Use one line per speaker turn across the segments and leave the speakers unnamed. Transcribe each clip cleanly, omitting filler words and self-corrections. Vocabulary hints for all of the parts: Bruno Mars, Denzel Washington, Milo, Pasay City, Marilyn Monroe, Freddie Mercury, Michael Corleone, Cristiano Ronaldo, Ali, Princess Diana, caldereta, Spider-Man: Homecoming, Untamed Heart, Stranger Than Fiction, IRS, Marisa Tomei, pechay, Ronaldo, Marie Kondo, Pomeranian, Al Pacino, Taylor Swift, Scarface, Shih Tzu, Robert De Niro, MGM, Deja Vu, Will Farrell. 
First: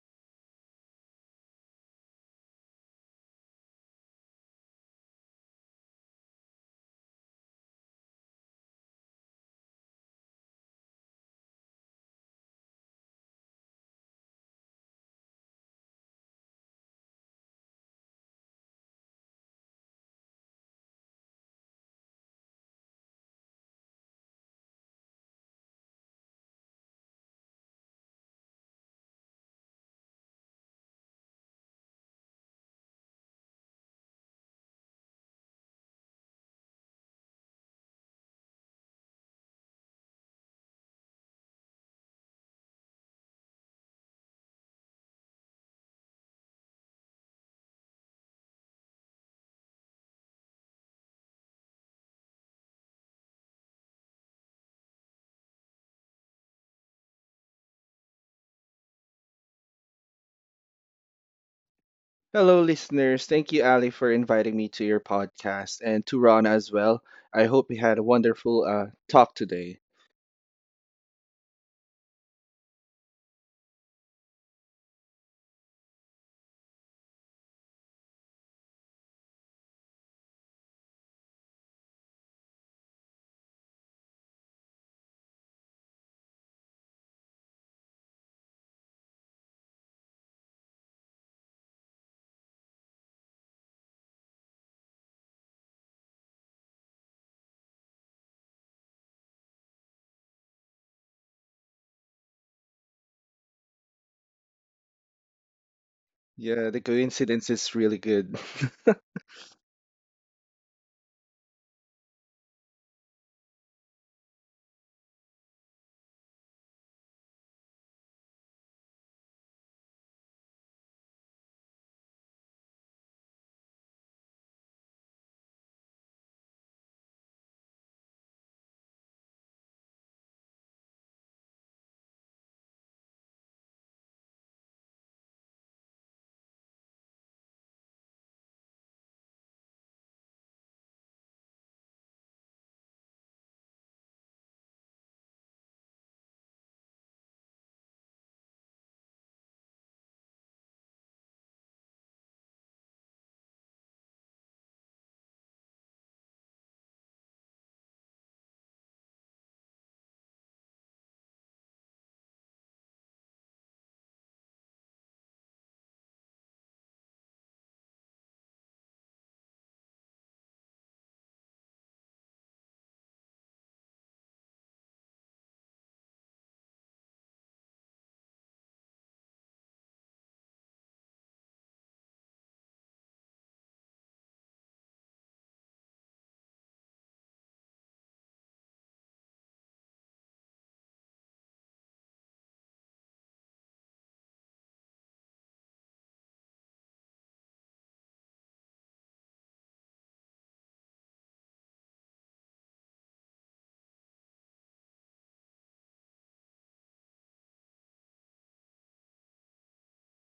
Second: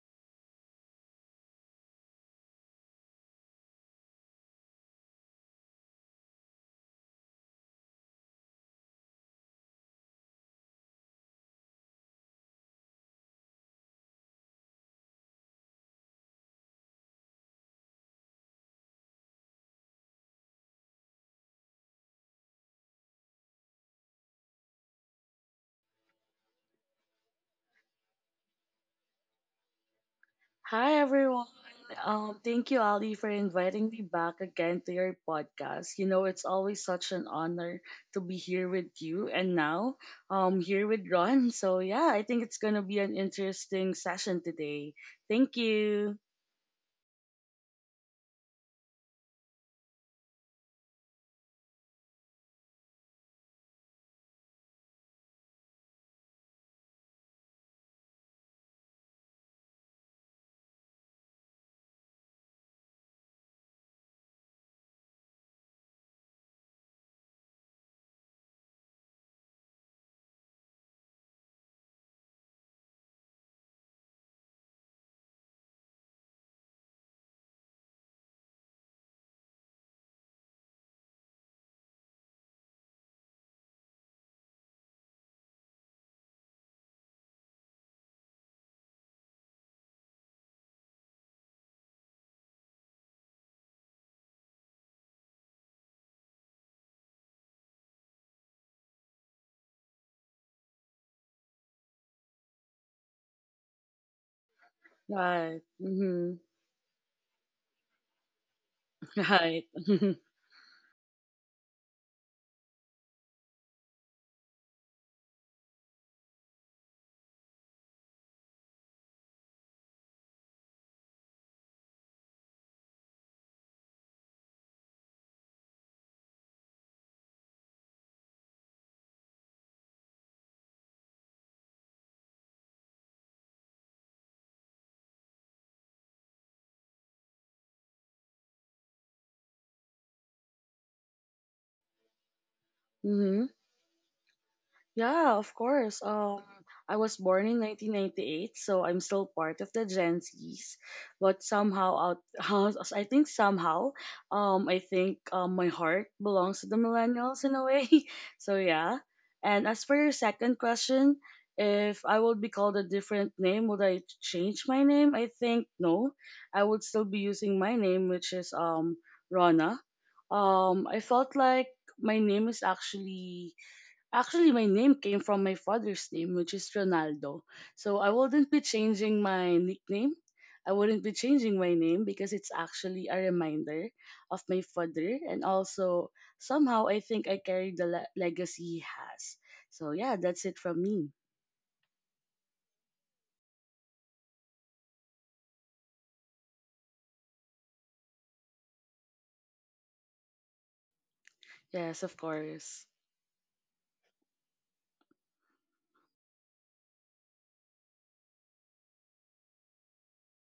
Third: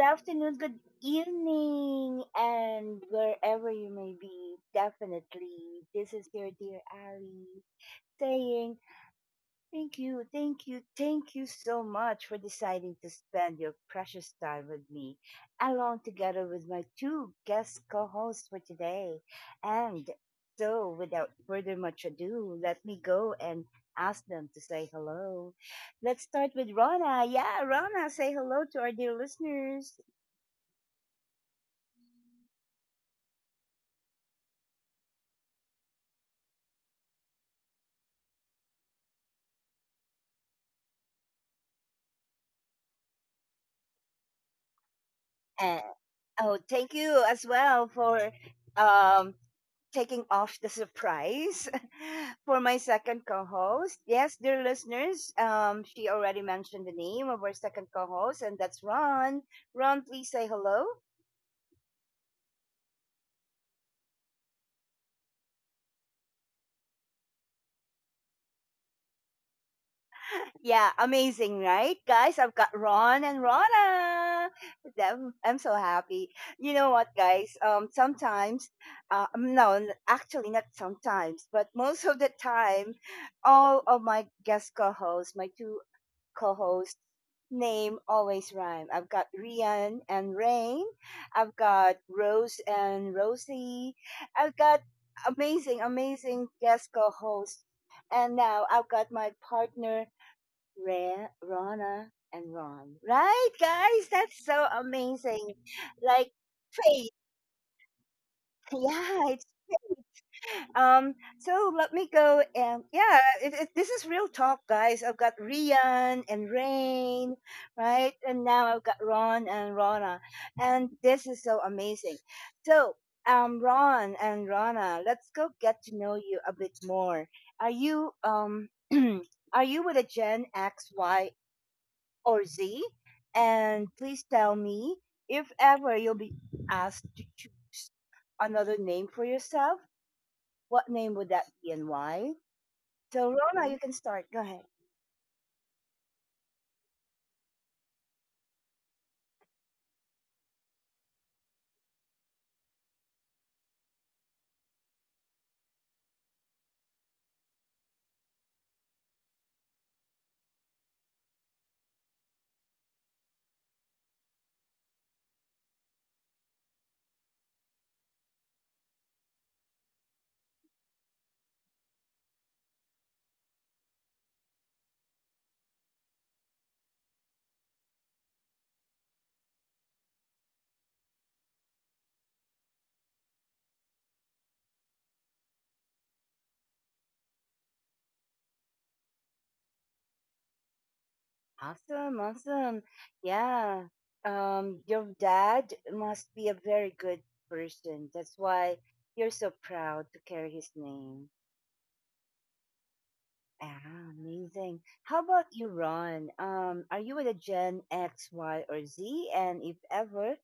afternoon, good evening, and wherever you may be, definitely. This is your dear Ali saying thank you, thank you, thank you so much for deciding to spend your precious time with me, along together with my two guest co hosts for today. And so, without further much ado, let me go and ask them to say hello. Let's start with Rona. Yeah, Rona, say hello to our dear listeners.
Hi, everyone. Thank you, Ali, for inviting me back again to your podcast. You know, it's always such an honor to be here with you and now here with Ron. So, yeah, I think it's going to be an interesting session today. Thank
And,
you.
oh, thank you as well for um, taking off the surprise for my second co-host. Yes, dear listeners, she already mentioned the name of our second co-host, and that's Ron. Ron, please say hello.
Hello, listeners. Thank you, Ali, for inviting me to your podcast and to Ron as well. I hope you had a wonderful talk today.
Yeah, amazing, right, guys? I've got Ron and Rona. I'm so happy. You know what, guys? Sometimes, no, n- actually not sometimes, but most of the time, all of my guest co-hosts, my two co-host name always rhyme. I've got Rian and Rain. I've got Rose and Rosie. I've got amazing, amazing guest co-host. And now I've got my partner, Rana and Ron. Right, guys? That's so
Right.
amazing.
Mm-hmm.
Like
Yeah, the
fate.
coincidence is really good.
Yeah, it's
Right.
So let me go and this is real talk, guys. I've got Rian and Rain, right? And now I've got Ron and Rona, and this is so amazing. So, Ron and Rona, let's go get to know you a bit more. Are you are you with a Gen X, Y, or Z? And please tell me if ever you'll be asked to choose another name for yourself. What name would that be and why? So
Mhm.
Rona, you can start. Go ahead.
Yeah, of course. I was born in 1998, so I'm still part of the Gen Zs. But somehow, I think somehow, I think my heart belongs to the millennials in a way. So yeah. And as for your second question, if I would be called a different name, would I change my name? I think no. I would still be using my name, which is Rana. I felt like my name is actually Actually, my name came from my father's name, which is Ronaldo. So I wouldn't be changing my nickname. I wouldn't be changing my name because it's actually a reminder of my father. And also, somehow, I think I carry the legacy he has. So yeah, that's it from me.
Awesome, awesome. Yeah. Your dad must be a very good person. That's why you're so proud to carry his name.
Yes, of course.
Ah, amazing. How about you, Ron? Are you with a Gen X, Y, or Z? And if ever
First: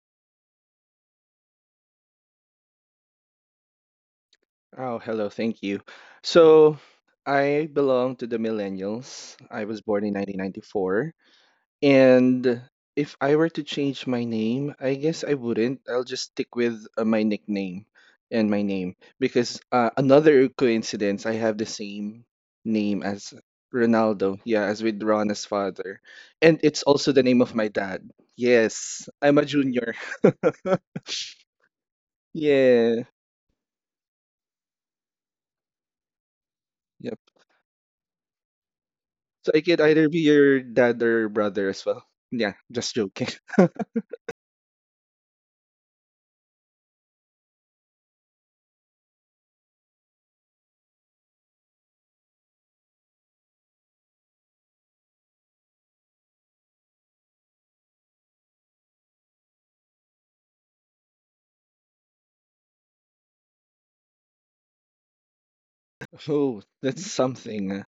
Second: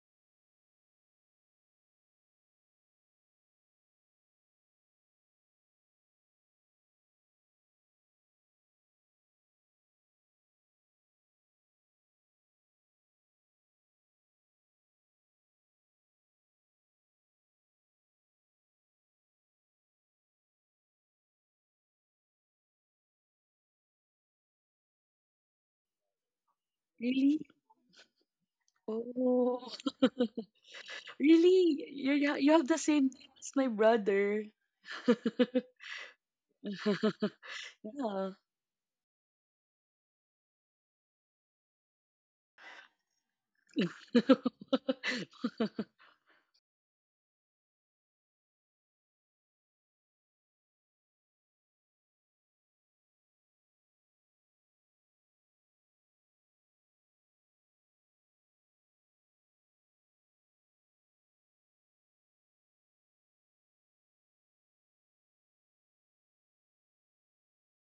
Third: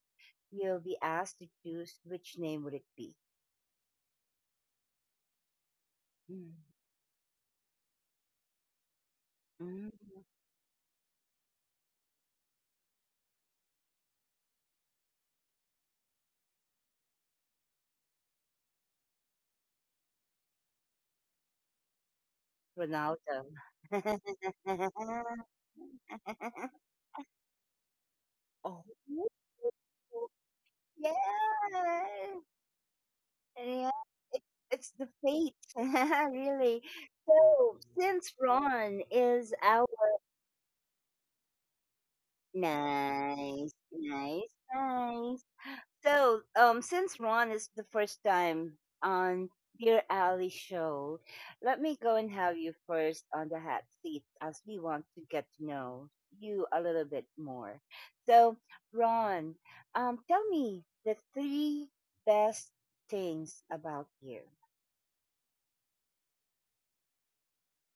you'll be asked to choose, which name would it be?
Oh, hello. Thank you.
Mm,
So, I belong to the millennials. I was
mm,
born in 1994. And if I were to change my name, I guess I wouldn't. I'll just stick with my nickname and my name because another coincidence, I have the same name as
Ronaldo.
Ronaldo. Yeah, as with Rona's father, and it's also the
Really?
name of my dad.
Oh.
Yes, I'm a
Oh,
junior.
Yeah,
really? You have the same
Yeah,
name as my
yeah. It's
brother.
it's the fate, really.
yep.
So
Yeah.
since Ron is
So I could
our
either be your dad or brother as well. Yeah, just joking.
nice, nice, nice. So, since Ron is the first time on Dear Ally show, let me go and have you first on the hot seat as we want to get to know you a little bit more. So, Ron, tell me the three best things about you.
Oh, that's something.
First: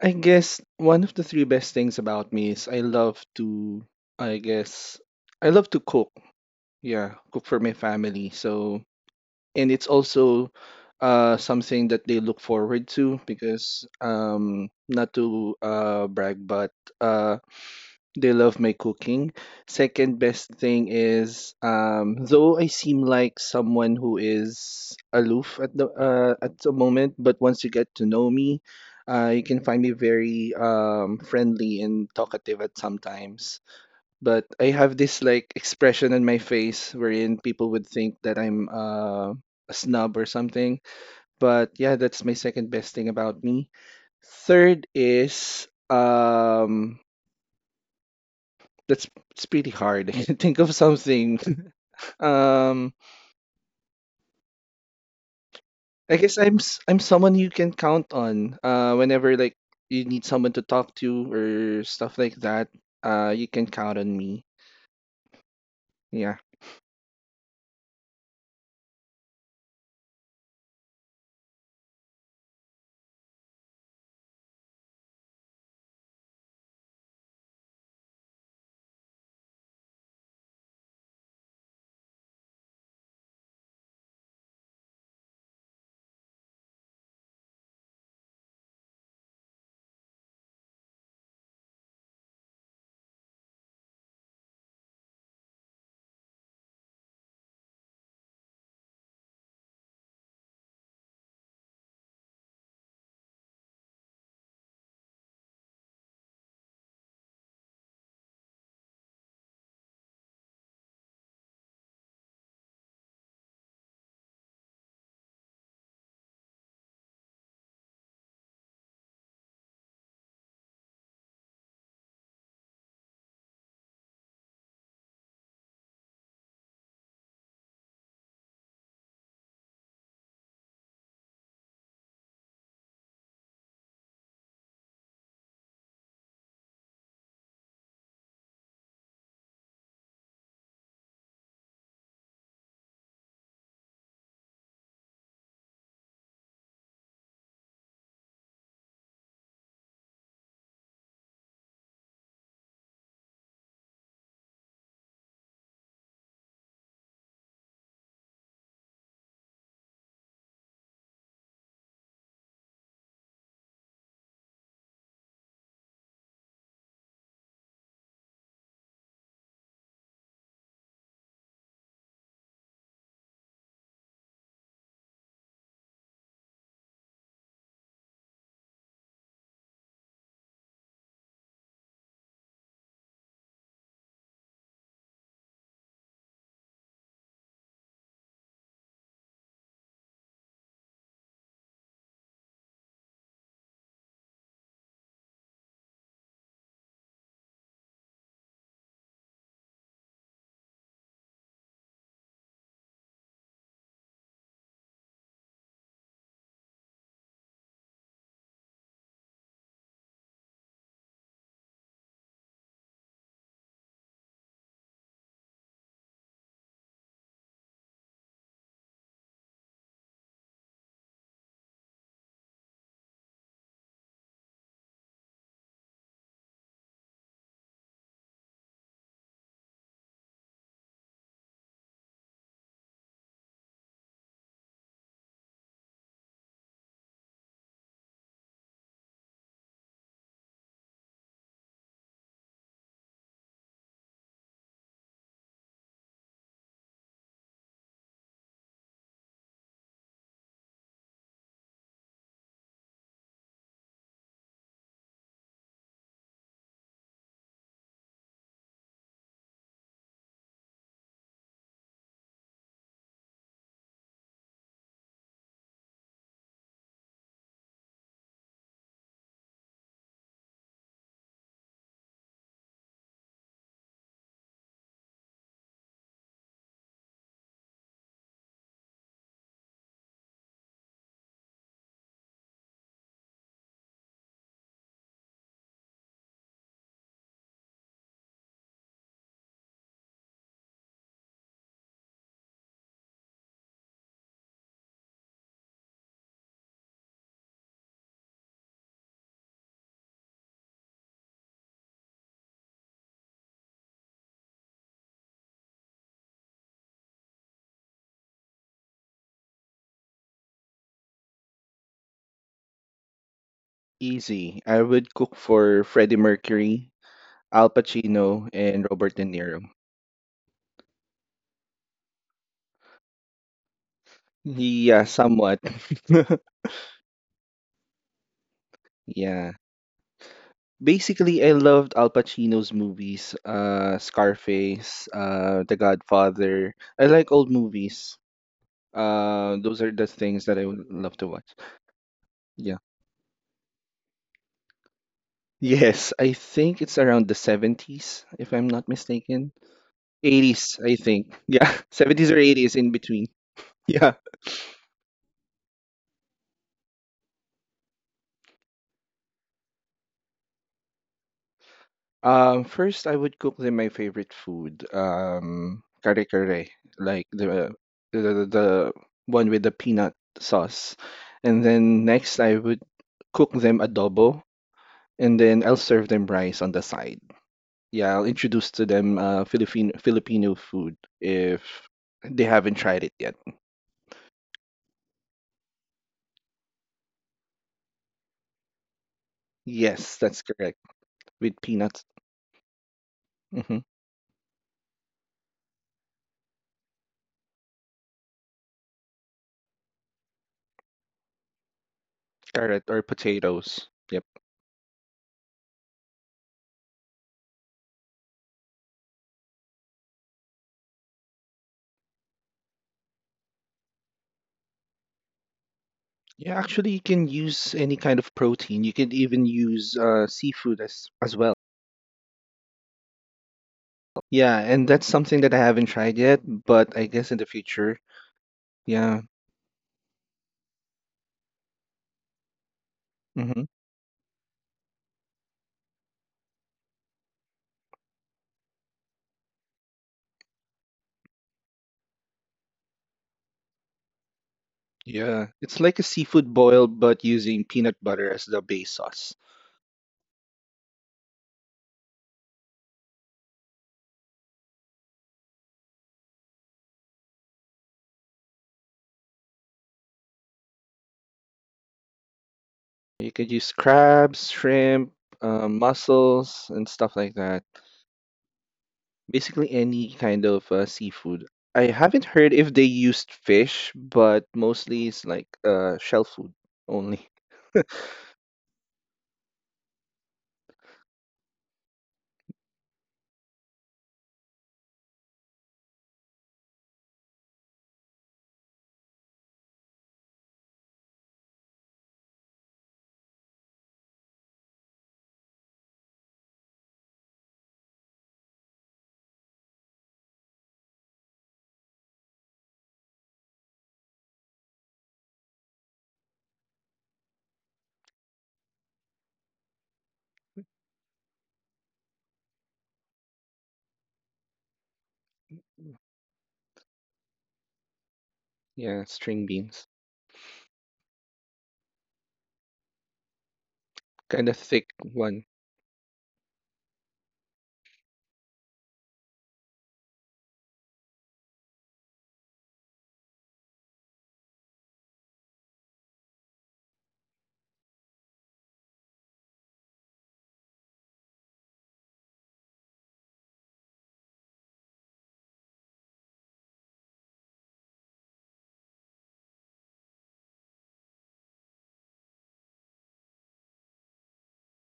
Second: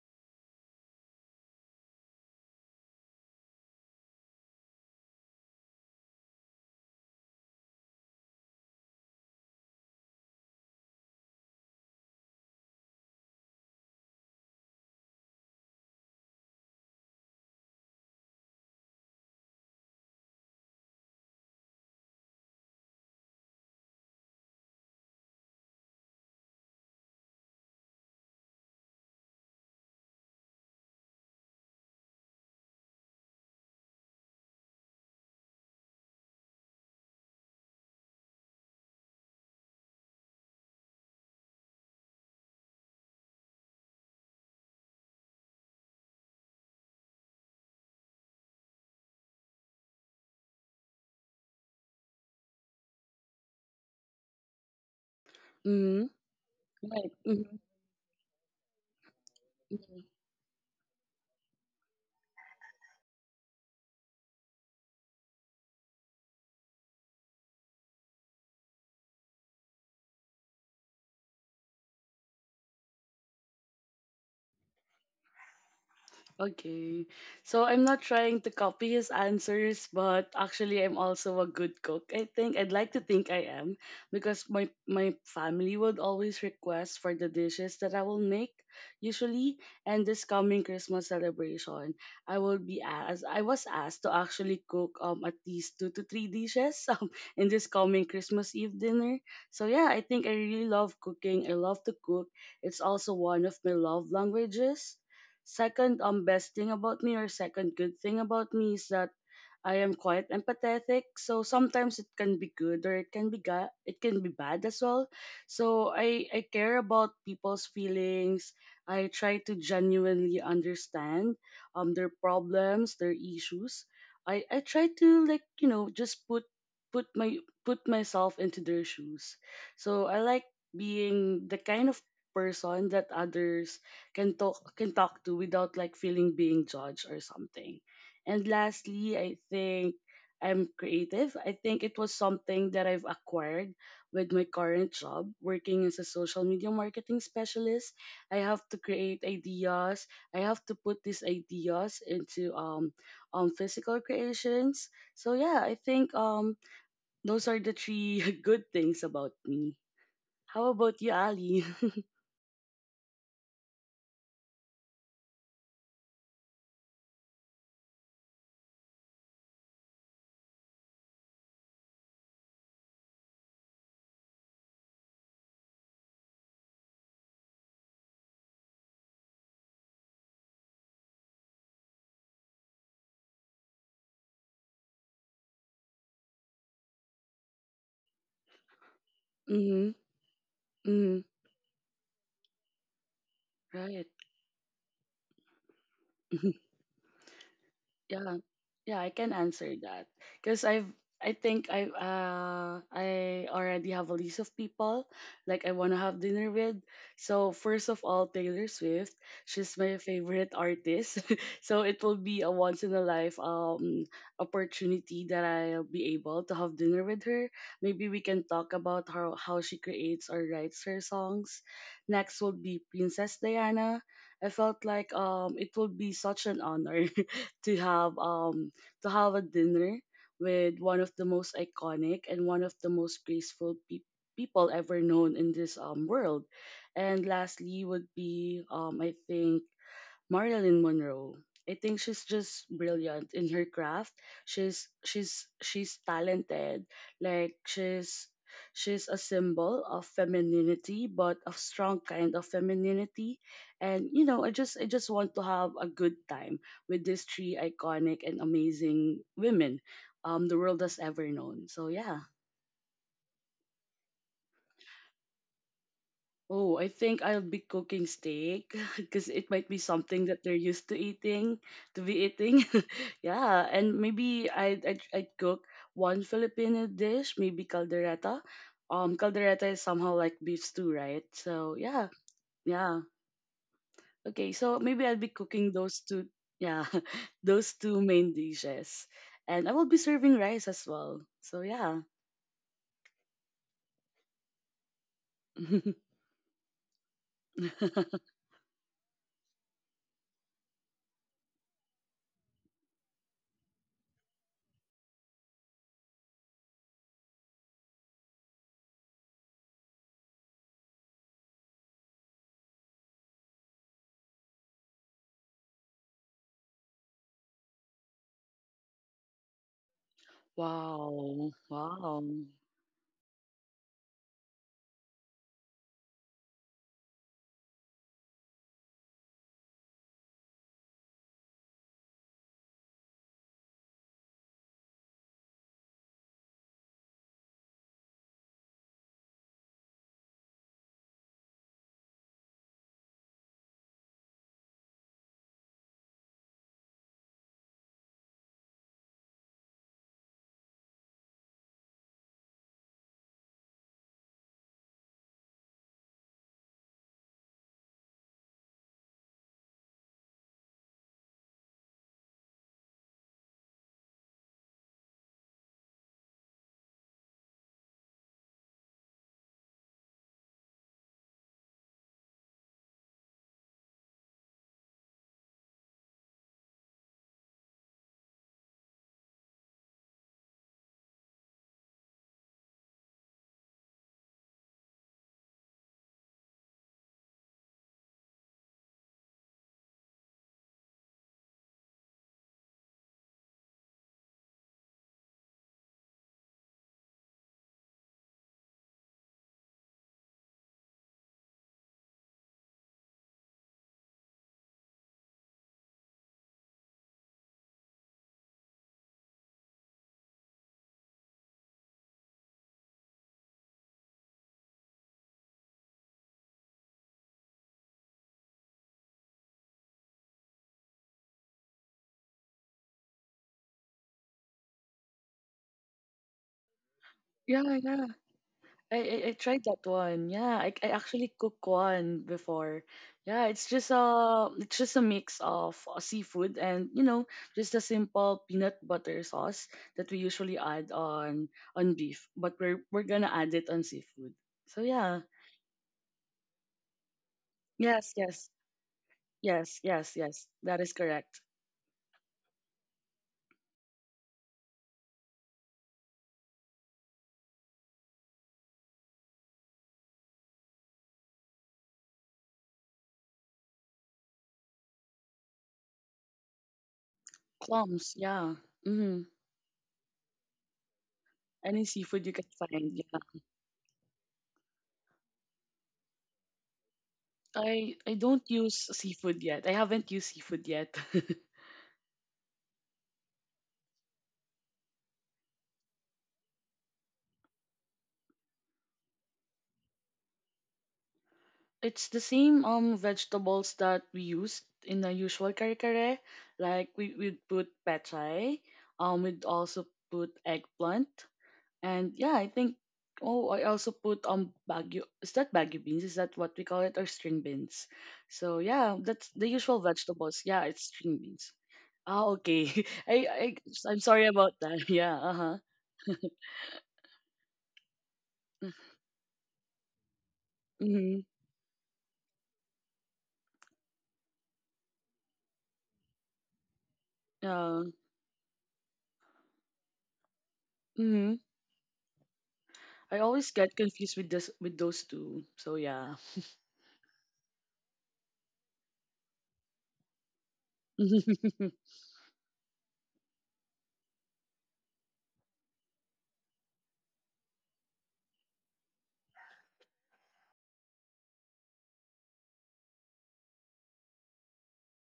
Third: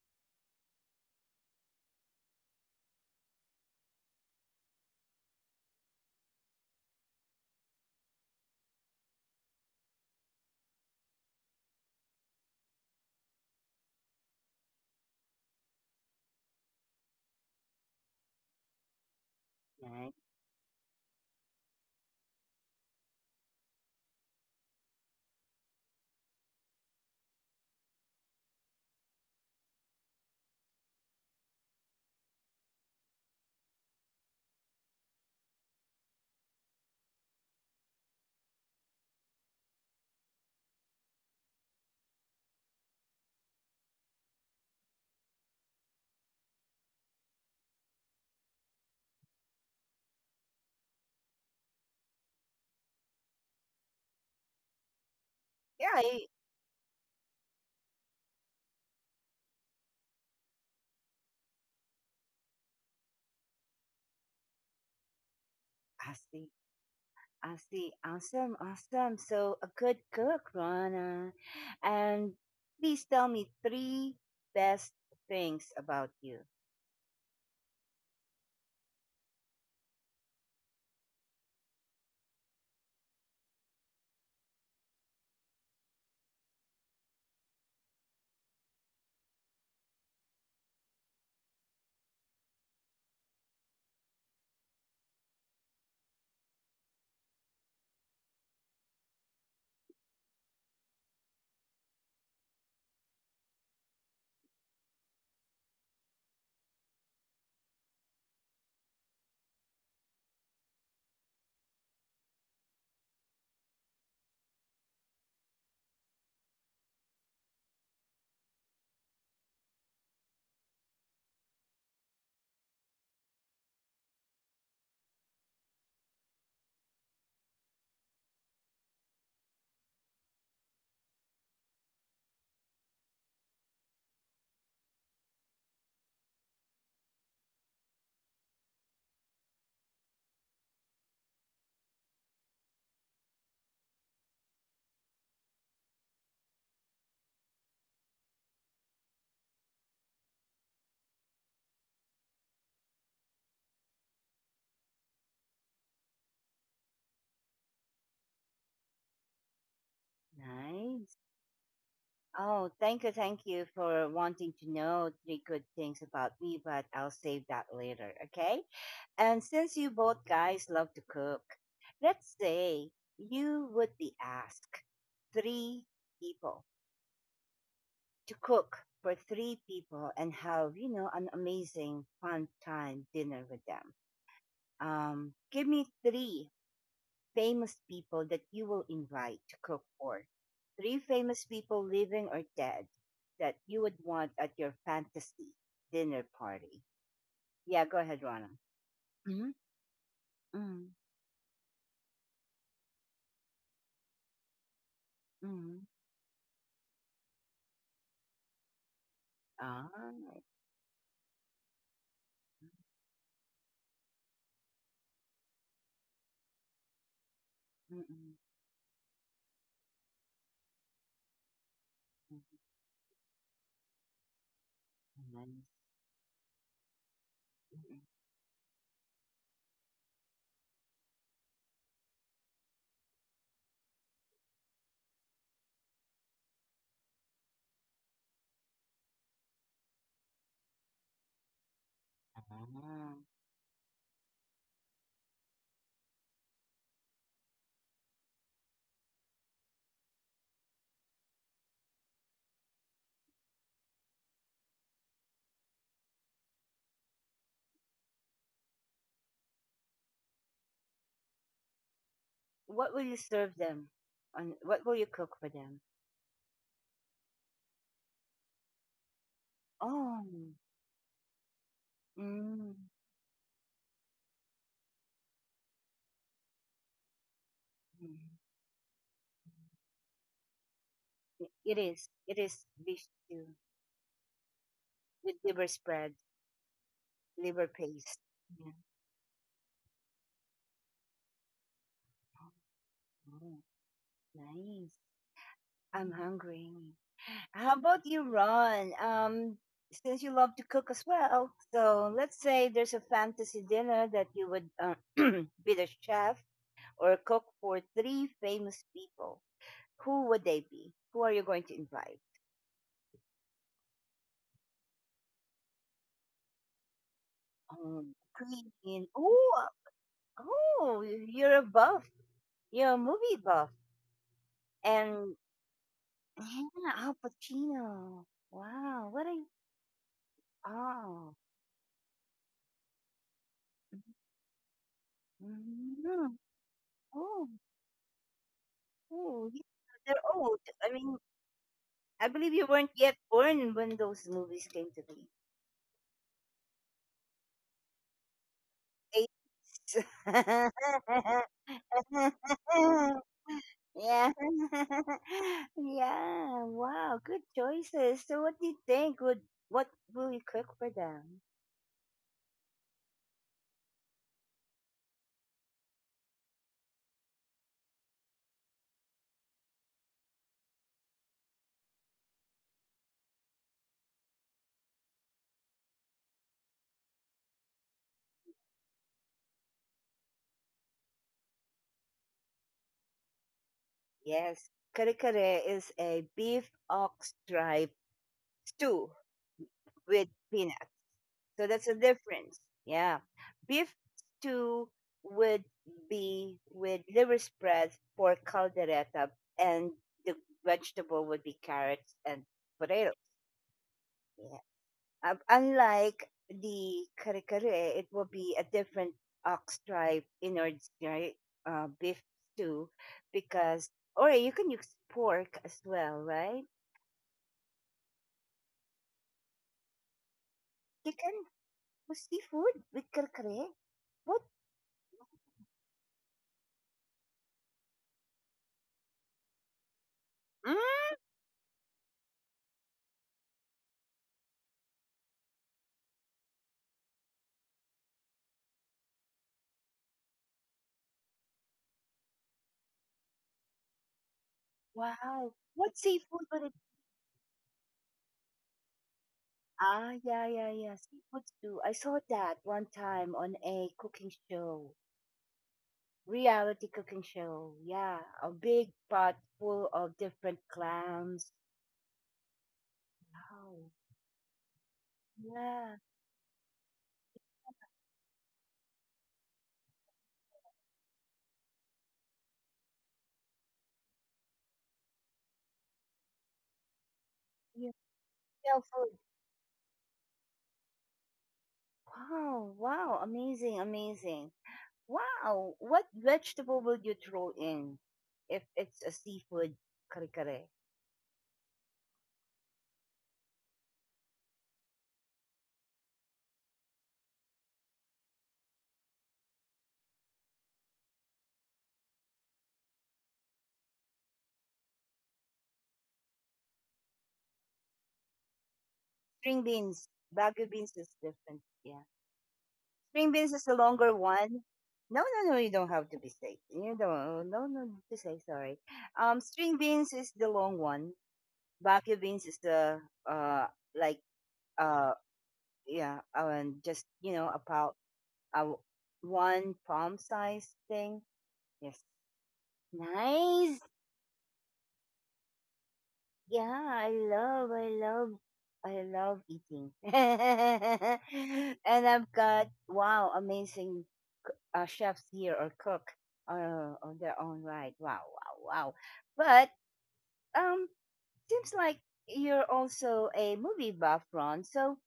I guess one of the three best things about me is I guess, I love to cook. Yeah, cook for my family. So, and it's also something that they look forward to because, not to brag, but uh, they love my cooking.
Right?
Second best thing is, though I seem like someone who is aloof at the moment, but once you get to know me, you can find me very friendly and talkative at sometimes. But I have this like expression on my face wherein people would think that I'm a snub or something. But yeah, that's my second best thing about me. Third is that's it's pretty hard. I can think of something. Um,
Yeah,
Mhm.
I
I,
guess I'm
Right.
someone you
Mhm.
can count on. Whenever like
Mhm.
you need someone to talk to or stuff like that, you can count on me.
I
Yeah,
see. I see. Awesome, awesome. So, a good cook, Ron. And please tell me three best things about you.
Okay. So I'm not trying to copy his answers, but actually I'm also a good cook. I think I'd like to think I am because my family would always request for the dishes that I will make usually, and this coming Christmas celebration, I was asked to actually cook at least two to three dishes in this coming Christmas Eve dinner. So yeah, I think I really love cooking. I love to cook. It's also one of my love languages. Second, best thing about me, or second good thing about me, is that I am quite empathetic. So sometimes it can be good, or it can be it can be bad as well. So I care about people's feelings. I try to genuinely understand their problems, their issues. I try to like you know just put put my put myself into their shoes. So I like being the kind of person that others can talk to without like feeling being judged or something. And lastly, I think I'm creative. I think it was something that I've acquired with my current job working as a social media marketing specialist. I have to create ideas. I have to put these ideas into physical creations. So yeah, I think those are the three good things about me. How about you,
Nice.
Ali?
Oh, thank you for wanting to know three good things about me, but I'll save that later, okay? And since you both guys love to cook, let's say you would be asked three people to cook for three people and have, you know, an amazing, fun time dinner with them. Give me three famous people that you will invite to cook
Mhm.
for. Three
Mhm.
famous people, living or dead, that you would
Right.
want at your fantasy dinner party. Yeah, go ahead,
Yeah,
Rana.
yeah, I can
Mm-hmm.
answer that because I've
Mm-hmm.
I think I already have a list of people like I
Mm-hmm.
want to have dinner with. So first of all, Taylor Swift, she's
Ah.
my favorite artist. So it will be a once in a life opportunity that I'll be able to have dinner with her. Maybe we
Mm-mm.
can talk about how she creates or writes her songs. Next will
Mm-mm.
be Princess Diana. I felt like
Nice.
it will be such an honor to
Mm-mm.
have um to have a dinner with one of the most iconic and one of the most graceful people ever known in this world. And lastly would be I think Marilyn Monroe. I think she's just
Ah.
brilliant in her craft. She's talented. Like she's she's a symbol of femininity, but a strong kind of femininity. And you know, I just want to have a good time with these three iconic and amazing women the world has ever known. So yeah.
What will you serve them? On what will you cook for them?
Oh, I think I'll be cooking steak because it might be something
Oh.
that they're used to eating, to be eating.
Mm.
Yeah, and maybe I'd cook one Filipino dish, maybe caldereta. Caldereta is somehow like beef stew, right?
It
So
it
yeah,
is. It is
yeah.
beef stew
Okay, so maybe I'll be
with liver
cooking those
spread,
two, yeah,
liver
those two
paste.
main
Yeah.
dishes, and I will be serving rice as well. So yeah.
Oh, nice. I'm hungry. How about you, Ron? Since you love to cook as well, so let's say there's a fantasy dinner that you would be the chef or cook for three famous people. Who would they be? Who are you going to invite?
easy. I would cook for Freddie Mercury, Al Pacino, and
Queen.
Robert De
Oh,
Niro.
oh,
Wow,
you're a buff.
wow.
You're a movie buff.
Yeah,
And
somewhat.
yeah, Al Pacino. Wow, what a
Yeah.
oh.
Basically, I loved Al Pacino's movies, Scarface, The
Mhm.
Godfather. I like
Oh.
old movies.
Oh, yeah,
Those are
they're
the
old.
things that I
I
would
mean,
love to watch.
I believe you weren't
Yeah.
yet born when those movies came to be.
Yes, I think it's around the 70s, if I'm not mistaken.
80s.
80s, I think. Yeah, 70s or 80s in between. Yeah.
Yeah. Yeah. Wow, good choices. So what do you think would what will you cook for them?
First, I would cook them my favorite food, kare kare, like the one with the peanut sauce. And then next, I would cook them adobo, and then I'll serve them rice on the side. Yeah, I'll introduce to them Philippine Filipino food if they haven't tried it yet.
Yes. Kare kare is a beef ox tripe stew with
Yes, that's
peanuts.
correct.
So
With
that's the
peanuts,
difference. Yeah.
hmm
Beef stew would be with liver spreads, pork caldereta, and the vegetable would be carrots and
carrot or
potatoes.
potatoes. Yep.
Yeah. Unlike the kare kare, it will be a different ox tribe innards, right? Beef stew because, or you can use pork as well, right?
Yeah, actually, you can use any kind of protein. You can even use seafood as
Chicken
as well.
with seafood with kare kare? What?
Yeah, and that's something that I haven't tried yet, but I guess in the
Yeah, yeah.
future.
I
Yeah.
tried that one. Yeah,
Mm,
I actually cooked one before. Yeah,
hmm
it's just a mix of seafood and you know just a simple peanut butter sauce that we usually add on beef, but we're gonna add it on seafood. So yeah,
wow.
Yeah,
What
it's like a
seafood
seafood
would
boil, but using
yes,
peanut
yes,
butter as the base sauce.
ah, yeah,
yes.
yeah,
That is
yeah.
correct.
Seafoods do. I saw that one time on a cooking show, reality cooking show. Yeah, a big pot full of different clams.
You could
Wow.
use crabs, shrimp,
Yeah.
mussels, and stuff like that.
Clams, yeah. Mm-hmm.
Basically, any kind of seafood.
Any
I
seafood you
haven't
can
heard if
find.
they
Yeah.
used fish, but mostly it's like shell food only.
Yeah.
I don't
yeah,
use
food.
seafood yet. I haven't used seafood yet.
Wow. Wow. Amazing. Amazing. Wow. What vegetable would you throw in if it's a seafood kare kare?
It's the same vegetables that we use in the usual kare kare. Like we put pechay, we'd also put eggplant, and yeah, I think oh I also put bagu, is that bagu beans? Is that what we call it, or string beans? So yeah, that's the
String
usual
beans.
vegetables. Yeah,
Bagu
it's
beans is
string beans.
different. Yeah.
Ah okay, I
String
I
beans is the
I'm
longer
sorry about
one.
that. Yeah,
No, no, no,
uh-huh.
you don't have to be safe. You don't, no, no, to say sorry.
Yeah, string
String
beans.
beans is the long one.
Mm-hmm.
Baku beans is the, uh, like,
Kind of
uh,
thick one.
yeah, just, you
Uh
know,
huh. Mhm. Yeah.
about uh, one palm size thing.
Mhm.
Yes.
I always get
Nice.
confused with this, with those two. So yeah.
Yeah, I love, I love, I love eating. And I've got, wow, amazing chefs here or cook on their own right. Wow, wow, wow. But um, seems like you're also a movie buff, Ron. So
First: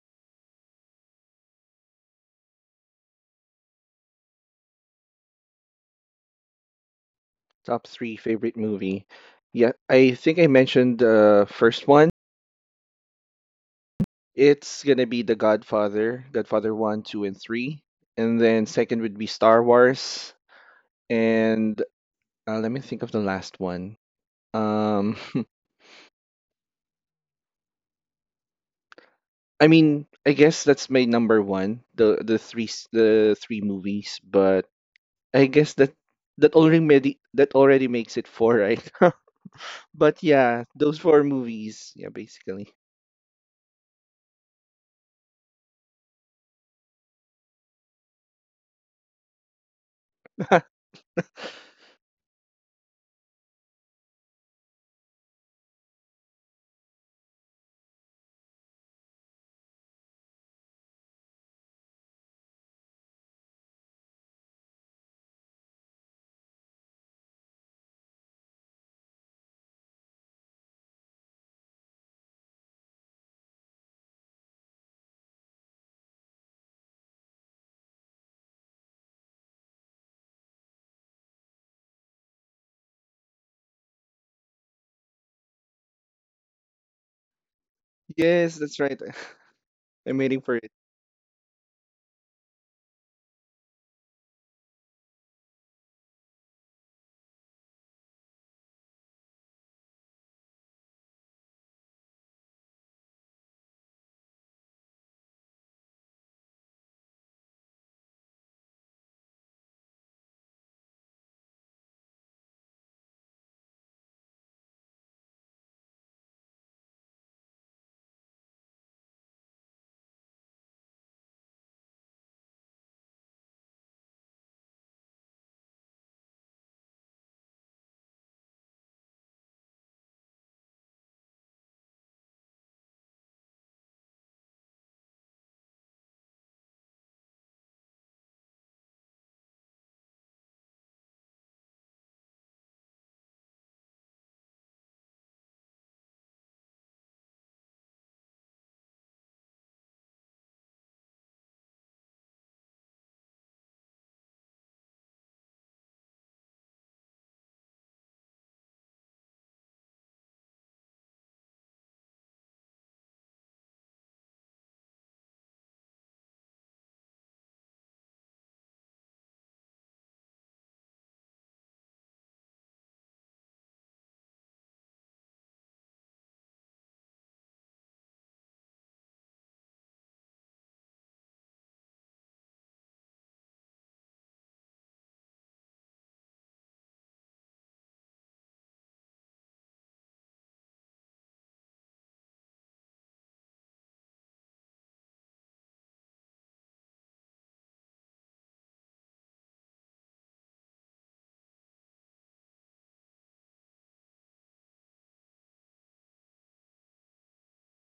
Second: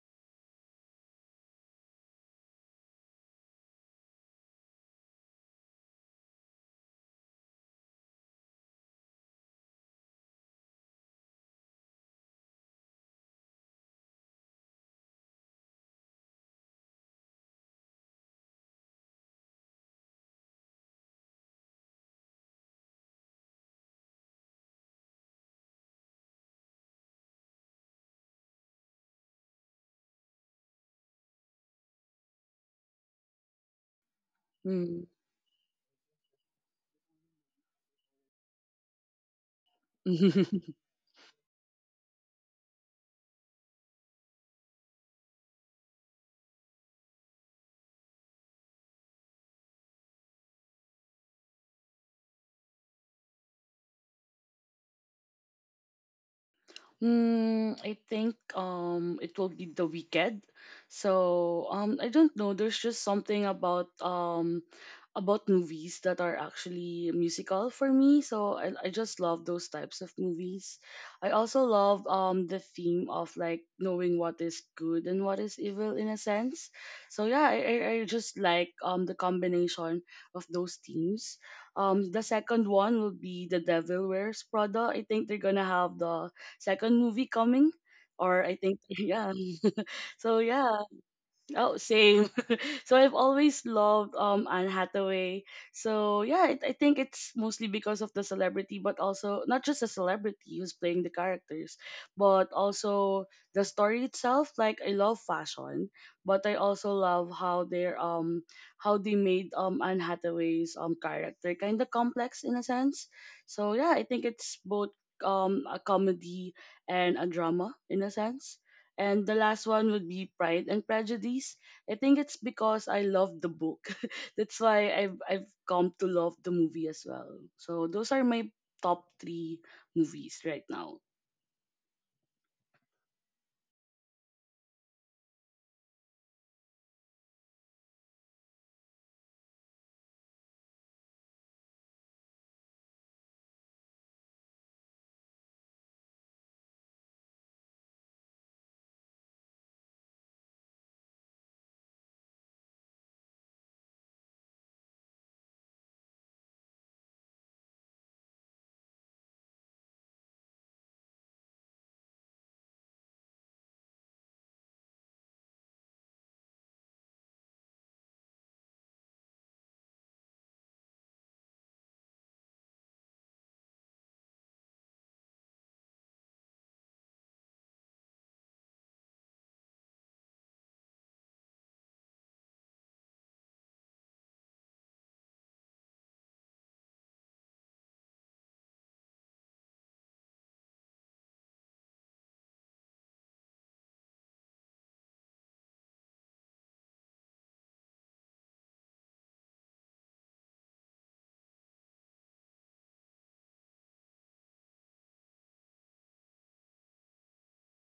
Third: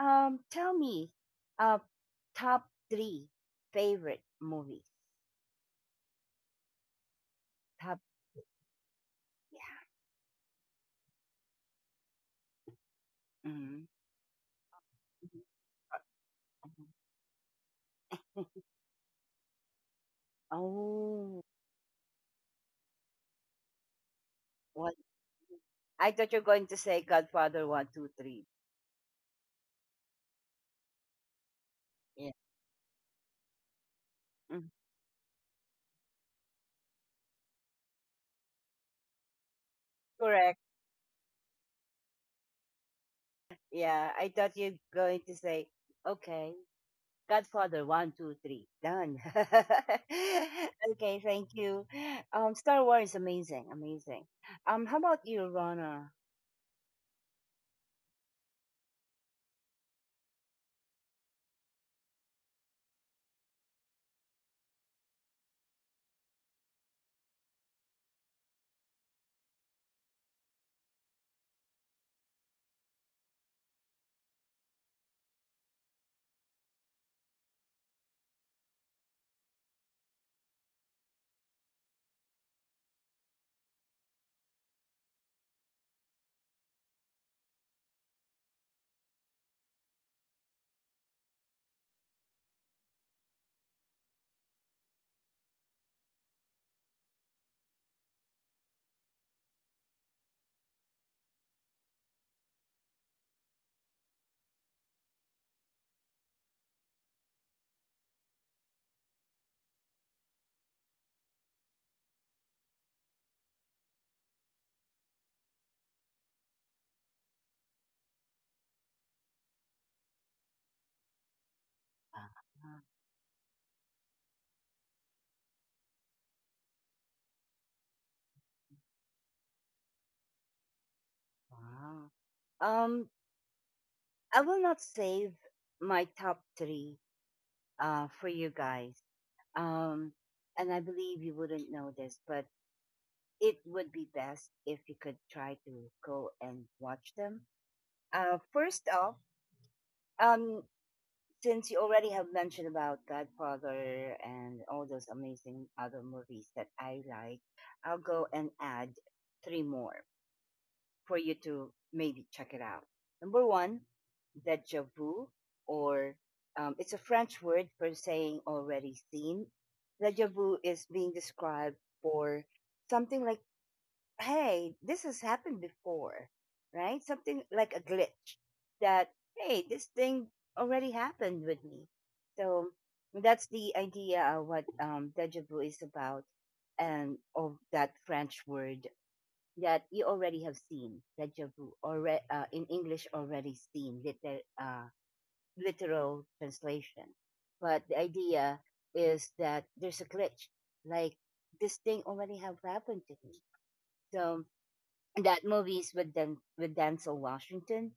tell me, uh, top three favorite movies.
Top
Top,
three favorite movie. Yeah,
yeah.
I think I mentioned the first one.
Mhm,
It's gonna be The
mhm,
Godfather, Godfather
mhm.
1, 2, and 3. And then second would be Star Wars.
Oh,
And let me think of the last one.
what?
Um,
I thought you're going to say Godfather one, two, three.
I mean, I guess that's my number one. The
Yeah.
the three movies, but
Mm,
嗯。
I guess that already makes it four, right? but
correct.
yeah, those four movies. Yeah, basically.
Yeah, I thought you're going to say okay. Godfather, one, two, three. Done. Okay, thank you. Star Wars is amazing, amazing. How about you, Rana?
I think it will be The Weekend. So I don't know. There's just something about movies that are actually musical for me. So I just love those types of movies. I also love the theme of like knowing what is good and what is evil in a sense. So yeah, I just like the combination of those themes. The second one will be The Devil Wears Prada. I think they're gonna have the second movie coming, or I
Yes,
think
that's right.
yeah
I'm
so
waiting for it.
yeah oh same, so I've always loved Anne Hathaway. So yeah, I think it's mostly because of the celebrity, but also not just the celebrity who's playing the characters, but also the story itself. Like I love fashion, but I also love how they're how they made Anne Hathaway's character kind of complex in a sense. So yeah, I think it's both a comedy and a drama in a sense. And the last one would be Pride and Prejudice. I think it's
Ah,
because I love the book. That's why I've come to love the movie as well. So those are my top three movies right now.
wow. Um, I will not save my top three for you guys. Um, and I believe you wouldn't know this, but it would be best if you could try to go and watch them. First off, um, since you already have mentioned about Godfather and all those amazing other movies that I like, I'll go and add three more for you to maybe check it out. Number one, deja vu, or it's a French word for saying already seen. Deja vu is being described for something like hey, this has happened before, right? Something like a glitch that, hey, this thing already happened with me. So that's the idea of what deja vu is about and of that French word that you already have seen, deja vu, already, in English, already seen, literal translation. But the idea is that there's a glitch, like this thing already have happened to me. So that movie is with with Denzel Washington.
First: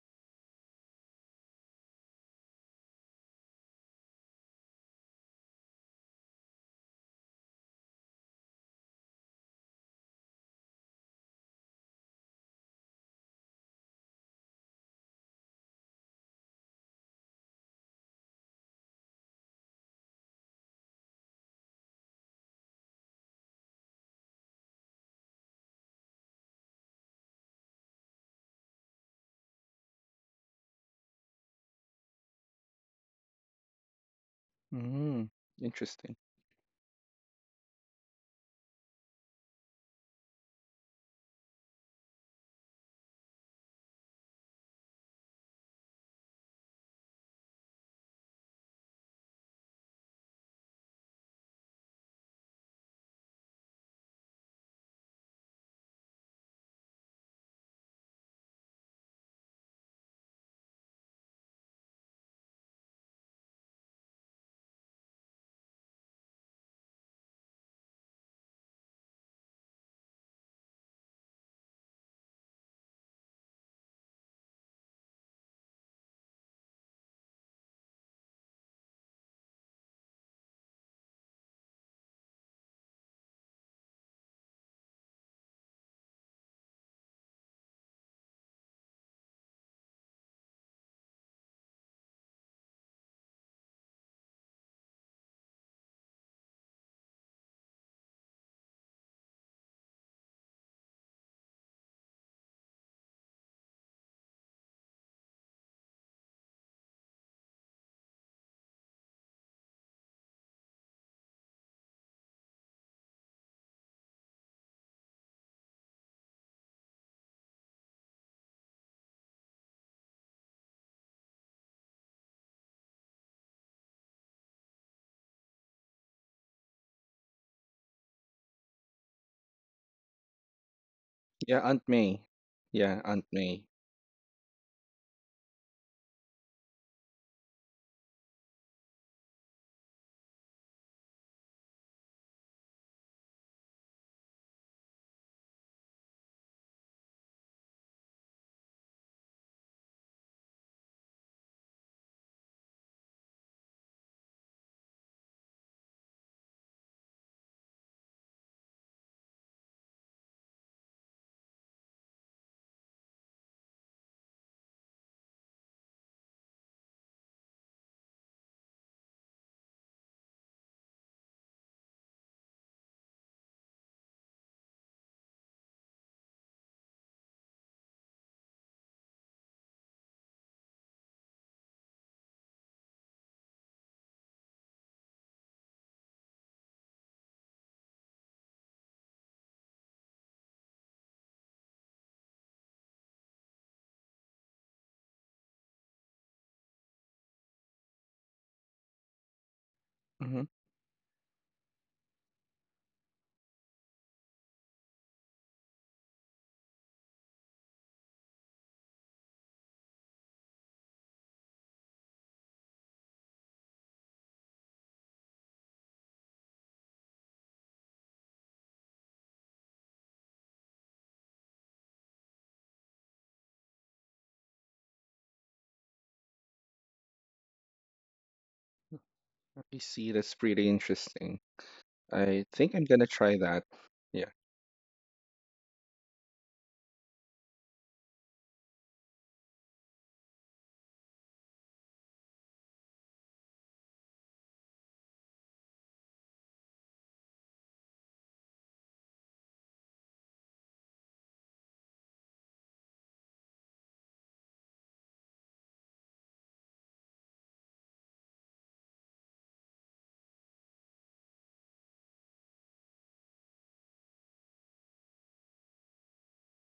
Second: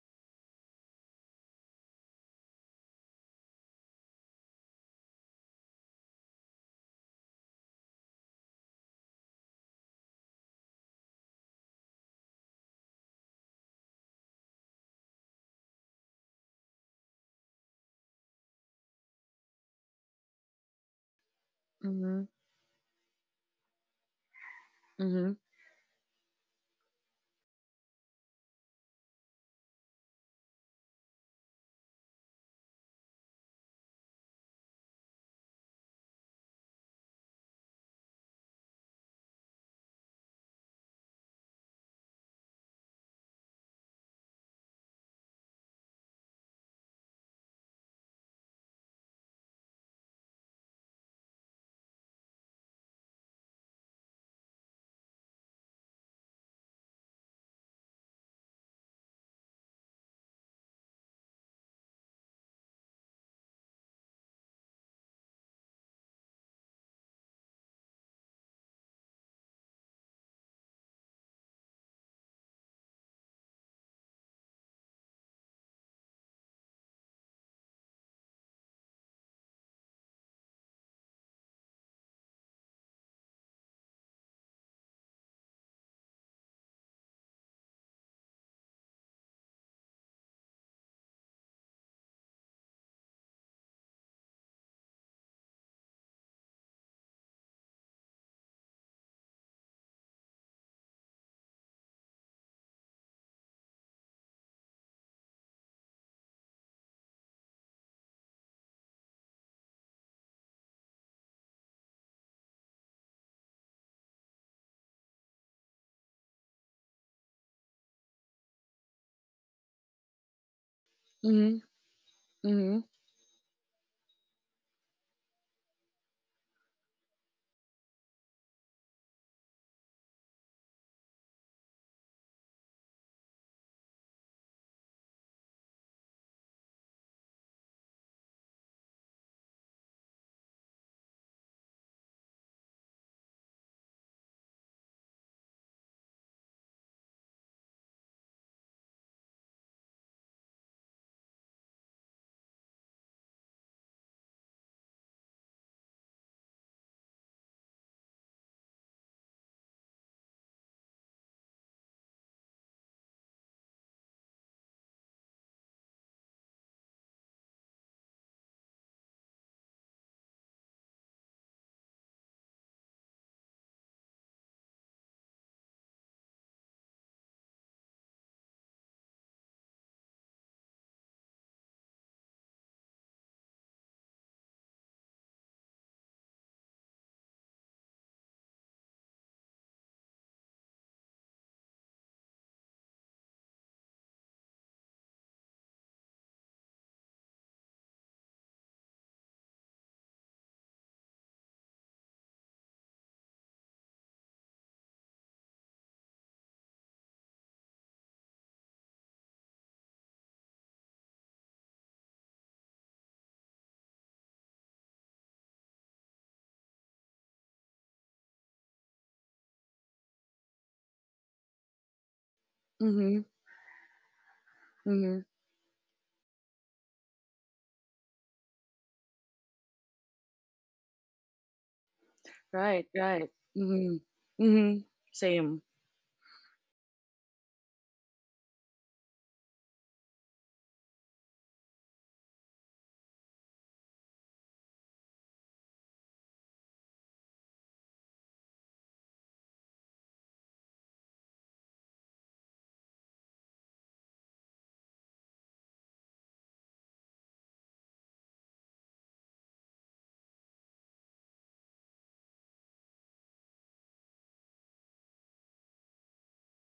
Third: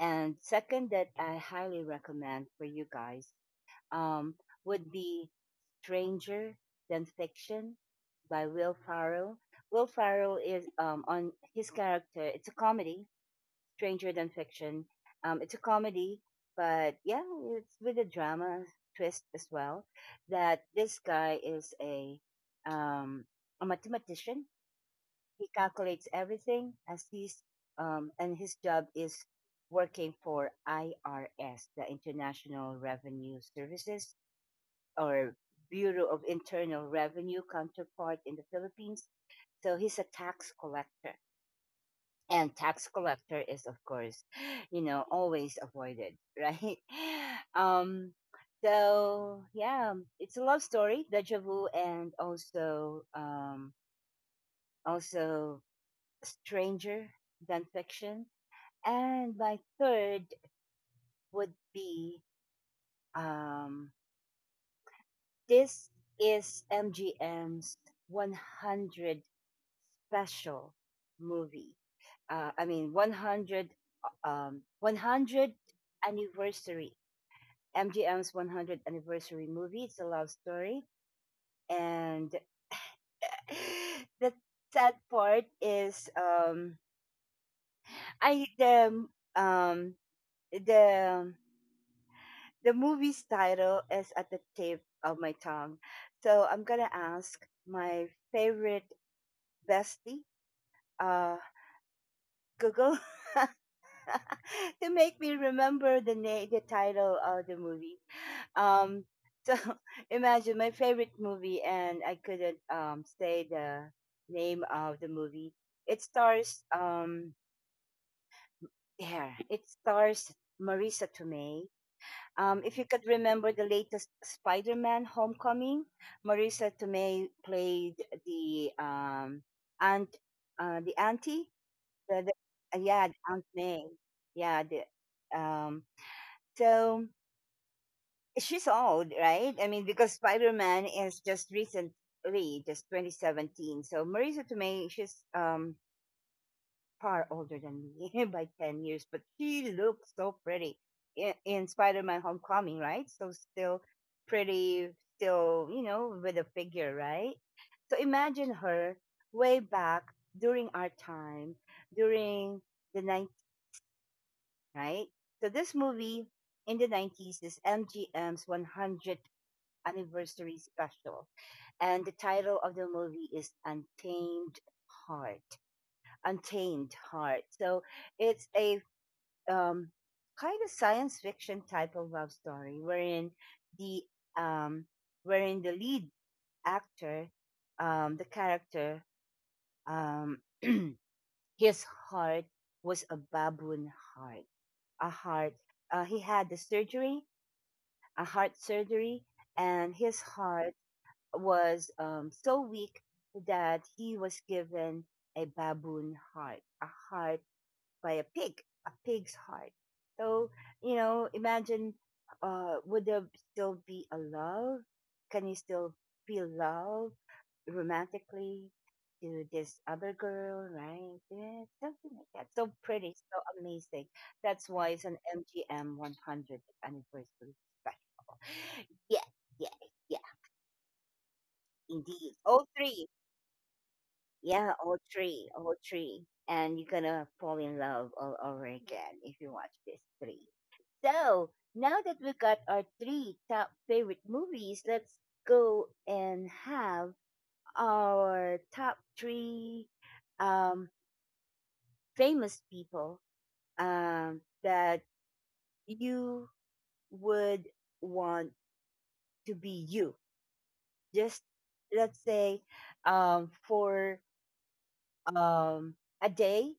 And second, that I highly recommend for you guys um, would be Stranger Than Fiction by Will Farrell. Will Farrell is on his character. It's a comedy, Stranger Than Fiction. It's a comedy, but yeah, it's with a drama twist as well. That this guy is
Mhm.
um, a mathematician
Mhm.
he calculates everything as he's and his job is working for IRS, the International Revenue Services or
Mm,
Bureau
interesting.
of Internal Revenue counterpart in the Philippines. So he's a tax collector. And tax collector is, of course, you know, always avoided, right? Um, so yeah, it's a love story, deja vu, and also also stranger than fiction. And my third would be um, this is MGM's 100 special movie. I mean, 100, 100 anniversary. MGM's 100 anniversary movie. It's a love story. And the sad part is I um the the movie's title is at the tip of my tongue. So I'm going to ask my favorite bestie, uh, Google, to make me remember the the title of the movie. Um, so imagine my favorite movie, and I couldn't say the name of the movie. It stars there. It stars Marisa
Mhm.
Tomei.
Mhm.
If you could remember the latest Spider-Man: Homecoming, Marisa Tomei played the aunt, the auntie,
Yeah, Aunt May.
the
Yeah,
yeah, the
Aunt
Aunt
May.
May, yeah. Um, so she's old, right? I mean, because Spider-Man is just recently, just 2017. So Marisa Tomei, she's far older than me by 10 years, but she looks so pretty in Spider Man Homecoming, right? So still pretty, still, you know, with a figure, right? So imagine her way back during our time, during the 90s, right? So this movie in the 90s is MGM's 100th anniversary special. And the title of the movie is Untamed Heart. Untamed Heart. So it's a um, kind of science fiction type of love story the um, wherein the lead actor, the character, um, his heart was a baboon heart, a heart. He had the surgery, a heart surgery, and his
Mm-hmm.
heart was so weak that he was given a baboon heart, a heart by a pig, a pig's heart. So, you know, imagine would there still be a love? Can you still feel love romantically to this other girl, right? Yeah, something like that. So pretty,
Mhm.
so amazing. That's why it's an
Mhm.
MGM 100th anniversary special. Yeah, yeah,
I see.
yeah,
That's pretty interesting.
indeed.
I
All
think
Right.
I'm
three.
gonna
Right.
try that.
Mhm.
Yeah.
Yeah,
Mhm.
all three,
Same.
all three. And you're gonna fall in love all over again if you watch this three. So now that we got our three top favorite movies, let's go and have our top three um, famous people that you would want to be you. Just let's say for um, a day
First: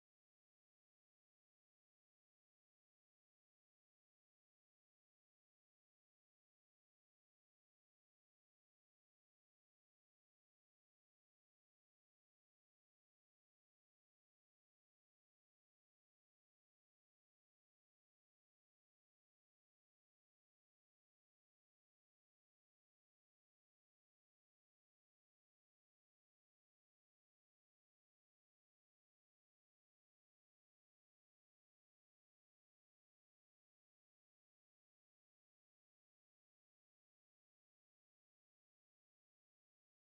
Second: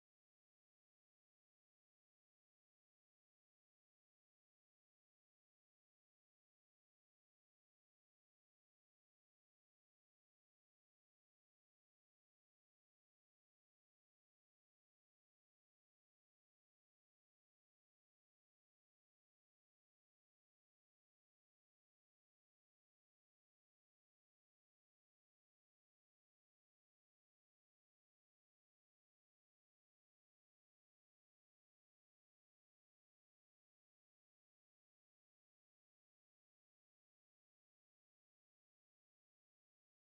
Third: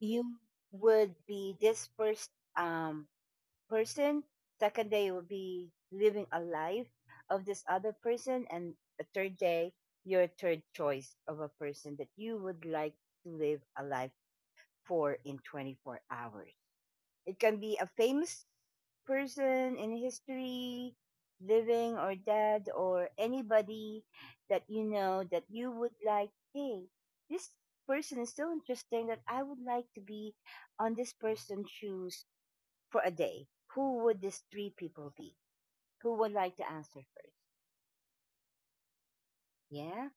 you would be this first um, person. Second day, you would be living a life of this other person, and the third day, your third choice of a person that you would like to live a life for in 24 hours. It can be a famous person in history, living or dead, or anybody that you know that you would like, hey, this person is so interesting that I would like to be on this person's shoes for a day. Who would these three people be? Who would like to answer first? Yeah?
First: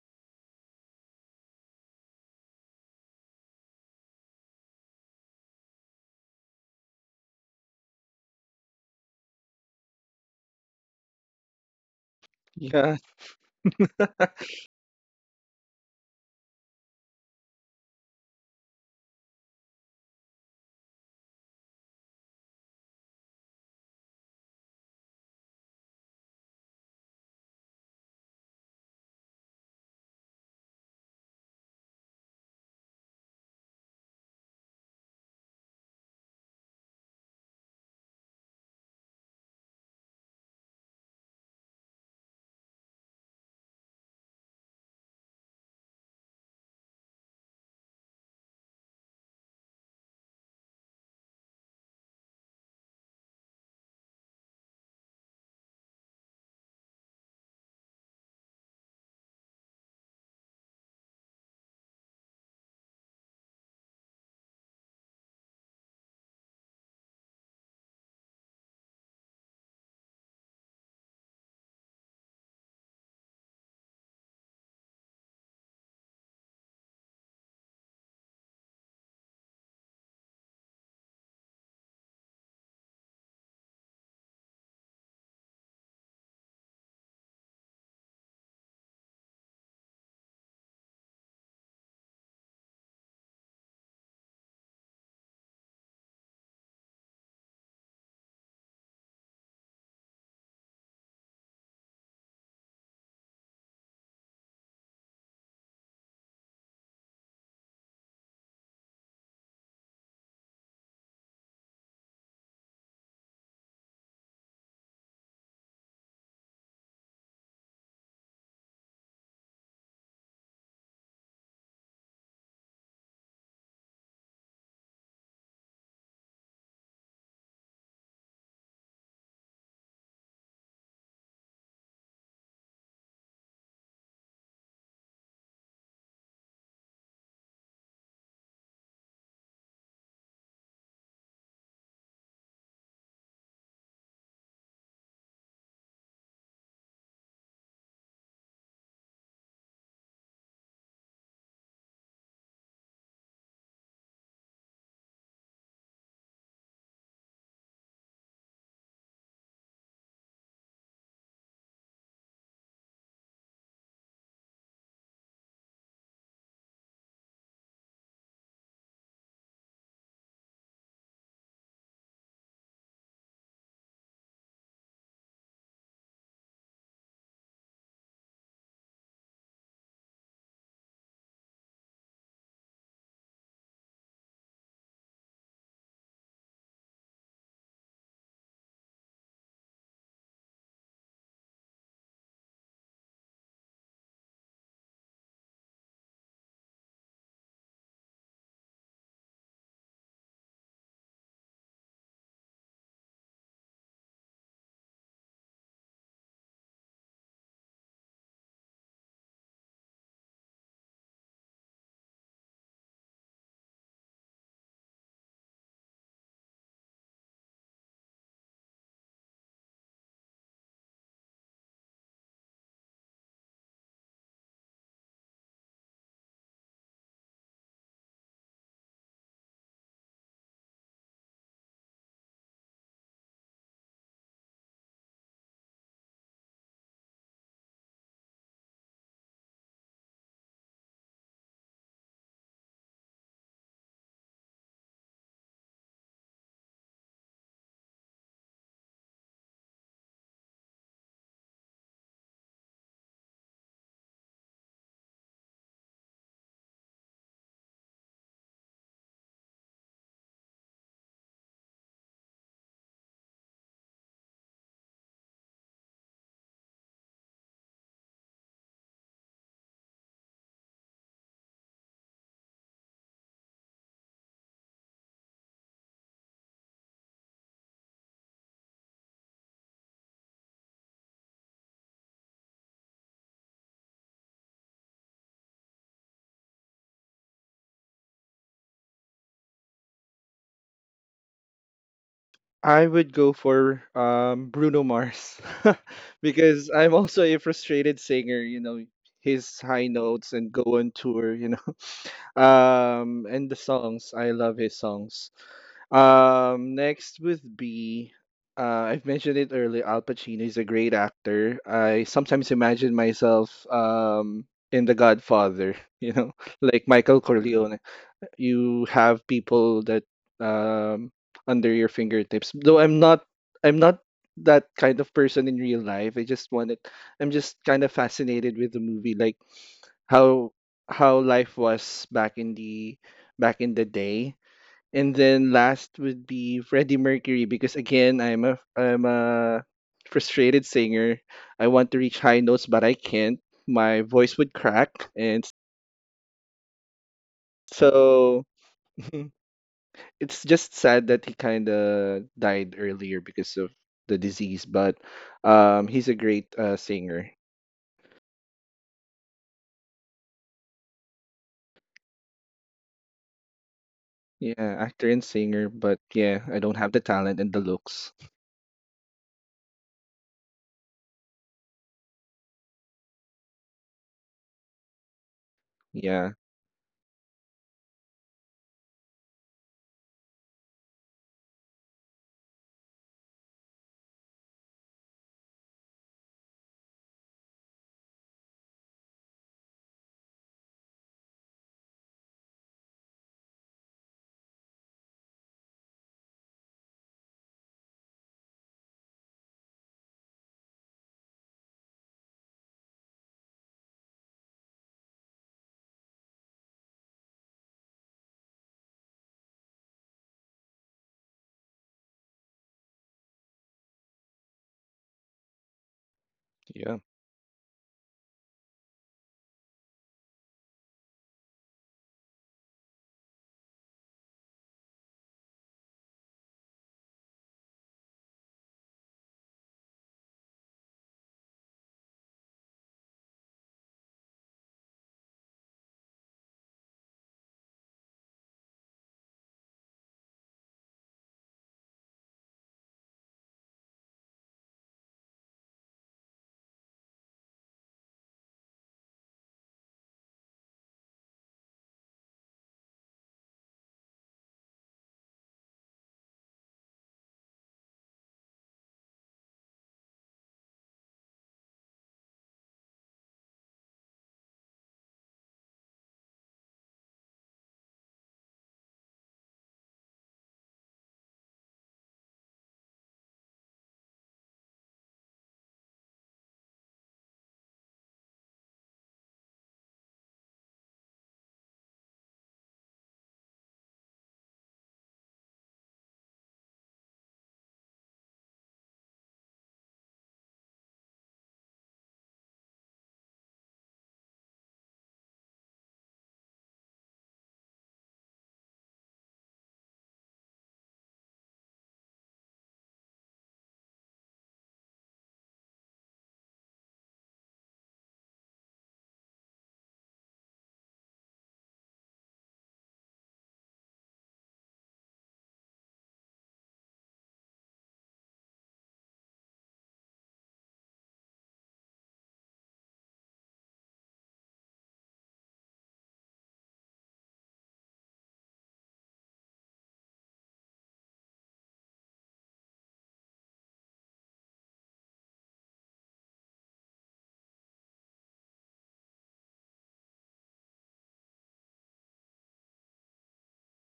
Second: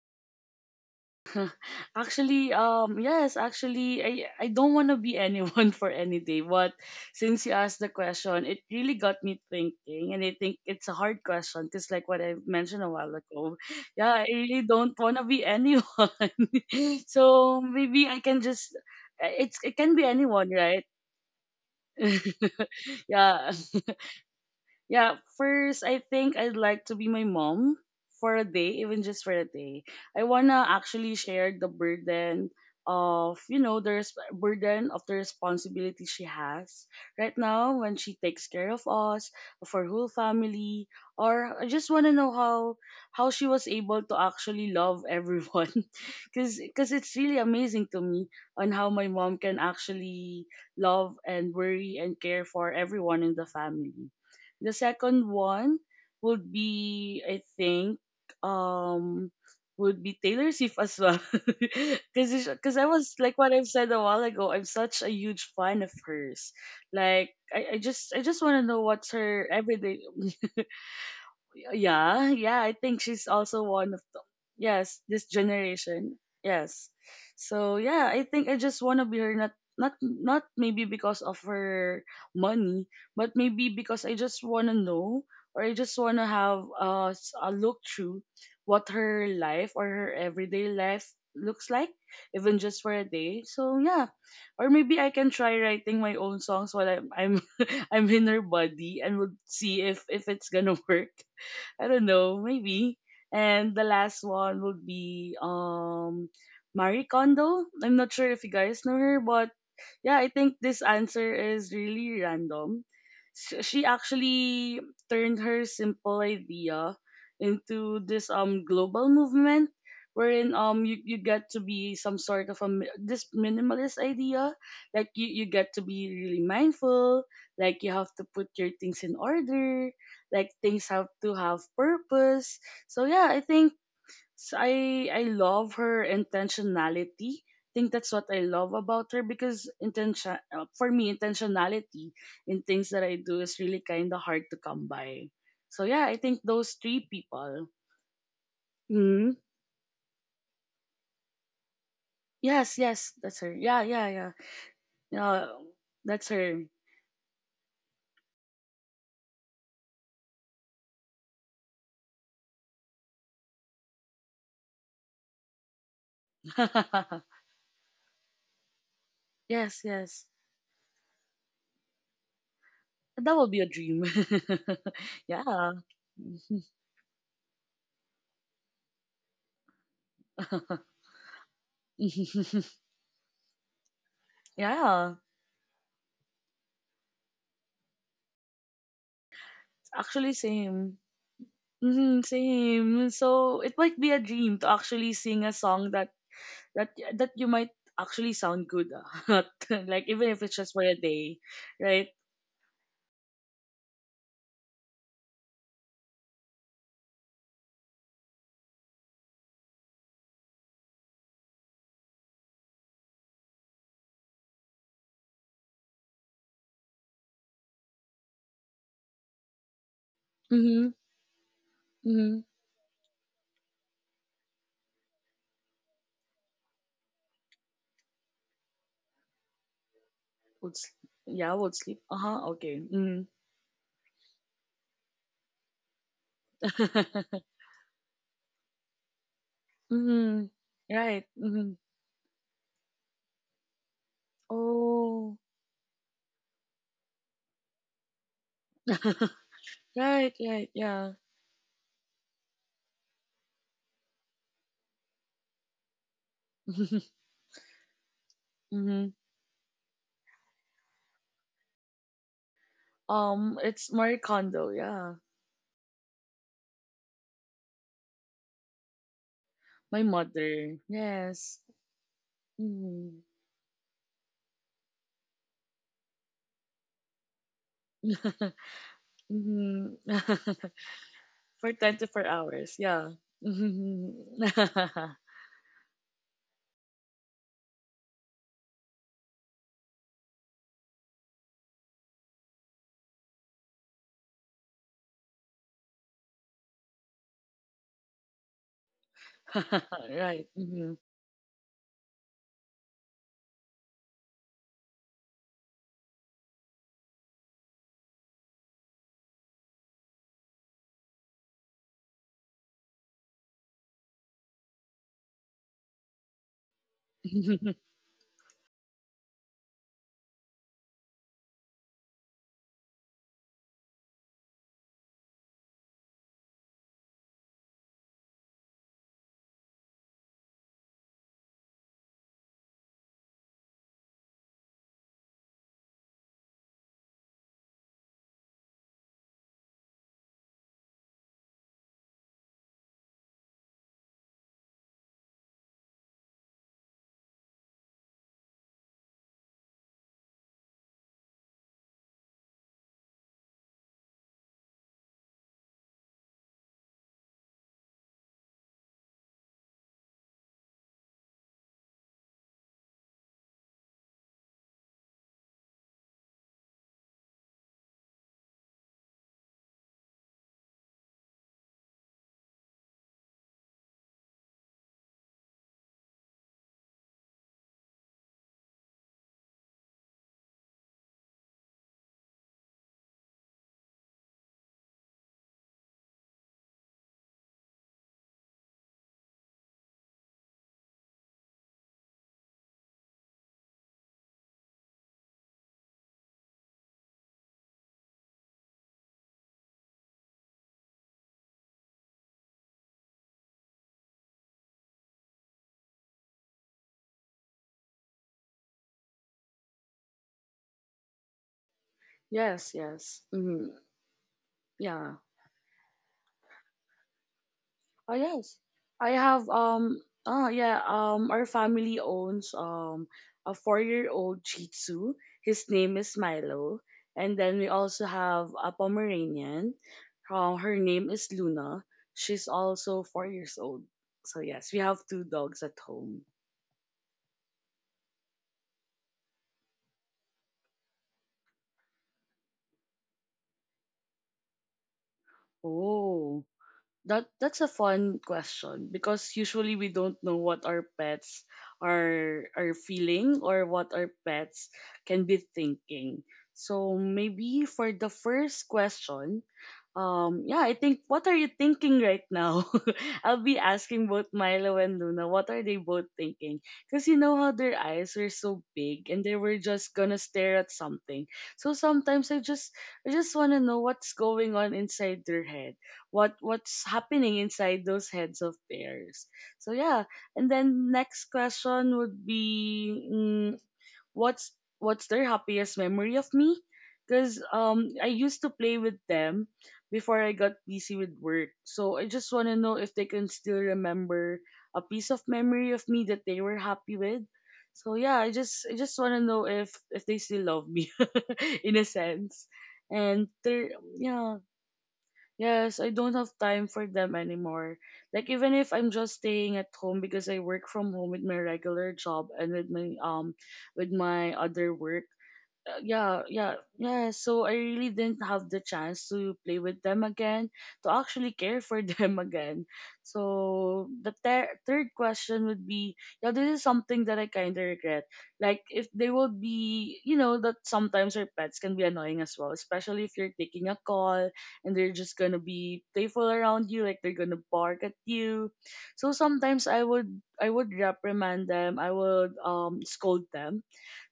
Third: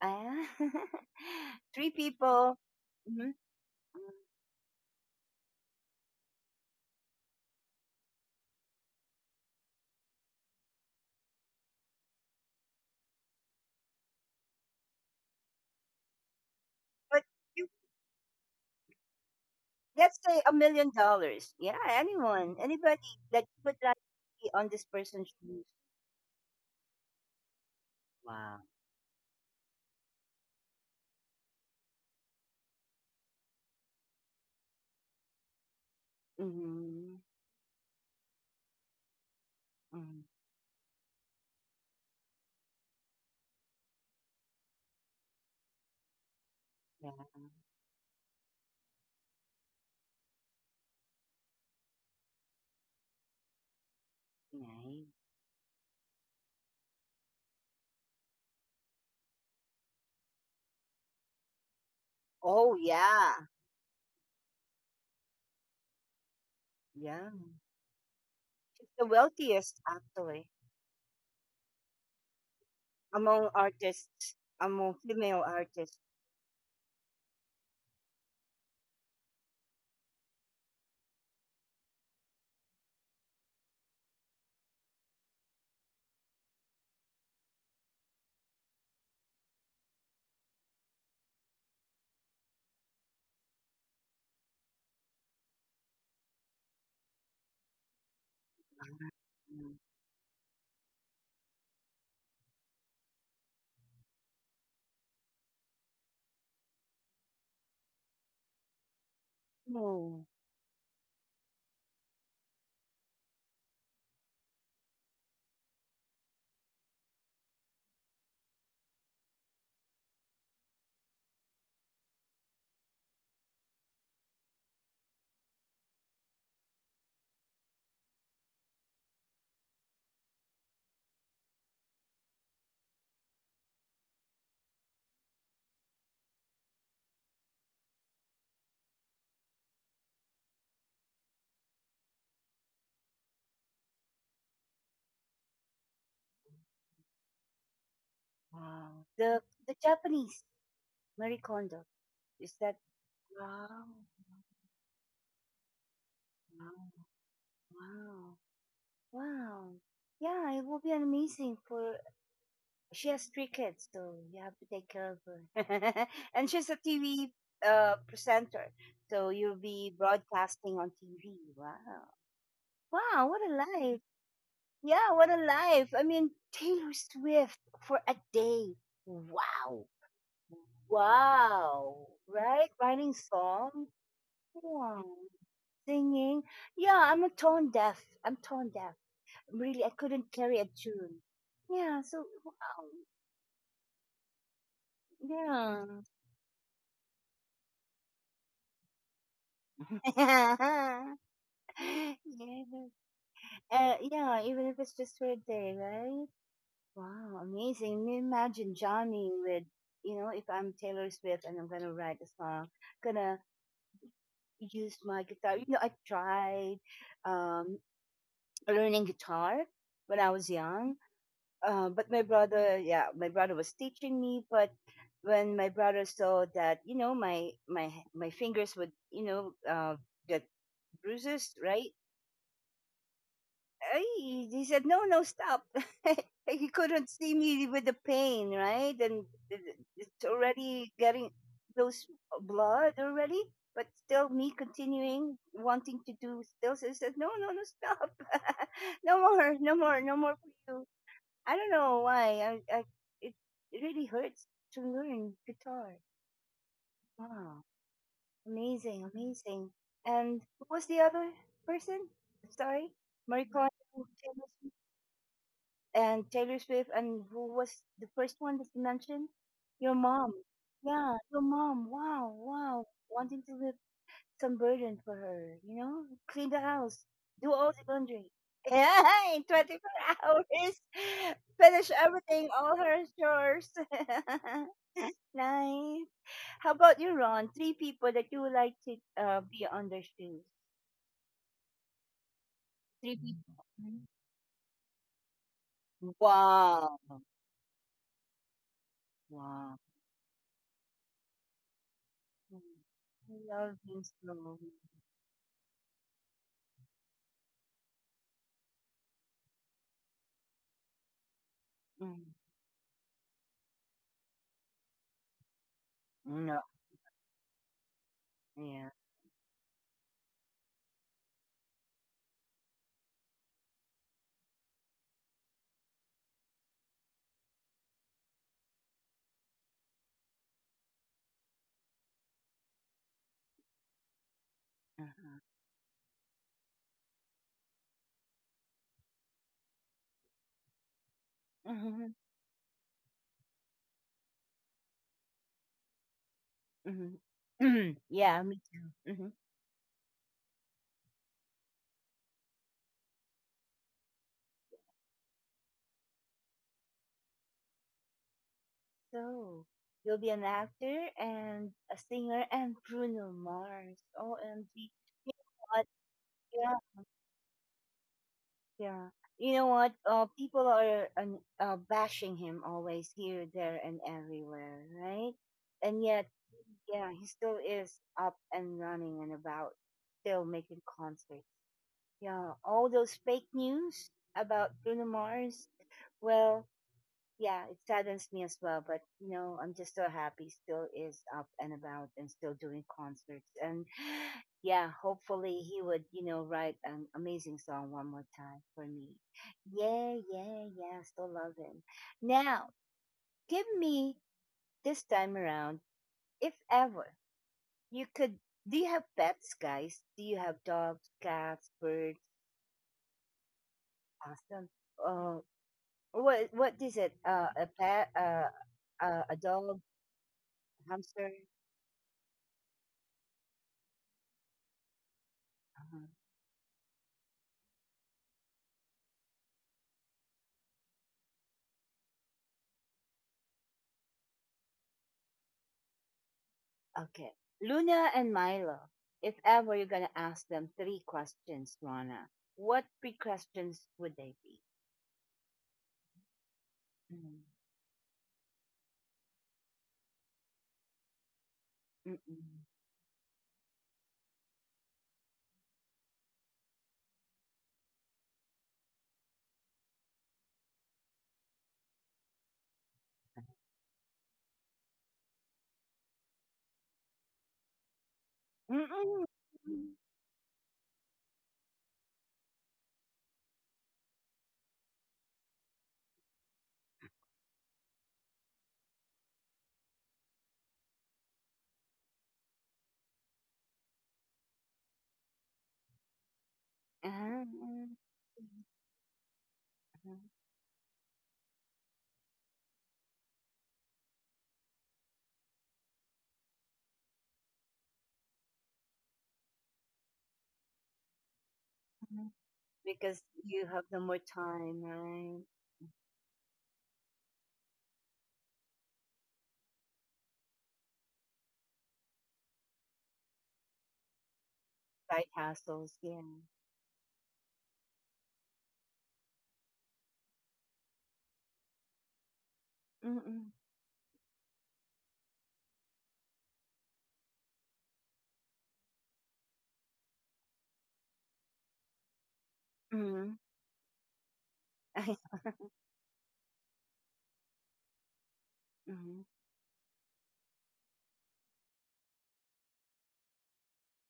Ah, three
Actually,
people. hmm
yes, actually, I don't want to be anyone for any day, but since you asked the question, it really got me thinking, and I think it's a hard question because, like what I mentioned a
Yeah.
while ago, yeah, I really don't want to be anyone.
But
So
you
maybe I can just, it's it can be
let's say
anyone,
a
right?
million dollars. Yeah, anyone, anybody, that
Yeah,
like put that on this
yeah,
person's shoes.
first I think I'd like to be my mom for a
Wow.
day, even just for a day. I wanna actually share the burden of you know the burden of the responsibility she has
Mm-hmm.
right now when she takes care of us, of her whole
hmm
family, or I just want to know how she was able to actually love everyone because
Yeah,
it's really amazing to me on how my mom can actually love and worry and care for everyone in the family. The
nice.
second one would be, I think, um, would be Taylor Swift as well,
Oh
because I was
yeah,
like what I've said a while ago. I'm such a huge fan of hers. Like
yeah.
I, I just want to know
She's the
what's her
wealthiest
everyday.
actually
Yeah, yeah, I think she's
among
also one of them.
artists, among
Yes, this
female artists.
generation. Yes. So yeah, I think I just wanna be her, not maybe because of her money, but maybe because I just wanna know, or I just wanna have a look through what her life or her everyday life looks like, even just for a day. So yeah. Or maybe I can try writing my own songs while I'm I'm in her body and would
Mm.
see if it's gonna work. I don't know, maybe. And the last one would be Marie Kondo. I'm not sure if you guys know her, but yeah, I
Oh
think this answer is really random. She actually turned her simple idea into this global movement wherein you, you get to be some sort of a this minimalist idea, like you get to be really mindful, like you have to put your things in order, like things have to have purpose. So yeah I think, so I love her intentionality. I think that's what I love about her because intention for me intentionality in things that I do is really kind of hard to come by. So yeah, I think those three people.
wow.
Hmm.
The Japanese Marie Kondo is
Yes,
that
yes, that's her.
wow,
Yeah, yeah, yeah. Yeah, that's her.
wow, wow, wow. Yeah, it will be amazing for. She has three kids, so you have to take care of her. And she's a TV presenter, so you'll
yes,
be
yes.
broadcasting on TV. Wow. Wow,
That
what
would
a
be a
life.
dream.
Yeah, what a
Yeah.
life. I mean, Taylor Swift for a day. Wow. Wow. Right? Writing songs. Wow.
Yeah.
Singing. Yeah, I'm a tone deaf. I'm tone deaf. Really, I couldn't
Actually,
carry a
same.
tune. Yeah, so
Mhm,
wow.
same. So it might be a dream to actually sing a
Yeah.
song that that you might actually sound good at, like even if it's just for a
Yeah.
day, right?
No, yeah, even if it's just for a day, right? Wow, amazing. Me- Imagine Johnny with, you know, if I'm Taylor Swift and I'm gonna write a song, gonna use my guitar. You know, I tried um, learning guitar when I was young,
Mhm,
but my
mhm.
brother, yeah, my brother was teaching me, but when my brother saw that, you know, my fingers would, you know, get
Would s-
bruises,
yeah, would
right?
sleep. Uh huh. Okay. Mhm.
Ay, he said, "No, no, stop." He couldn't see me with the pain, right? And it's
mhm.
already getting
Right. Mhm.
those blood already, but still me continuing
Oh.
wanting to do still. So he said, "No, no, no, stop. No more, no more, no more
Right.
for
Right.
you."
Yeah.
I don't know why. I it, it really hurts to learn guitar. Wow, amazing,
Mhm.
amazing. And who was the other person? Sorry, Marie Kondo.
It's Marie Kondo.
James
Yeah,
and Taylor Swift, and who was the first one that you mentioned? Your
my
mom.
mother.
Yeah, your
Yes.
mom. Wow, wow.
Mhm.
Wanting to lift some burden for her, you know? Clean the house, do all the laundry. Yeah, in
mhm.
24 hours,
For
finish
24
everything, all
hours,
her
yeah.
chores.
Mhm.
Nice. How about you, Ron? Three people that you would like to be on their shoes.
I
Three
would go
people.
for
Mhm.
Bruno Mars because
Wow.
I'm also a frustrated singer. You know, his
Wow.
high
Right.
notes and go
mhm.
on tour. You know,
Mm. I
and the
love this
songs. I
song.
love his songs. Next would be. I've mentioned it earlier. Al Pacino is a great actor. I
Mm.
sometimes imagine myself in The Godfather, you know,
No.
like Michael Corleone.
Yeah.
You have people that um, under your fingertips. Though I'm not that kind of person in real life. I'm just kind of fascinated with the movie, like how how life was back in the day. And
Uh-huh.
then last would be Freddie Mercury because again, I'm a frustrated singer. I want
Mhm.
to reach high notes, but I can't. My voice would crack, and
Mhm. Mhm. Yeah, me
so
too.
it's just sad that he kind of died earlier because of the disease, but he's a great singer.
So, you'll be an actor and a singer and Bruno Mars. OMG.
Yeah, actor
You
and
know what?
singer, but yeah, I
Yeah,
don't have the talent and the looks.
yeah. You know what? People are bashing him always here, there, and everywhere, right? And yet,
Yeah,
yeah, he still is up and running and about, still making concerts. Yeah, all those fake news about Bruno Mars. Well, yeah, it saddens me as well, but you know, I'm just so happy still is up and about and still doing concerts. And yeah, hopefully he would, you know, write an amazing song one more time for me. Yeah, yeah, yeah, still love him. Now, give me this time around, if ever you could. Do you have pets, guys? Do you have dogs, cats, birds?
Yes, yes. mhm,
Awesome.
yeah.
Oh, what is it?
yeah,
A pet?
Oh, yes. I
A
have
dog?
um oh yeah,
Hamster?
our family owns a four-year-old Shih Tzu. His name
Uh-huh.
is Milo. And then we also have a Pomeranian. Her name is Luna. She's also 4 years old. So yes, we have two dogs at home.
Okay. Luna and Milo. If ever you're gonna ask them three questions, Rana, what three questions would they be?
Oh. That
Mm.
that's a fun question because usually we don't know what our pets are
Mm-mm.
are feeling or what our pets can be thinking. So maybe for the first question, yeah, I think what are you thinking right now? I'll be asking both Milo and Luna what are they both thinking? Because you know how their eyes were so big and
Mm-mm.
they were just gonna stare at something. So sometimes I just wanna know what's going on inside their head. What's happening inside those heads of theirs. So yeah. And then next question would be what's what's their happiest memory of me because
Uh-huh. Mm-hmm.
I used to play with them before
Uh-huh.
I got busy with work, so I just want to know if they can still remember a piece of memory of me that they were happy with. So yeah, I just want to know if they still love me in a
Uh-huh.
sense and
Because
they're
you have no more
Yeah.
time, right?
Yes, I don't have time for them anymore. Like even if I'm just staying at home, because I work from home with my regular job and with my other work,
Side
uh,
hassles,
yeah,
yeah.
yeah, yeah. So I really didn't have the chance to play with them again, to actually care for them again.
Mm-mm.
So the third question would be, yeah, this is something that I kind of regret. Like if they would be, you know, that sometimes our pets can be annoying as well, especially if
Mm-hmm.
you're taking a call and they're just gonna be playful around you, like they're gonna bark at you. So
Mm-hmm.
sometimes I would reprimand them. I would scold them,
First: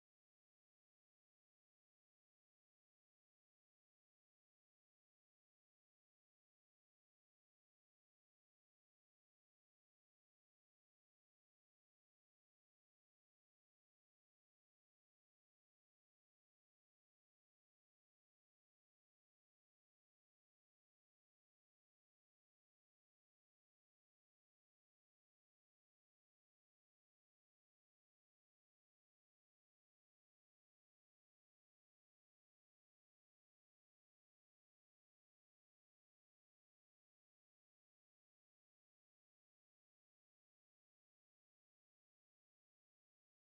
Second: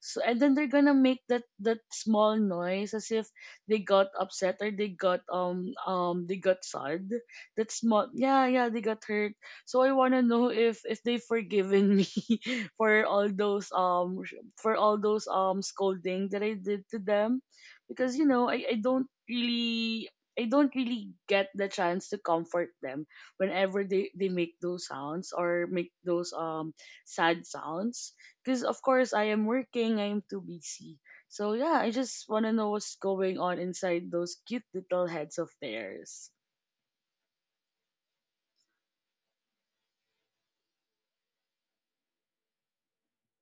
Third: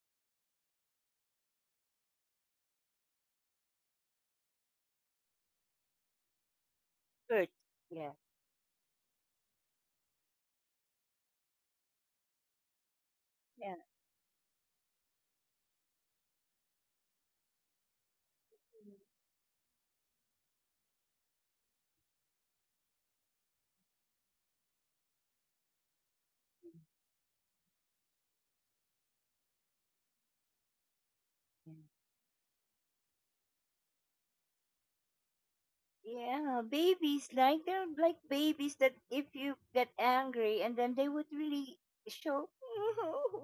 so and then they're gonna make that small noise as if they got upset or they got sad.
Good.
That small,
Yeah.
yeah, yeah, they got hurt. So I wanna know if they've forgiven me for all those
Yeah.
for all those scolding that I did to them, because you know I don't really. I don't really get the chance to comfort them whenever they make those sounds or make those sad sounds, because of course I am working, I am too busy. So
Yeah.
yeah, I just want to know what's going on inside those cute little heads of theirs.
Yeah, babies like they're like babies that if you get angry and then they would really show.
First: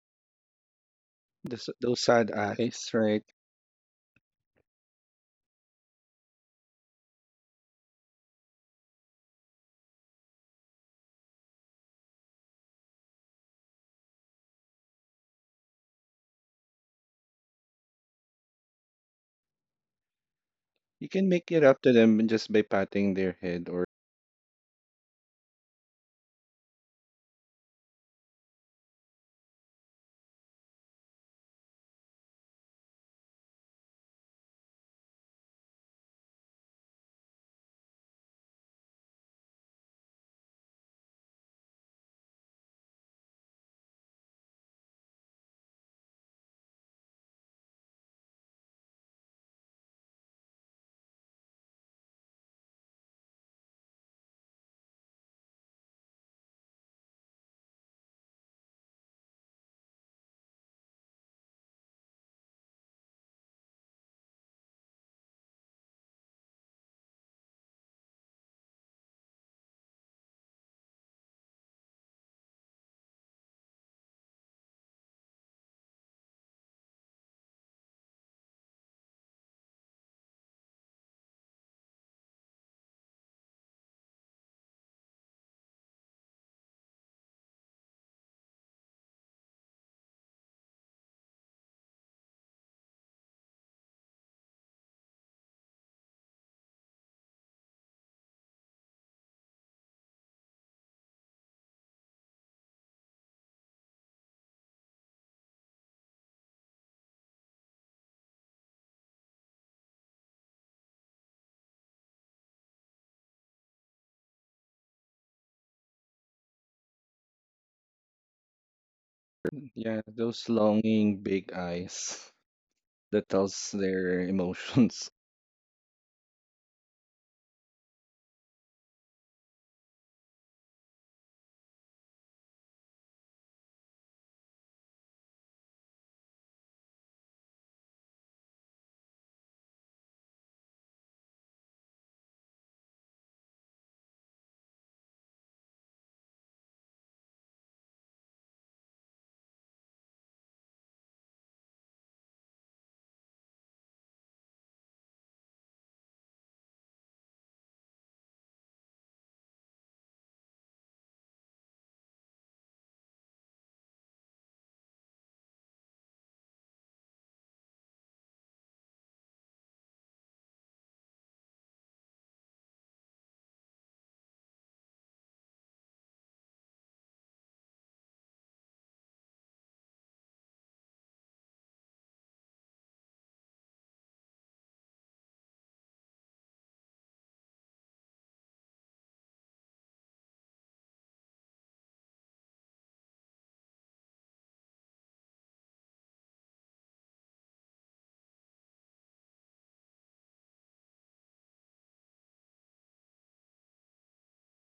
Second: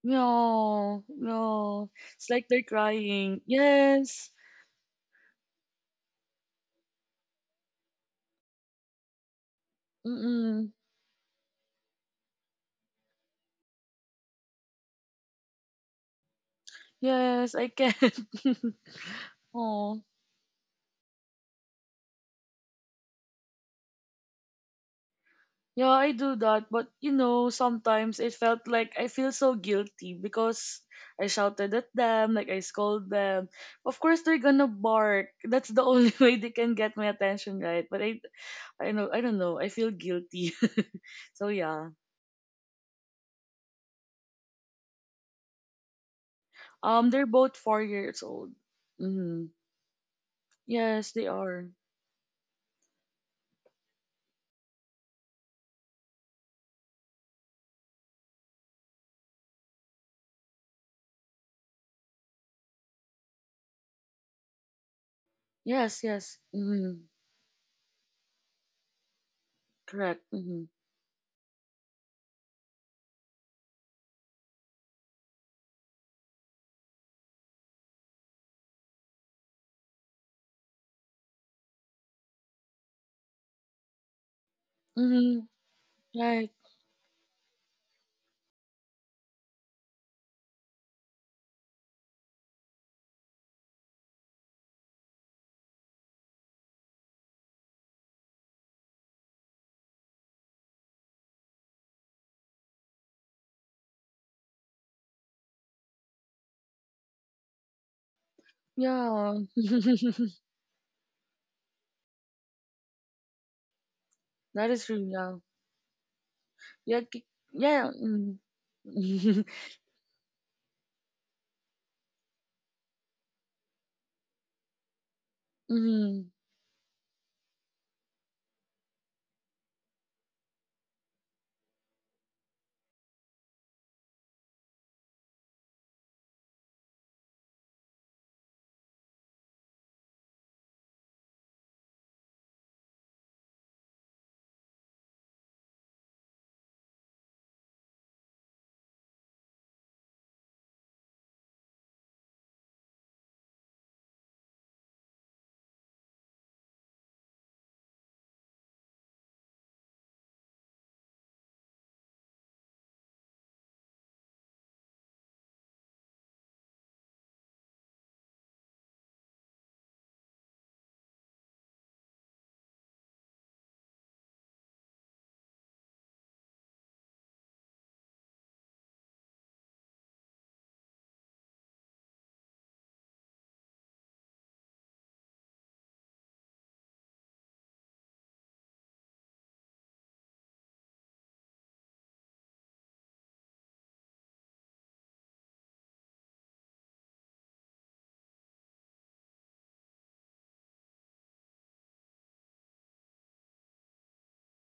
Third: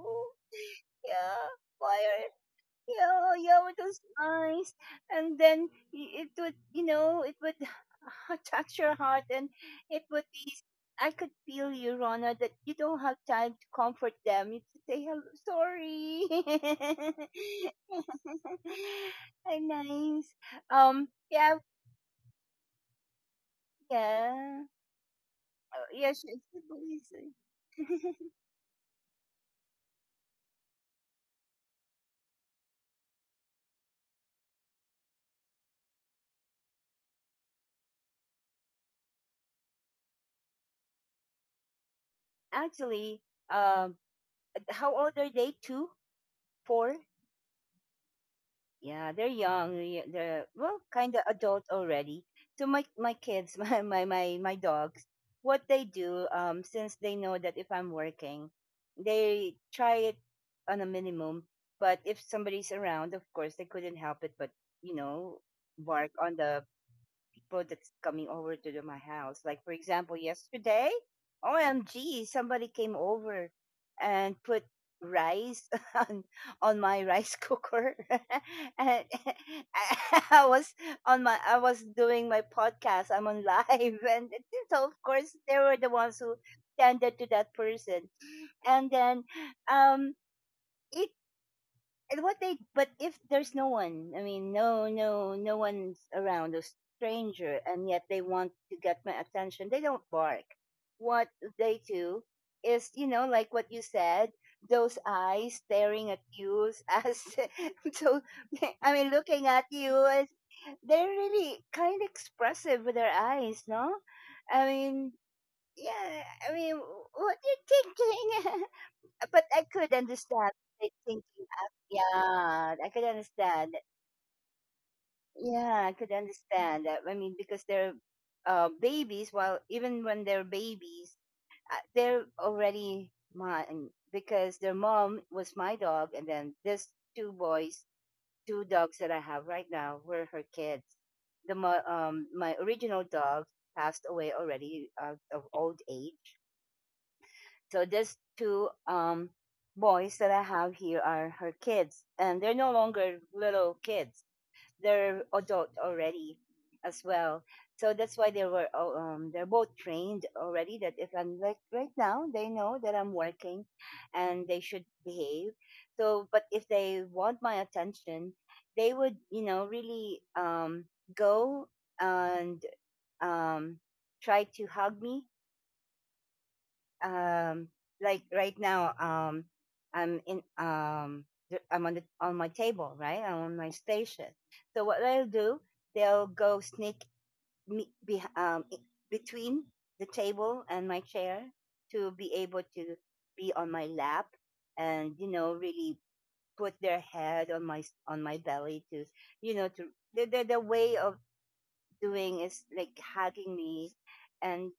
No,
Yeah,
no,
those
fire.
it's
sad
like they're
eyes, right?
Yeah,
crying.
yeah, with those
Yes,
eyes, and then it would, you know, it would touch your heart, and it would be.
mm-mm.
I could feel you, Rona, that you don't have time to comfort them. You just say hello, sorry.
Yes, I can. oh,
Nice.
You can make
Yeah.
it up to them just by patting their head or
Yeah.
yeah, I
Yeah,
do
she
that, but
believes
you
it.
know, sometimes it felt like I feel so guilty because I shouted at them, like I scold them. Of course, they're gonna bark. That's the only way they can get my attention, right? But I know I don't know. I feel guilty. so yeah.
Actually, um, how old are they? Two, four?
They're both 4 years old.
Yeah, they're
Mm-hmm.
young. They're well,
Yes,
kind of
they
adult
are.
already. So my kids, my dogs, what they do, since they know that if I'm working, they try it on a minimum. But if somebody's around, of course, they couldn't help it, but you know,
Yes,
bark on
yes.
the
Mm-hmm.
people that's coming over to the, my house. Like for example,
Correct. Mm-hmm.
yesterday, OMG, somebody came over and put rice on on my rice cooker and I was on my I was doing my podcast I'm on live, and so of course
Mm-hmm.
they were the ones who
Like
tended to that person and then um it and what they but if there's no one I mean no one's around a stranger and yet they want to get my attention they don't bark. What they do is you know like what you said, those eyes staring at you as so I mean
yeah.
looking at you as they're really kind of expressive with their eyes. No I
that is true,
mean
yeah.
yeah I mean
Yeah ki-
what you
yeah.
thinking.
Mm-hmm.
But I could
yeah, those
understand it
longing
thinking,
big eyes
yeah, I could
that tells
understand.
their emotions.
Yeah, I could
mm-hmm.
understand that. I mean, because they're babies. Well, even when they're babies, they're already mine because their mom was my dog, and then there's two boys, two dogs that I have right now were her kids. My original dog passed away already of old age. So these two boys that I have here are her kids, and they're no longer little kids; they're adult already, as well. So that's why they were they're both trained already. That if I'm like right now, they know that I'm working, and they should behave. So, but if they want my attention, they would you know really go and um, try to hug me um like right now i'm in um I'm on the on my table right I'm on my station. So what they'll do, they'll go sneak me be, between the table and my chair to be able to be on my lap and you know really put their head on on my belly to you know to the way of doing is like hugging me and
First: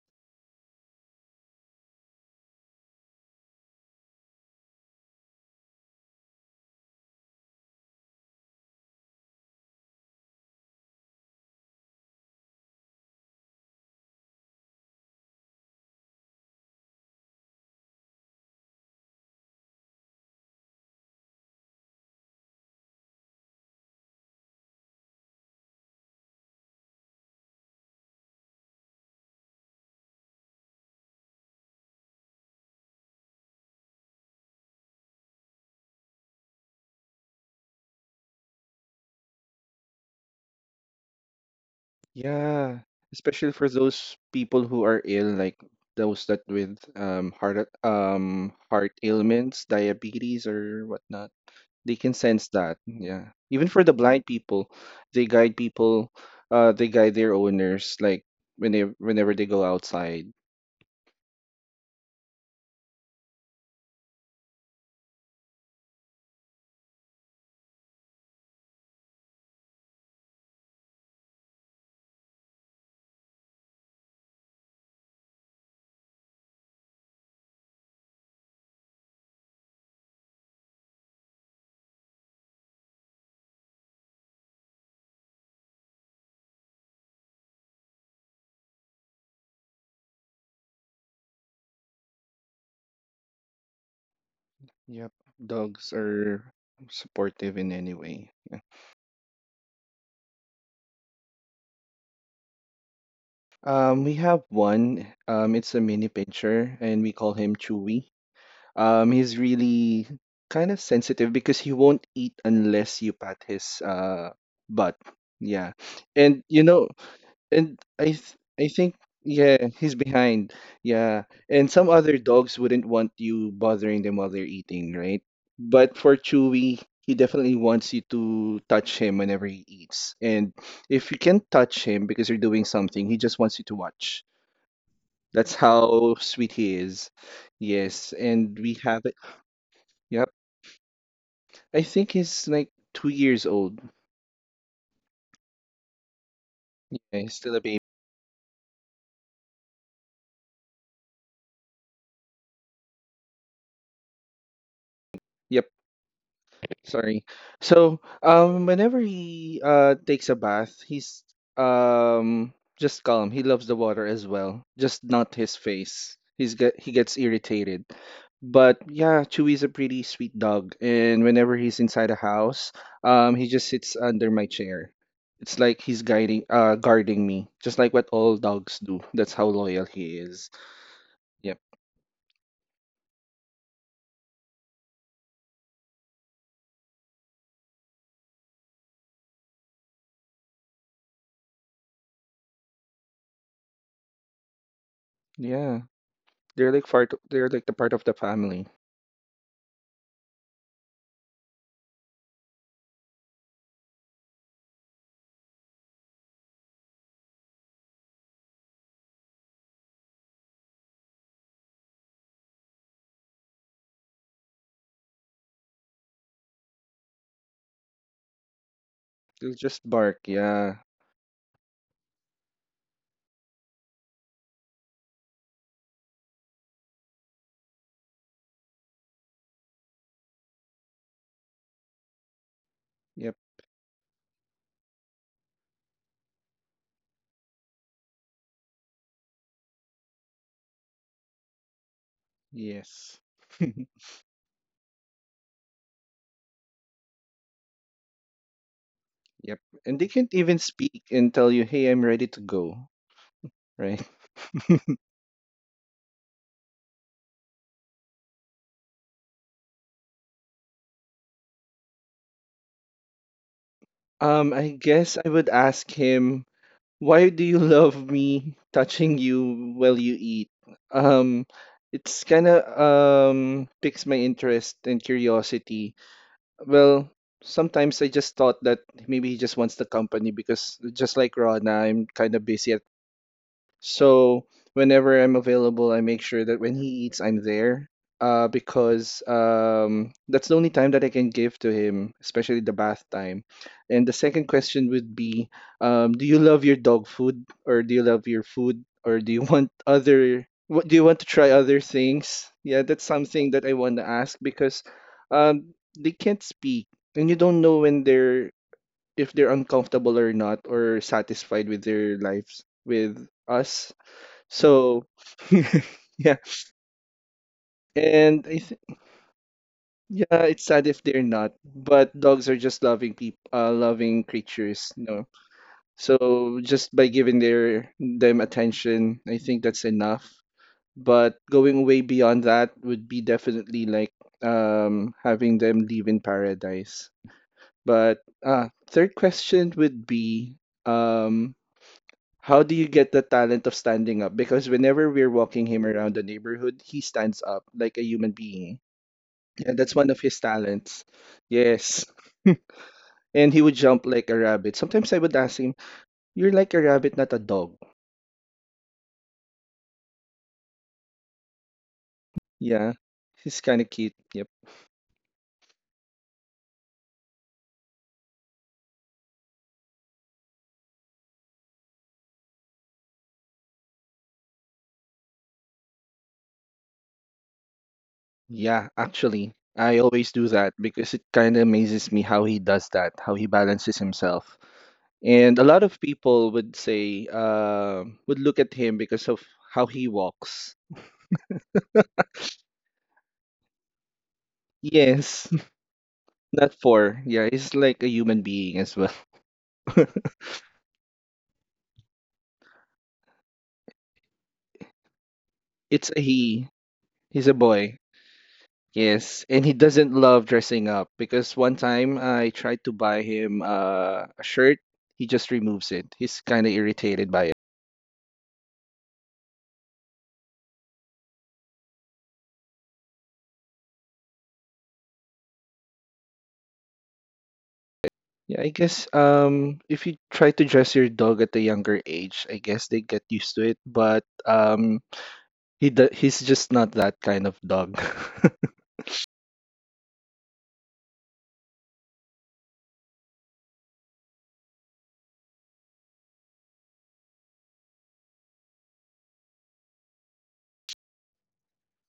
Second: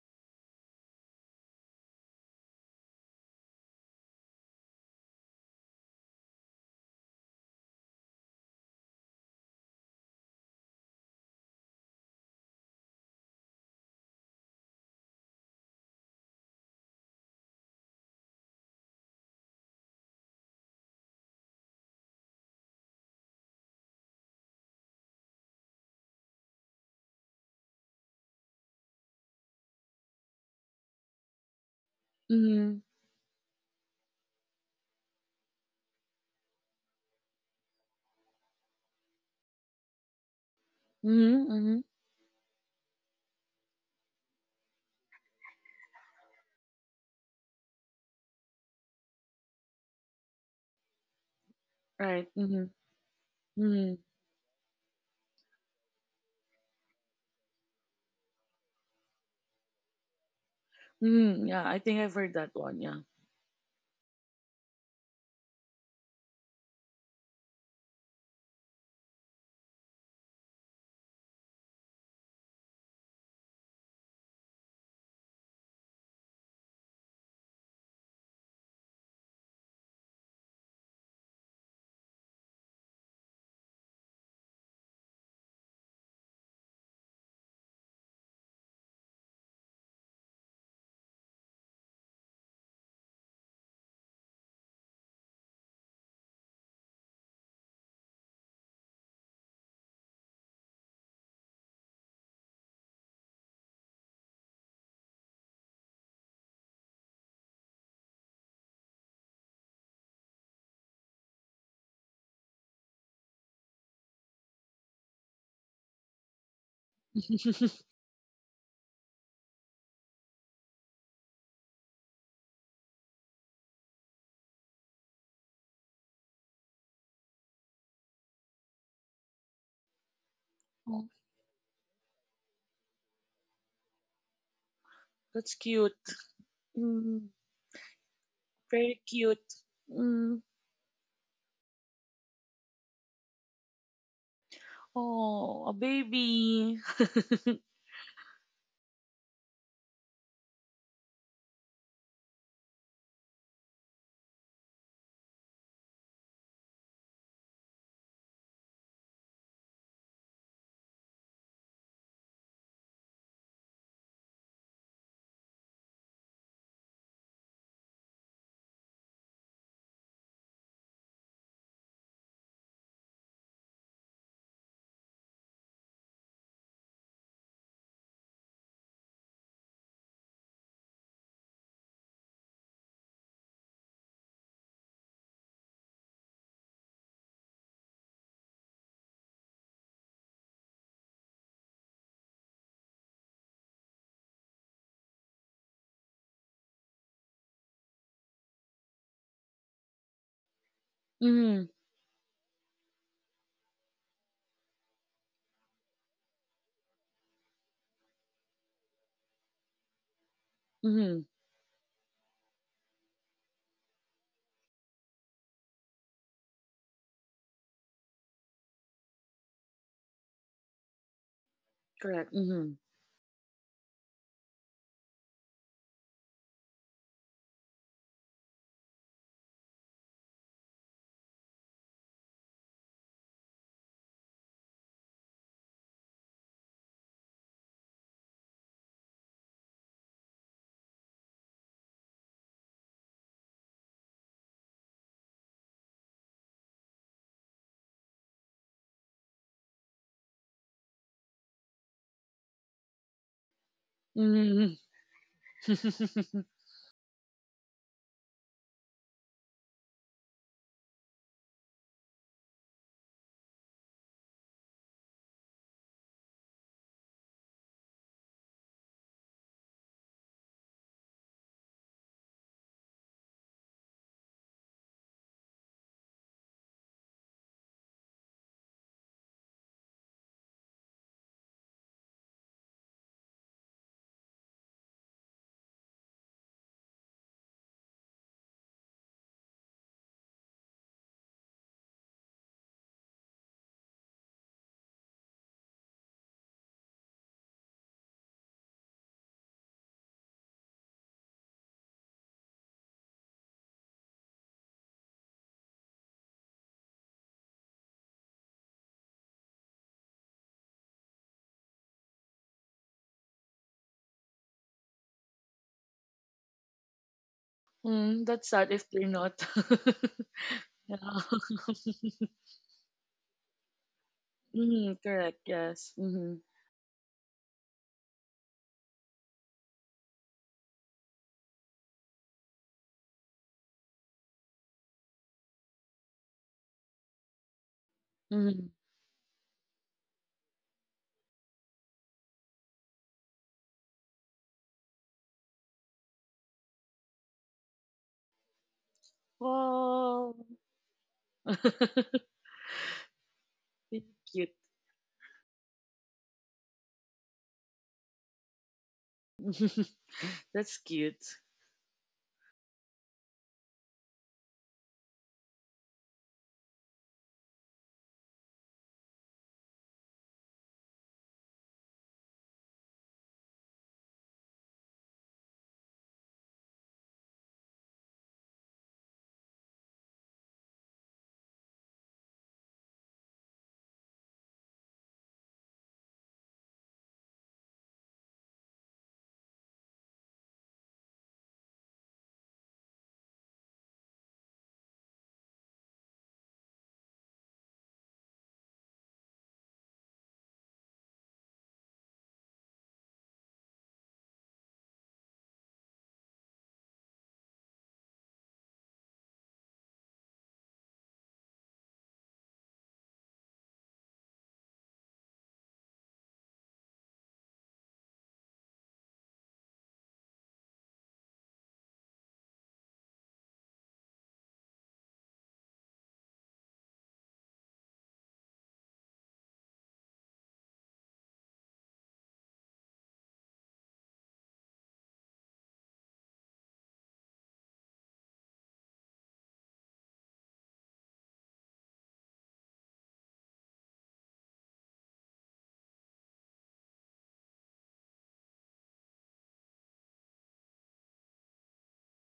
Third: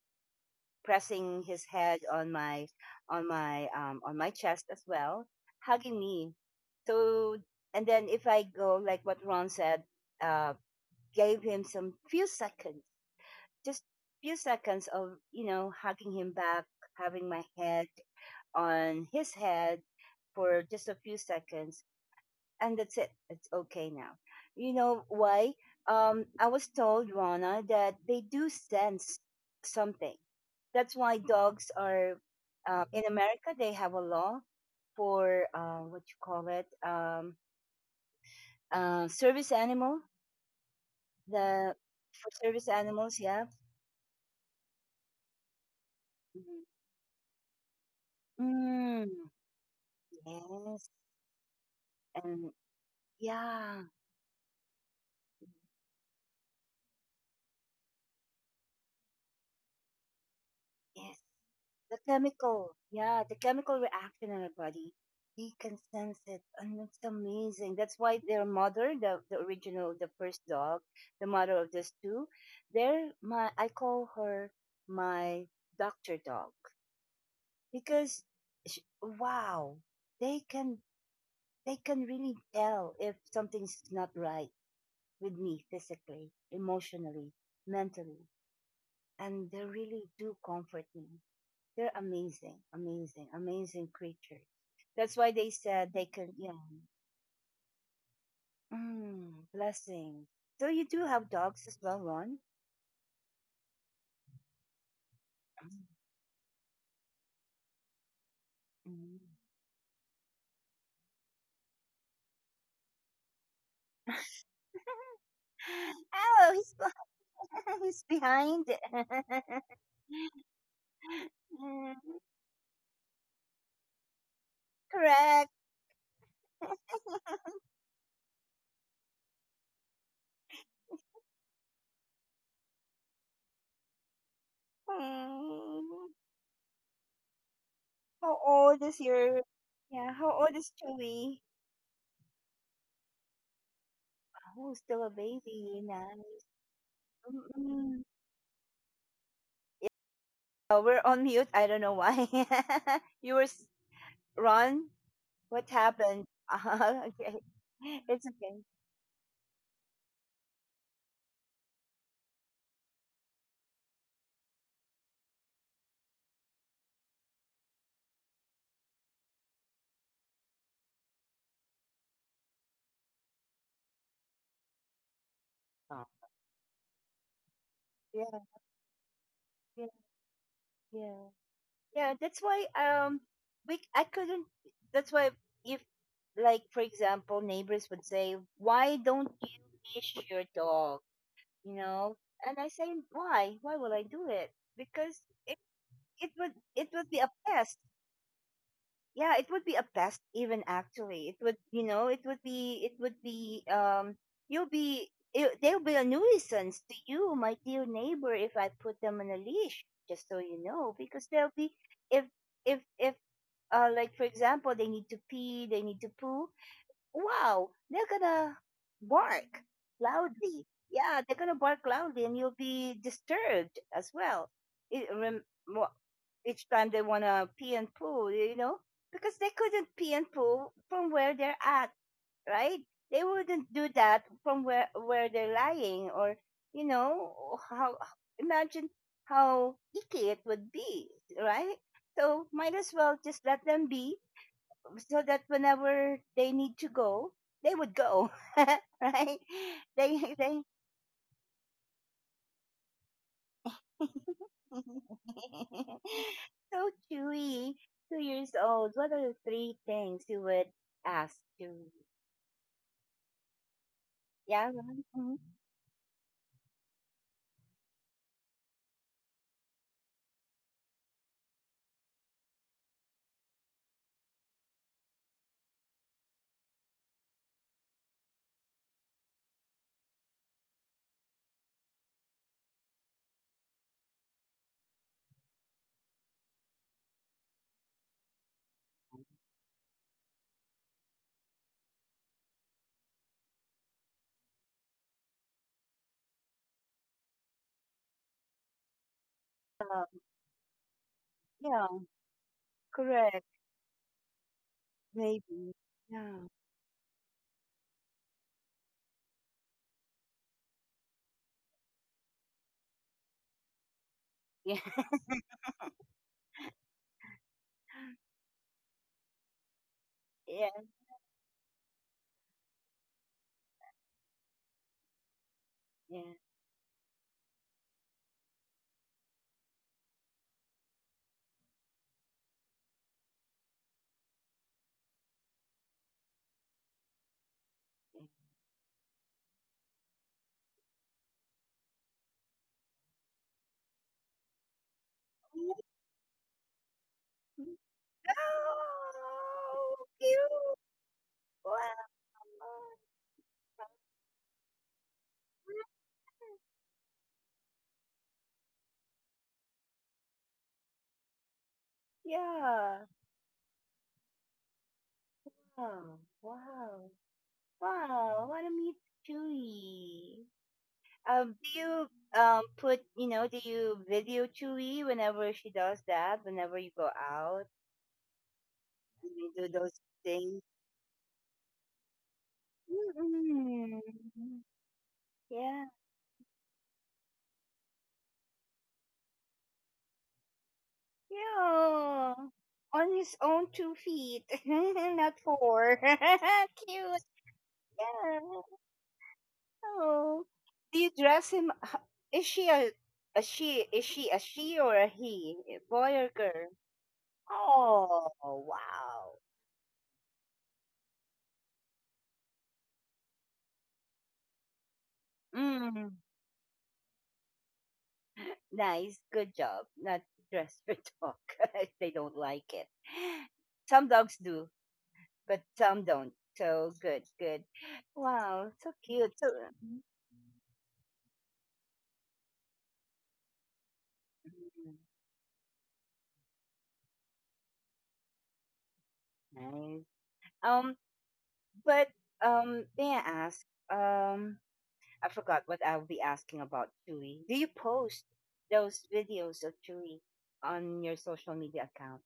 pressing his head on my on my on my chest as well, hugging me. So and then if I go like what Ron said, uh, gave him some few seconds, just few seconds of you know hugging him back, having my head on his head for just a few seconds and that's it. It's okay now. You know why? I was told, Rana, that they do sense something. That's why dogs are
Mm-hmm.
in America. They have a law for what you call it service animal.
Mm-hmm.
The
Mm-hmm.
for service
Yeah,
animals, yeah.
especially for those people who are ill, like those that with heart
Mm,
ailments, diabetes or
yes,
whatnot. They can
Right.
sense
and
Mm-hmm.
that. Yeah. Even for
yeah,
the
Mm-hmm.
blind people, they guide their owners like whenever they go outside.
yes.
Mm-hmm. Yeah, I
The
think I've heard that
chemical,
one, yeah.
yeah, the chemical reaction in our body. They can sense it, and it's amazing. That's why their mother, the original, the first dog, the mother of these two, they're my. I call her my doctor dog because, sh wow, they can they can really tell if something's not right with me physically, emotionally, mentally, and they really do comfort me. They're amazing, amazing, amazing creatures. That's
Yep.
why they said
Dogs
they can,
are
you know,
supportive in any way. Yeah.
mm, blessing. So you do have dogs as well, Ron?
We have one. It's a mini pincher, and we call him Chewy. Um,
Mm.
he's really kind of sensitive because he won't eat unless you pat his butt. Yeah. And
Oh,
you
he's
know,
beh-
and
he's
I th
behind.
I think yeah, he's behind. Yeah. And
Mm,
some other dogs wouldn't want you bothering them while they're eating, right?
correct.
But for Chewy, he definitely wants you to touch him whenever he eats. And
oh,
if you can touch him because you're doing something, he just wants you to watch.
that's
That's
cute.
Mm.
how sweet he is.
Mm,
Yes,
How
and
old
we
very
is
have it.
your?
cute.
Yeah, how
Mm,
Yep.
old is Chewy?
I think he's like 2 years old.
Oh, still a
oh, a
baby. Nice.
baby.
Yeah, he's still a baby.
Mm-mm. Oh, we're on mute. I don't know why. You were Ron, what
Yep,
happened?
sorry.
Okay.
So,
It's okay.
whenever he takes a bath, he's um just calm. He loves the water as well, just not his face. He gets irritated. But yeah, Chewy's a pretty sweet dog, and whenever he's inside a house, he just sits under my chair. It's like
Oh.
he's guarding me, just like what
Yeah,
all dogs do. That's how
yeah,
loyal he is.
yeah.
Yeah.
Yeah, that's why we I couldn't, that's why if like for example neighbors would say, why don't you leash your dog? You know? And I say, why? Why will I do it? Because it,
Yeah,
it would be a
They're like
pest.
the part of the family.
Yeah, it would be a best even actually it would
Mm,
it would be you'll be they'll be a nuisance to you my dear neighbor if I put them on a leash just so you know
mm,
because they'll be if if like for example they need to pee they need to poo wow, they're gonna bark
They'll just bark.
loudly.
Yeah.
Yeah, they're gonna bark loudly,
correct.
and you'll
Mm,
be disturbed as well. It, rem, mo- each time they wanna pee and poo, you know, because they couldn't pee and poo from where they're at, right? They
Yep.
wouldn't do that from where they're lying, or you know how. Imagine how icky it would be, right? So might as well
Yes.
just let them be so that whenever they need to go, they would go, right?
Yep. And they
They
can't
they
even speak and tell you, "Hey, I'm ready to go." Right?
mm.
so Chewy, 2 years old. What are the three things you would ask Chewy?
Um,
Yeah,
I guess
mm
I would ask him, why do you love me touching you while you eat? Um, it's kind of piques my interest and curiosity. Well, sometimes I just thought that maybe he just wants the company because just like Rona, I'm kind of busy at so whenever I'm available, I make sure that when he eats, I'm there. Because that's the only time that I can give to him, especially the bath time. And the second question would be, do you love your dog food, or do you love your food, or do you want other? What do you want to try other
yeah,
things? Yeah, that's
correct,
something that I want to ask because
maybe.
they
Yeah,
can't speak, and you don't know when they're if they're uncomfortable or not, or satisfied with their lives with us,
yeah,
so, yeah,
mm, that's
and
sad
I
if
th-
they're not.
yeah, it's
yeah,
yeah.
sad if they're not. But dogs are just loving
mm,
creatures, you
correct.
know.
Yes.
yeah.
Mm,
So just by giving their them attention, I think that's enough. But going way beyond that would be definitely like having them live in paradise.
Yeah.
But
mm.
third question would be, um how do you get the talent of standing up? Because whenever we're walking him around the neighborhood, he stands up like a human being. Yeah,
Oh,
that's one
Wow.
of his
cute!
talents.
Wow.
Yes. And he would jump like
Cute.
a rabbit. Sometimes I would ask him, you're like a rabbit, not a dog.
that's cute.
Yeah.
Yeah. He's kind of cute. Yep.
Oh, wow. Wow, what a meet Chewie. Do you put you know do you video Chewie whenever she does that? Whenever you go out,
Yeah,
do you
actually,
do those
I always
things?
do that because it kind of amazes me how he does that, how he balances
mm
himself. And a
Yeah,
lot of people would would look at him because of how he walks.
yeah. On his own 2 feet, not
Yes,
four.
not
Cute.
four. Yeah, he's like a
Yeah.
human being as well.
Oh, do you dress him? Is a she? Is she a she or a he? Boy
It's
or
a
girl?
he. He's a boy.
Oh, wow.
Yes, and he doesn't love dressing up because one time I tried to buy him a shirt. He just removes
Mm,
it. He's kind of irritated by it.
nice. Good job. Not dressed for talk. If they don't like it. Some dogs do, but some don't. So good, good. Wow,
Yeah, I
so
guess
cute. So
if you try to dress your dog at a younger age, I guess they get used to it. But
mm,
he's just not that kind of dog.
nice. Um, but May I ask? Um, I forgot what I'll be asking about Chewy. Do you post those videos of Chewy on your social media account?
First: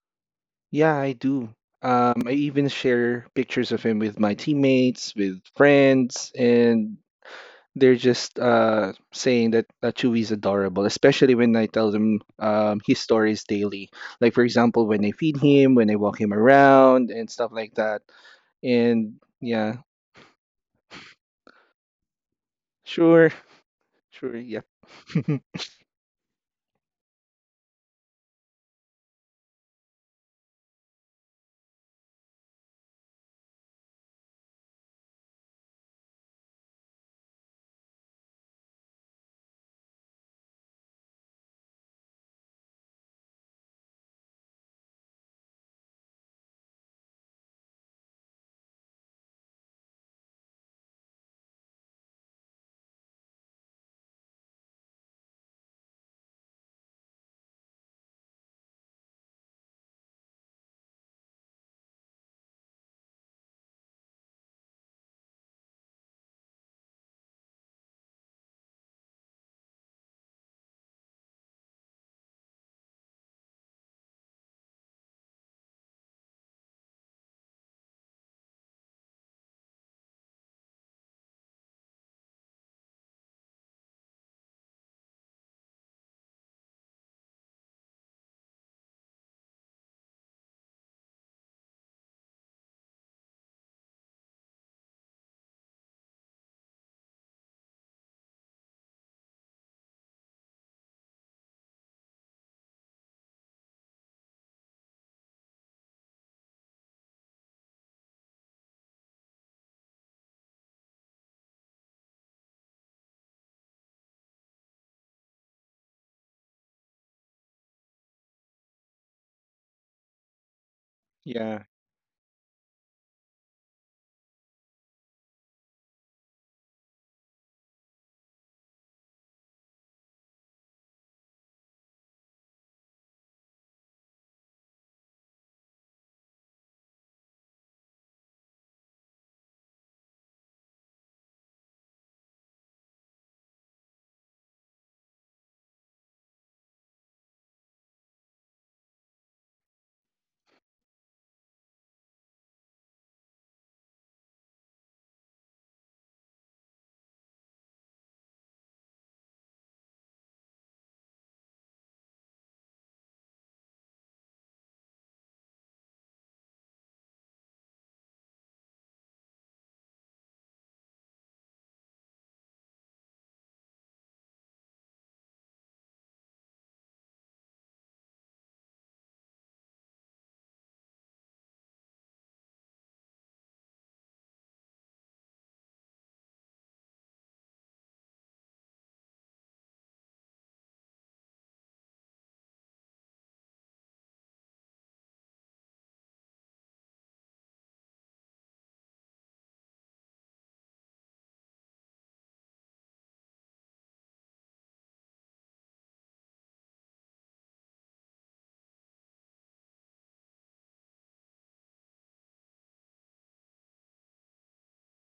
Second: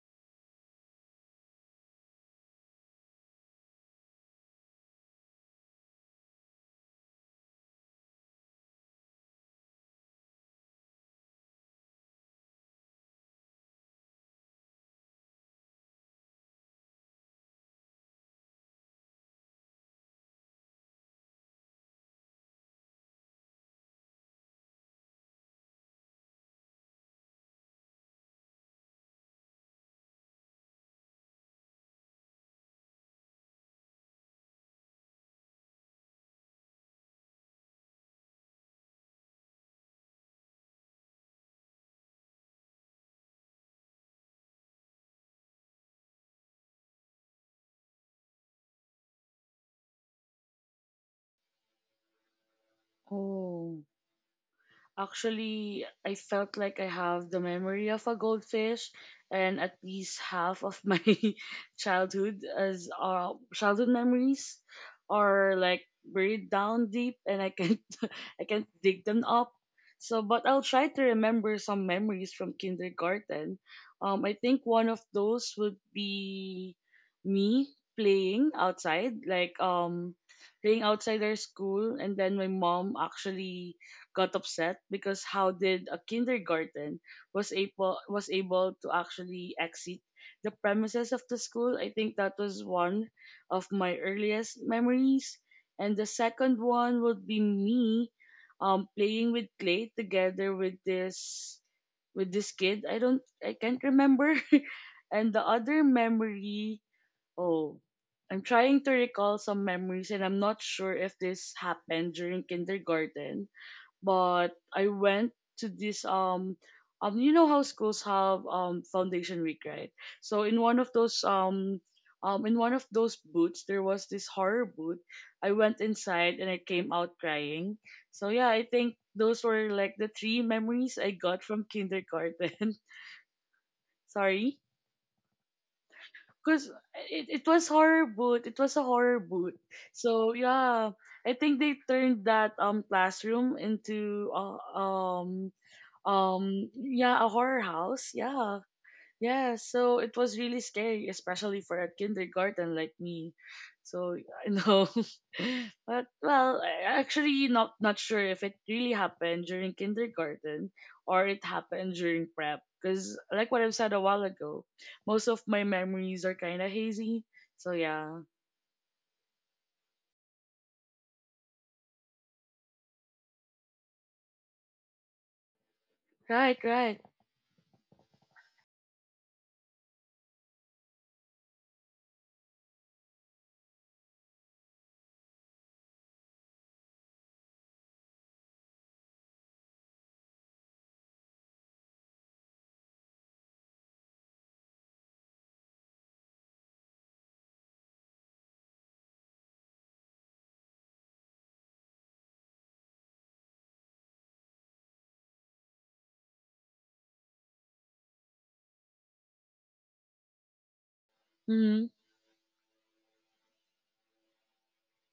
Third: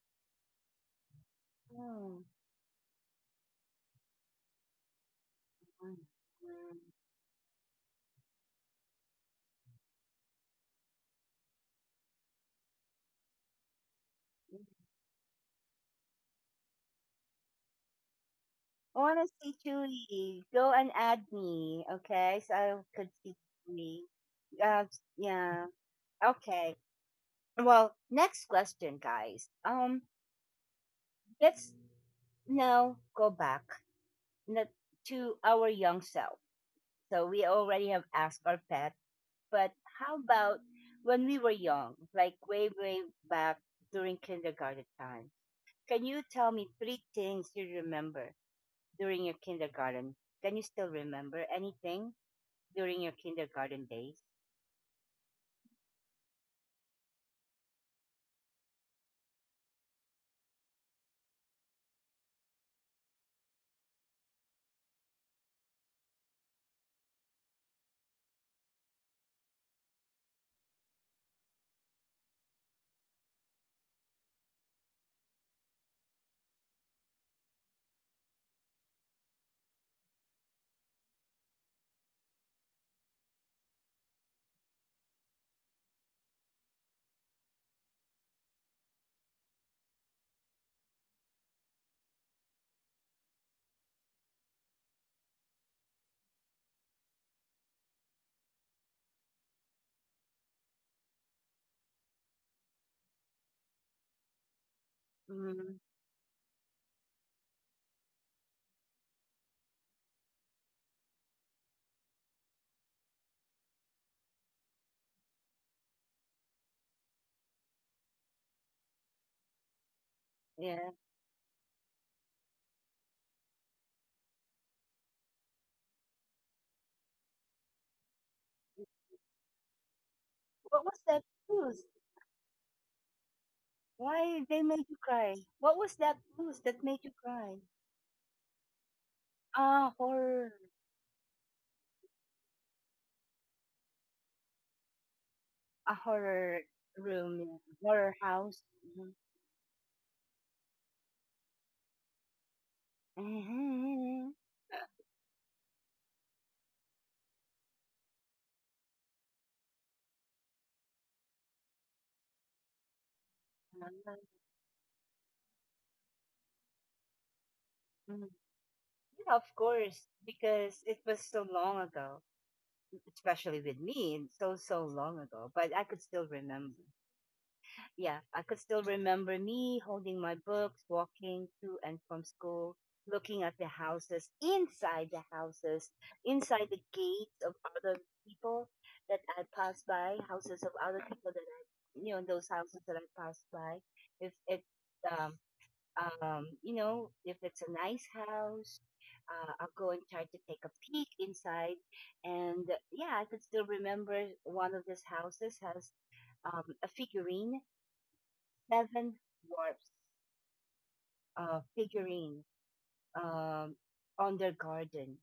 Yeah, I do.
Oh.
I even share pictures of him with my teammates, with
Mm,
friends,
mm.
and they're just saying that Chewie's adorable, especially when I tell them his stories daily. Like, for example, when I feed him, when I walk him around, and stuff like that. And
Honestly,
yeah,
Chewy, go and add me, okay? So I could
sure,
see Chewy.
sure, yep.
Uh, yeah, okay. Well, next question, guys. Let's now go back n- to our young self. So we already have asked our pet, but how about when we were young, like way, way back during kindergarten time? Can you tell me three things you remember during your kindergarten? Can you still remember anything? During your
Oh.
kindergarten days?
Actually, I felt like I have the memory of a goldfish, and at least half of my childhood as childhood memories are like buried down deep, and I can't I can't dig them up. So but I'll try to remember some memories from kindergarten. I think one of those would be me playing outside, like playing outside our school, and then my mom actually got upset because how did a kindergarten was able to actually exit the premises of the school. I think that was one of my earliest memories. And the second one would be me playing with clay together with this kid. I can't remember. and the
Mm,
other memory, oh, I'm trying to recall some memories and I'm not sure if this happened during kindergarten, but I went to this you know how schools have foundation week, right? So in one
yeah.
of those
Yeah,
in one of those booths there was this horror booth. I went inside and I came out crying. So yeah, I think those were like the three
What was
memories I
that
got from
blues?
kindergarten.
Why they
sorry,
made you cry? What was that blues
because
that made you
it
cry?
was horror boot it was a horror boot.
Ah,
So
horror.
yeah, I think they turned that classroom into
A horror
yeah, a
room. Yeah.
horror
Horror
house,
house.
yeah.
Mhm.
Yeah, so it was really scary, especially for a kindergarten like me. So I know, but well, actually not sure if it really happened during kindergarten or it happened during prep, because like what I've said a while ago, most of my memories are kind of hazy. So yeah,
Mhm. Yeah, of course, because it was so long ago, especially with me, and so, so long ago, but I could still
right,
remember.
right.
Yeah, I could still remember me holding my books, walking to and from school, looking at the houses, inside the houses, inside the gates of other people that I passed by, houses of other people that I, you know, those houses that I passed by. If it, um, you know, if it's a nice house, I'll go and try to take a peek inside. And yeah, I could still remember one of these houses has a figurine seven dwarfs
hmm
figurine um, on their garden.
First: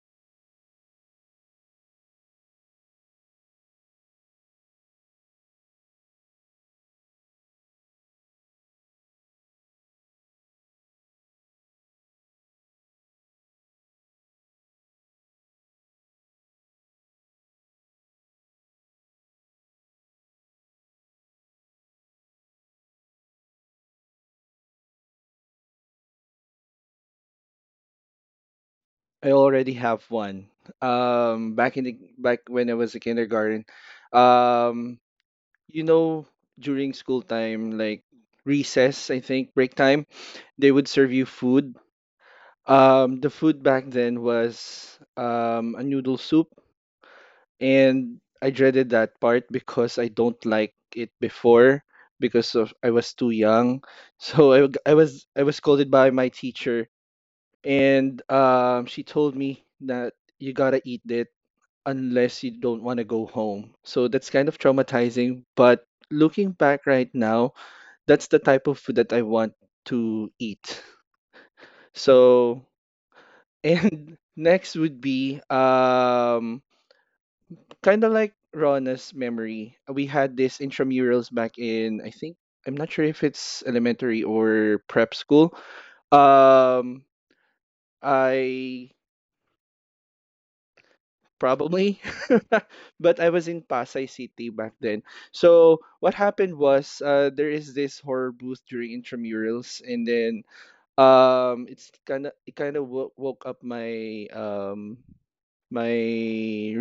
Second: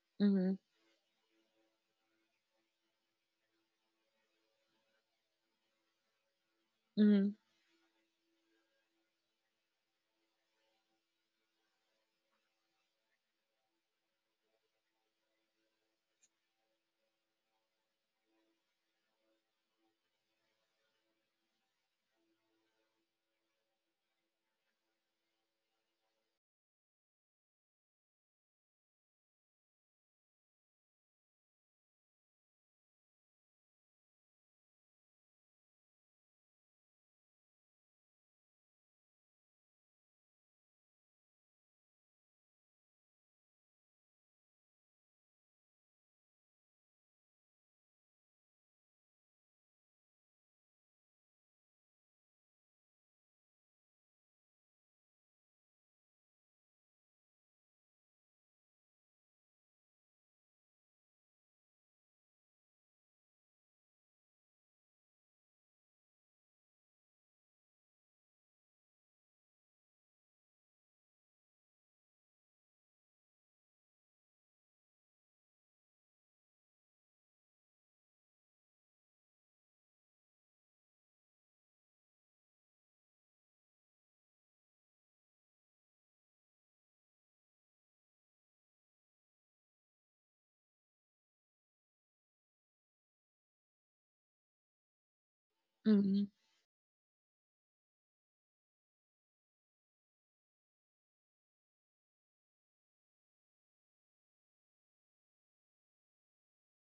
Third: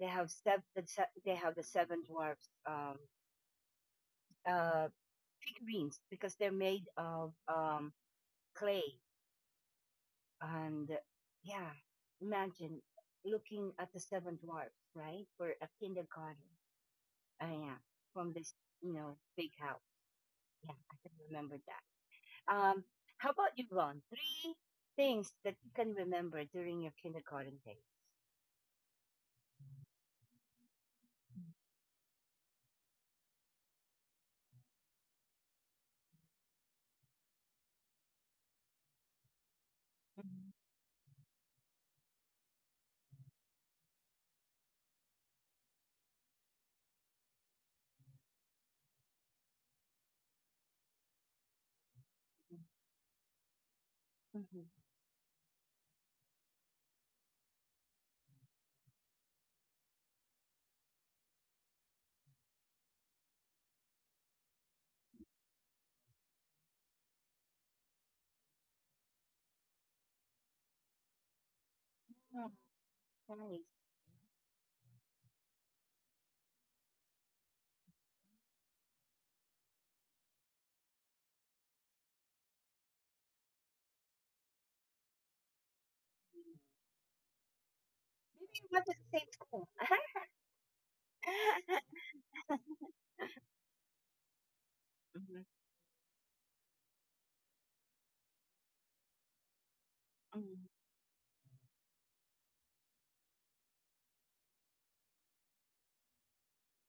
They have
hmm
seven. They have the seven dwarfs uh, figurines because they're made
hmm
of clay. And yeah, imagine looking at the seven dwarfs, right, for a kindergarten. Yeah, from this you know big house. Yeah, I can remember that. Um, how about you, Ron? Three things that you can remember during your kindergarten days.
I already have one. Back in the back when I was a kindergarten, um, you know, during school time, like recess, I think, break time,
Mm-hmm.
they would serve you food. The food back then was a noodle soup, and I dreaded that part because I don't like it before because of I was too young. So
Mhm.
I was scolded by my teacher, and she told me that you gotta eat it unless you don't want to go home. So that's kind of traumatizing, but looking back right now, that's the type of food that I want to eat.
Oh,
So,
nice.
and next would be kind of like Rona's memory. We had this intramurals back in I think I'm not sure if it's elementary or prep school. Um
Maybe it wasn't
I
faithful. Mhm.
probably but I was in Pasay City back then.
Mhm.
So what
hmm
happened was there is this horror booth during intramurals and then it's kind of woke up my my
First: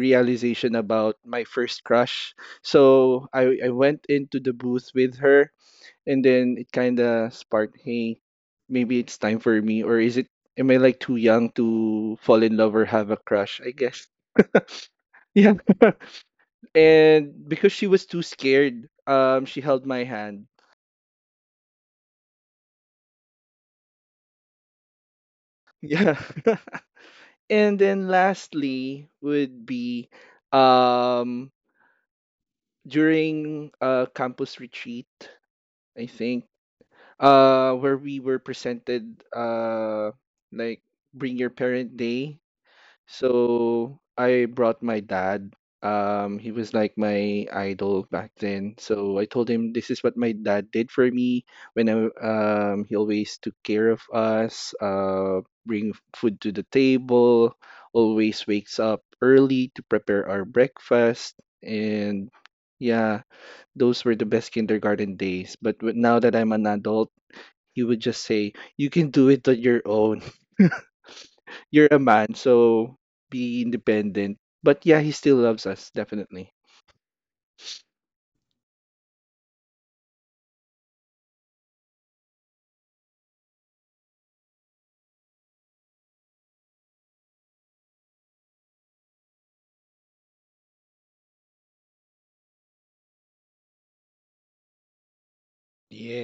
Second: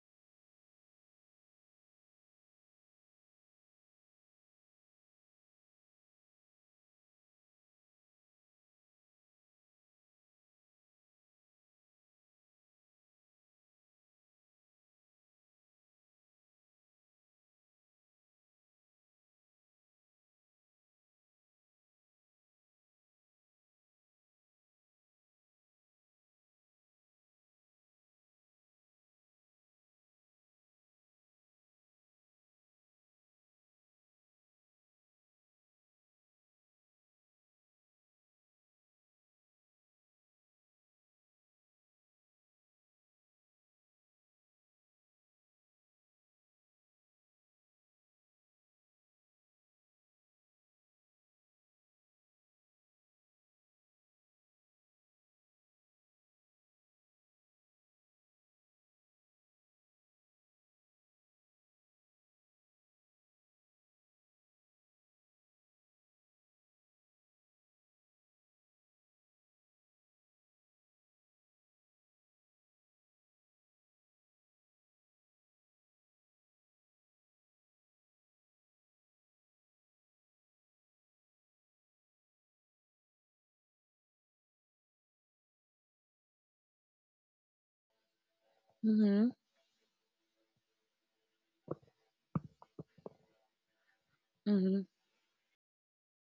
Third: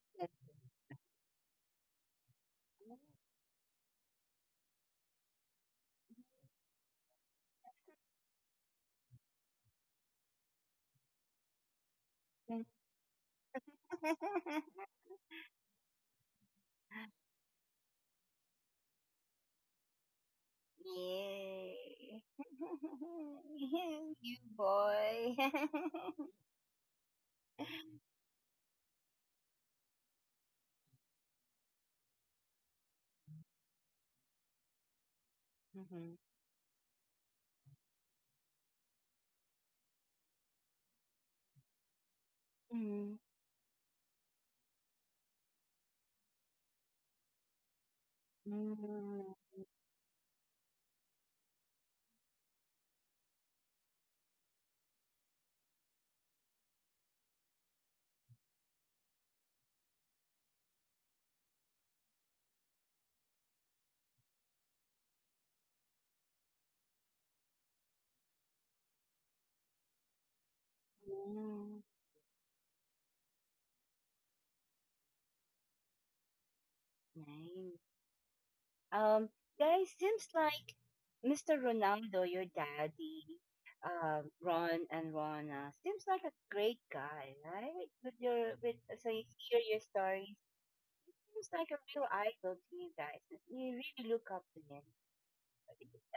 That's
about my first crush. So I went into the booth with her, and then it kind of sparked, hey, maybe it's time for me, or is it? Am I like too young to fall in
it.
love or have a crush? I guess. Yeah. And because she was too scared, she held my hand.
Yay. you boy.
Yeah. And then lastly would be um during campus retreat, I
Mhm.
think, where we were presented like bring your parent day,
Mhm.
so I brought my dad. He was like my idol back then. So I
Mhm.
told him this is what my dad did for me when he always took care of us, bring food to the table, always wakes up early to prepare our breakfast. And yeah, those were the best kindergarten days. But now that I'm an adult, he would just say, you can do it on your own.
Mhm.
You're a man, so be independent. But yeah, he still loves us, definitely.
Nice. Um, Guys, seems like Mr. Ronaldo, your daddy, Ron and Rona, seems like a great guy, right? With your with so
hmm
you hear your stories. He's like a real idol to you guys. You really look up to
hmm
him.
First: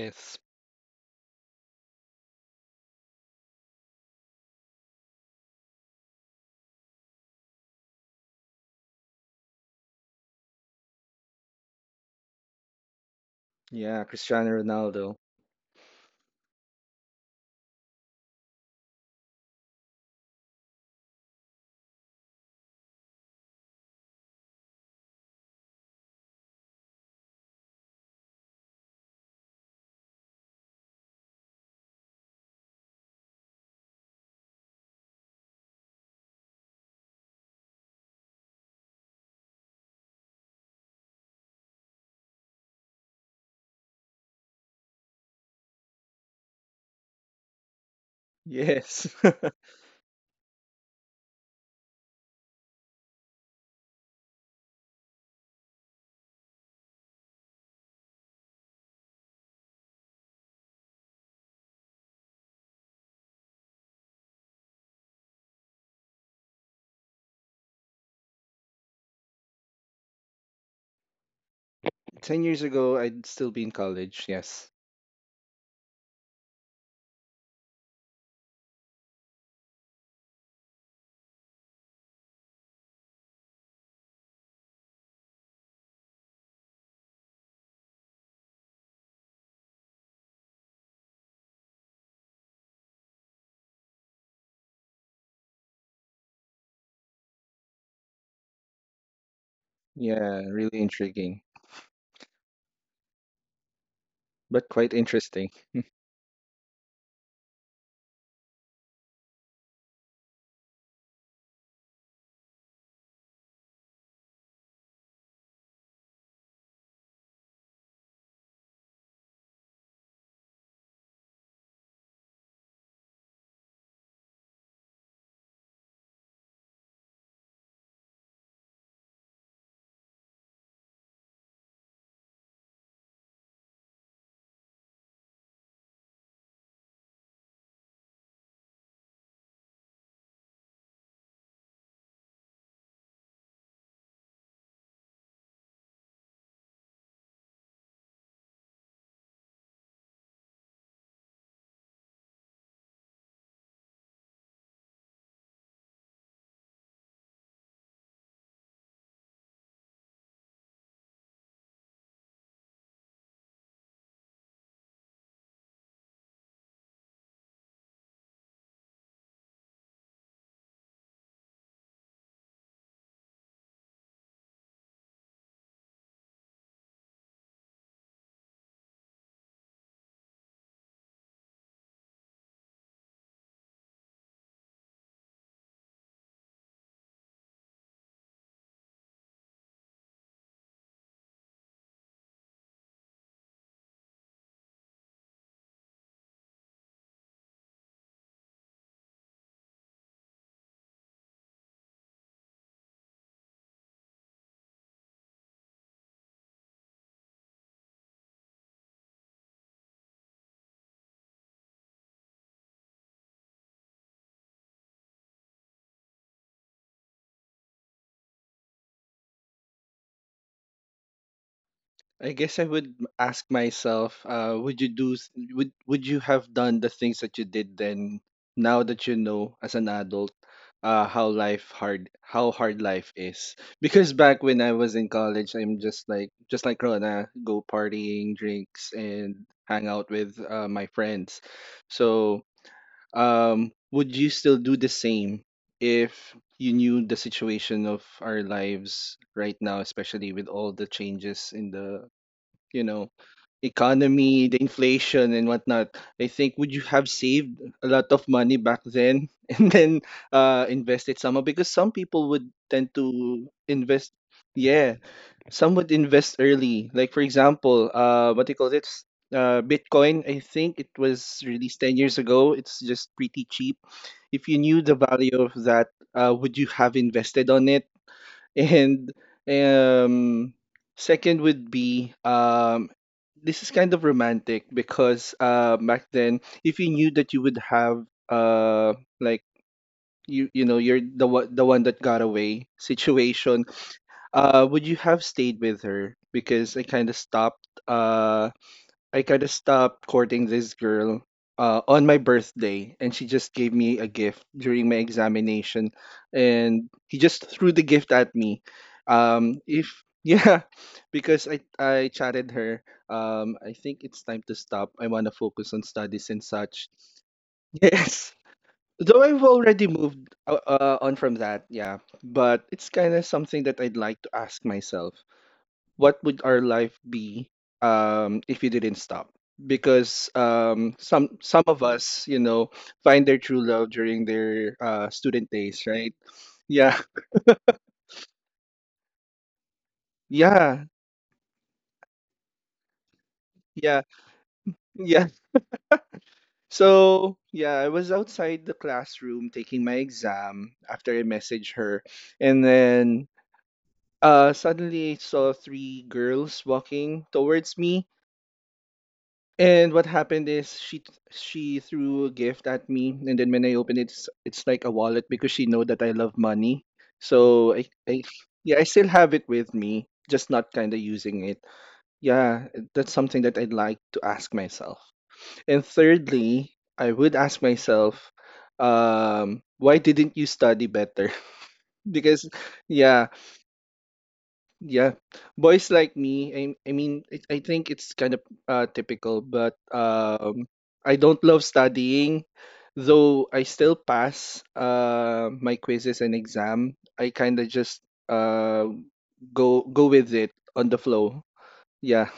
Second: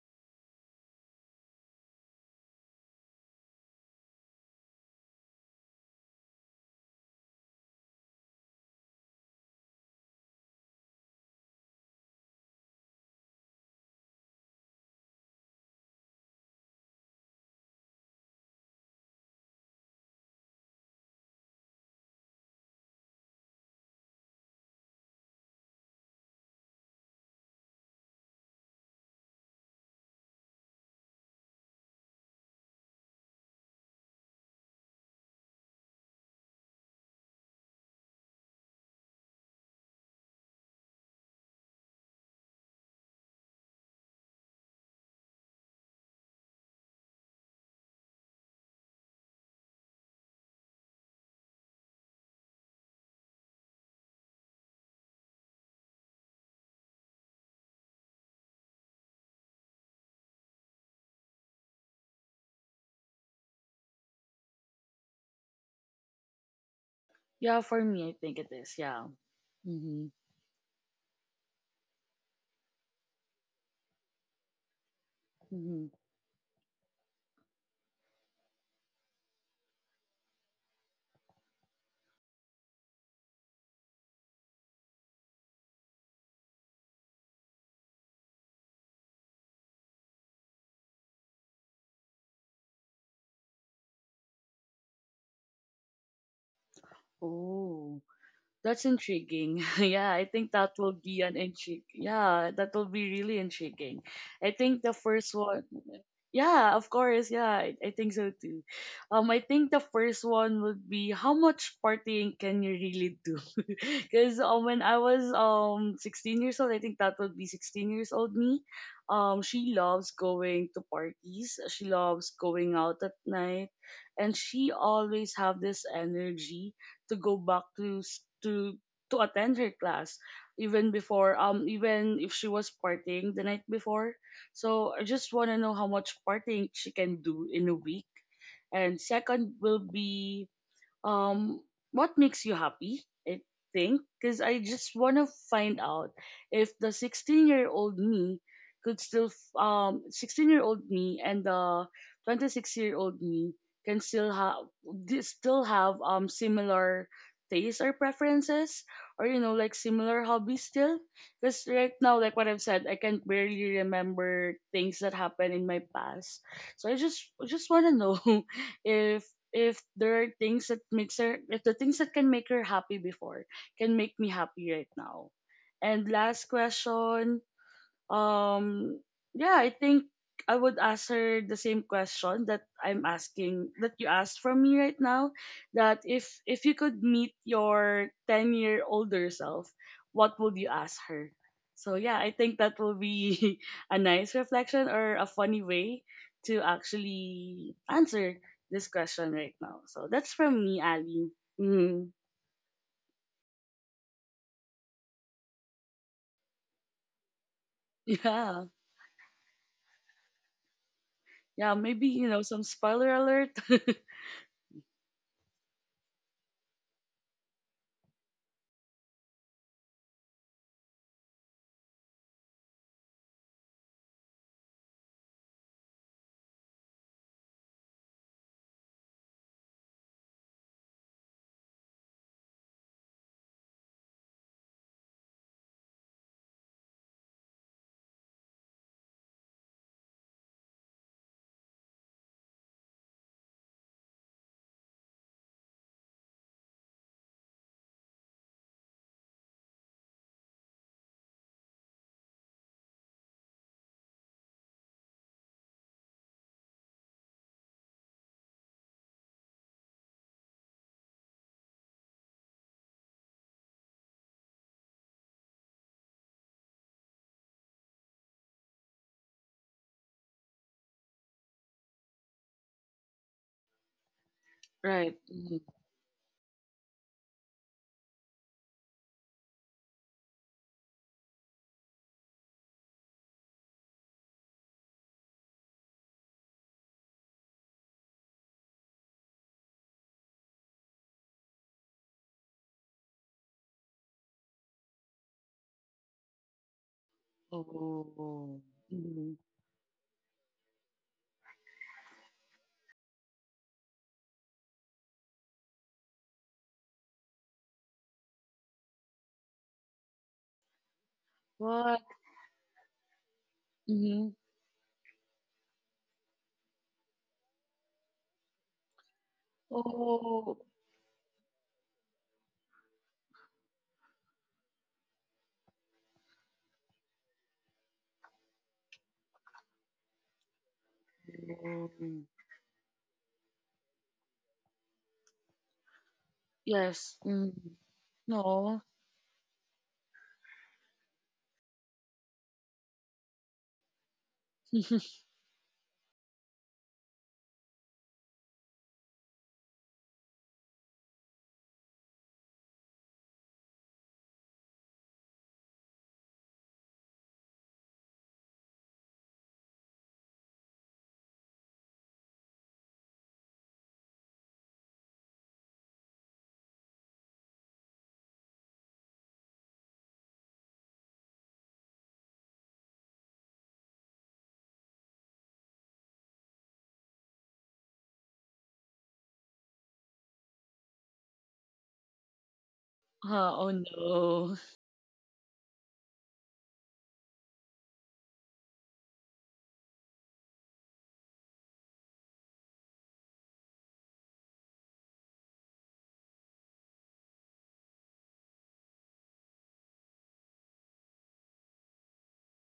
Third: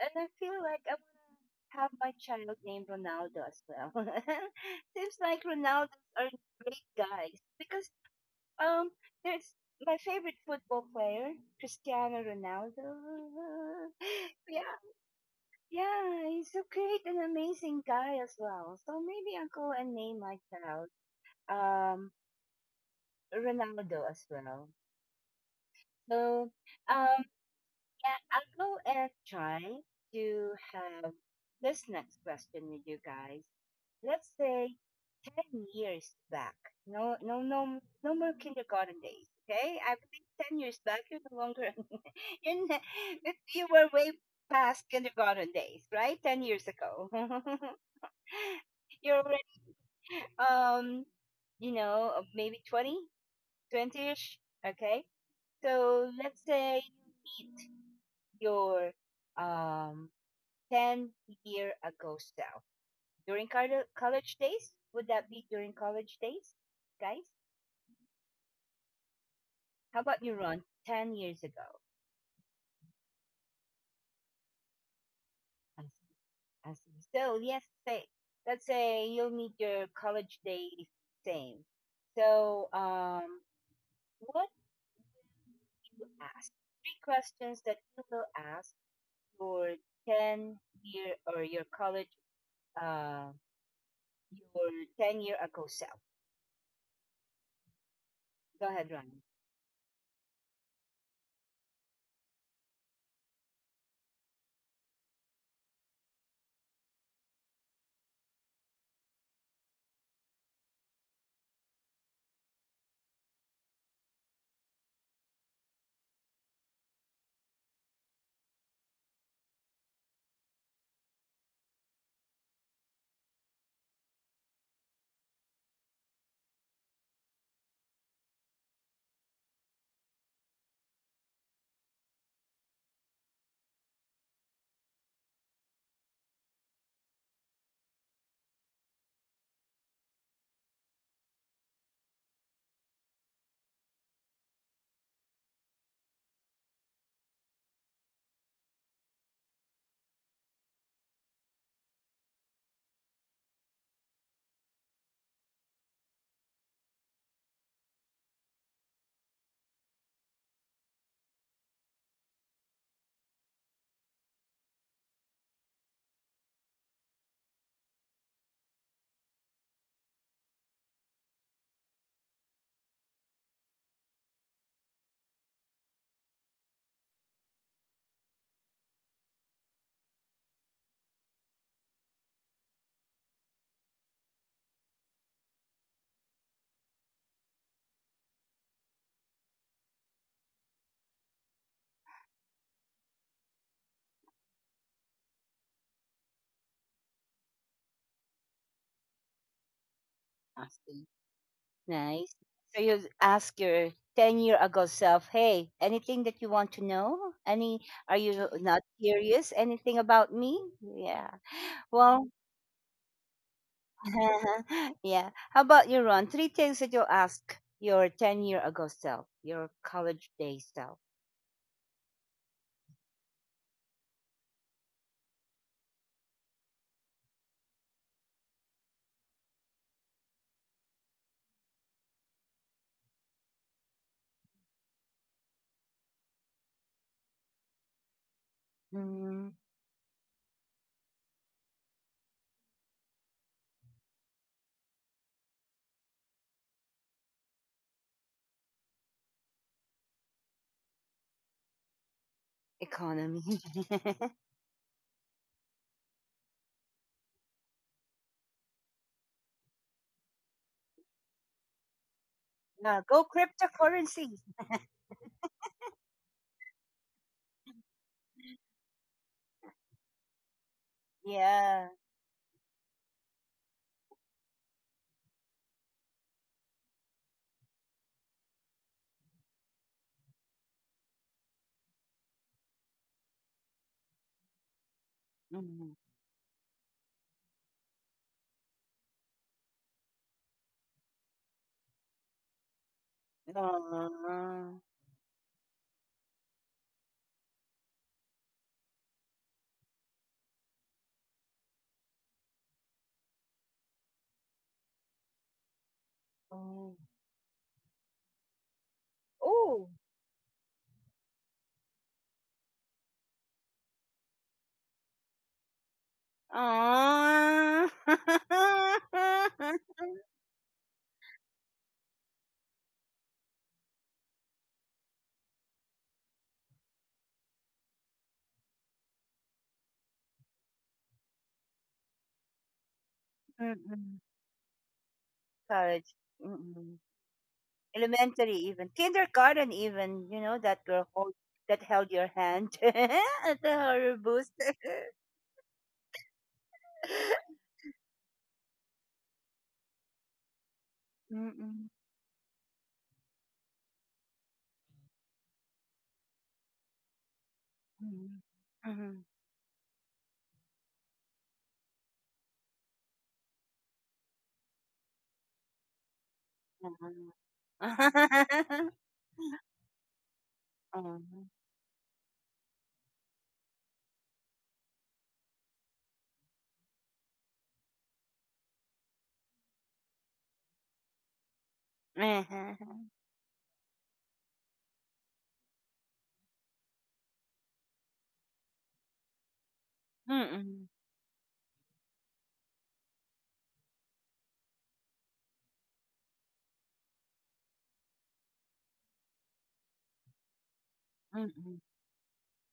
And I feel like I want to have my child named Ronaldo as well. Seems like Ronaldos are great guys because um there's my favorite football player, Cristiano Ronaldo.
Yeah, Cristiano
Yeah,
Ronaldo.
yeah, he's a great and amazing guy as well. So maybe I'll go and name my child um Ronaldo as well. So um yeah, I'll go and try to have this next question with you guys. Let's say 10 years back. No, no, no, no more kindergarten days. Okay, I believe 10 years back you're no longer in. You were way past kindergarten days, right? 10 years ago,
Yes.
you're already um, you know, maybe 20, 20-ish. Okay, so let's say you meet your um 10 year ago self during college days. Would that be during college days, guys?
yeah for me I think it is, yeah.
How
Mhm.
about you, Ron? 10 years ago.
10 years ago, I'd still be in college, yes.
I
hmm
see. I see. So yes, say let's say you'll meet your college days same. So what you ask three questions that you will ask your 10 year or your college uh, your 10 year ago self.
Oh,
Go ahead,
that's
Ronnie.
intriguing. Yeah, I
Yeah,
think that
really
will be an
intriguing,
intrigue. Yeah, that will be really intriguing. I
but
think the
quite
first
interesting.
one. Yeah, of course. Yeah, I think so too. I think the first one would be how much partying can you really do? Because when I was 16 years old, I think that would be 16 years old me. She loves going to parties. She loves going out at night, and she always have this energy to go back to s- to attend her class, even before even if she was partying the night before. So I just want to know how much partying she can do in a week. And second will be um what makes you happy, I think because I just want to find out if the 16-year-old me could still 16-year-old me and the 26-year-old me can still have similar tastes or preferences, or you know, like similar hobbies still, because right now, like what I've said, I can barely remember things that happened in my past. So I just want to know if there are things that makes her, if the things that can make her happy before can make me happy right now. And last question, Um, yeah, I think I would answer the same question that I'm asking, that you asked from me right now. That if you could meet your 10 year older self, what would you ask her? So yeah, I think that will be a nice reflection or a funny way to actually answer this question right now. So that's from me,
Asking.
Ali. Mhm.
Nice. So you ask your 10 year ago self, hey, anything that you want to know? Any, are you
Yeah,
not curious? Anything about me? Yeah.
yeah, maybe
Well,
you know, some spoiler alert.
yeah. How about you, Ron? Three things that you'll ask your 10 year ago self, your college day self.
I guess I would ask myself, would you would you have done the things that you did then, now that you know as an adult, how life hard, how hard life is? Because back when I was in college, I'm just like Rona, go partying, drinks,
Mm,
and hang out with my friends. So, would you still do the same if you knew the situation of our lives right now, especially with all the changes in the you know,
economy.
economy, the inflation and whatnot, I think would you have saved a lot of money back then and then invested somehow? Because some people would
Yeah,
tend
go
to
cryptocurrency.
invest, yeah, some would invest early. Like for example, what do you call this? Bitcoin, I think it was
Yeah.
released 10 years ago. It's just pretty cheap. If you knew the
right. Mm-hmm.
value of that, would you have invested on it? And um, second would be this is kind of romantic because
Mm.
back then, if you knew that you would have like you know you're the one that got away situation,
Uh,
would you have stayed with her? Because I kind of stopped.
Oh. Mhm.
I kind of stopped courting this girl on my birthday, and she just gave me a gift during my examination, and he just threw the gift at me.
oh.
If yeah, because I
What?
I chatted her. I think
Mhm.
it's time to stop. I wanna focus on studies and such.
Ah.
Yes. Though I've already moved
Oh.
on from that, yeah, but it's kind of something that I'd like to ask myself what would our life be if you didn't stop? Because some of
Mm.
us, you know, find their true love
Mm.
during their student days,
College.
right?
Mm.
Yes.
Yeah,
Mm.
Elementary
No.
even. Kindergarten even, you know, that girl
yeah,
hold, that held your hand at the horror
yeah,
booth.
yeah. So yeah, I was outside the classroom taking my exam after I
Mm.
messaged her, and then suddenly I saw three girls walking towards me.
Mm. Mhm.
And what happened is she threw a gift at me, and then when I opened it, it's like a wallet because she know that I love money.
Mhm.
So I yeah, I still have it with me, just not kind of
Mhm.
using it. Yeah, that's something that I'd like to ask myself. And thirdly, I would ask myself, why didn't you study better? Because
Mhm.
Huh,
yeah,
oh no.
yeah, boys like me. I mean, it, I think it's kind of typical, but
Mhm.
I don't love studying, though I still pass my quizzes and exam. I kind of just uh, go with it on the flow. Yeah,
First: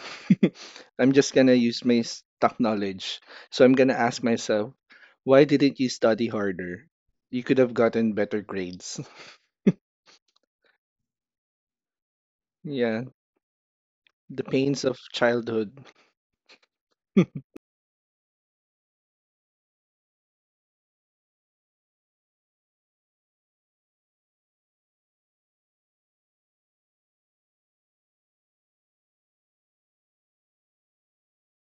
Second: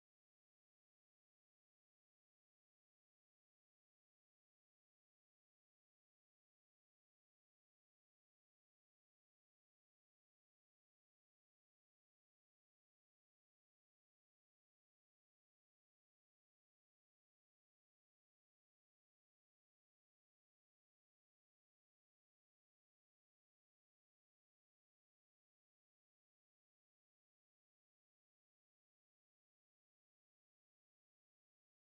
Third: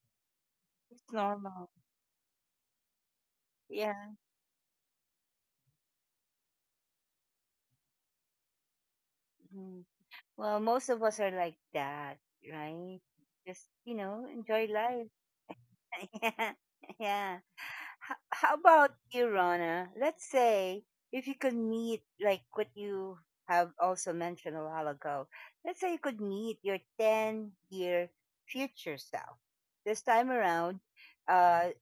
It's
I'm just gonna
normal.
use my stock knowledge. So I'm gonna
Yeah.
ask myself, why didn't you study harder? You could have gotten better grades.
Mhm. Well, most of us are like that, right?
Yeah,
Just, you know,
the
enjoy
pains of
life.
childhood.
Yeah. yeah. How about you, Rana? Let's say if you could meet, like what you have also mentioned a while ago, let's say you could meet your 10-year future self. This time around, uh,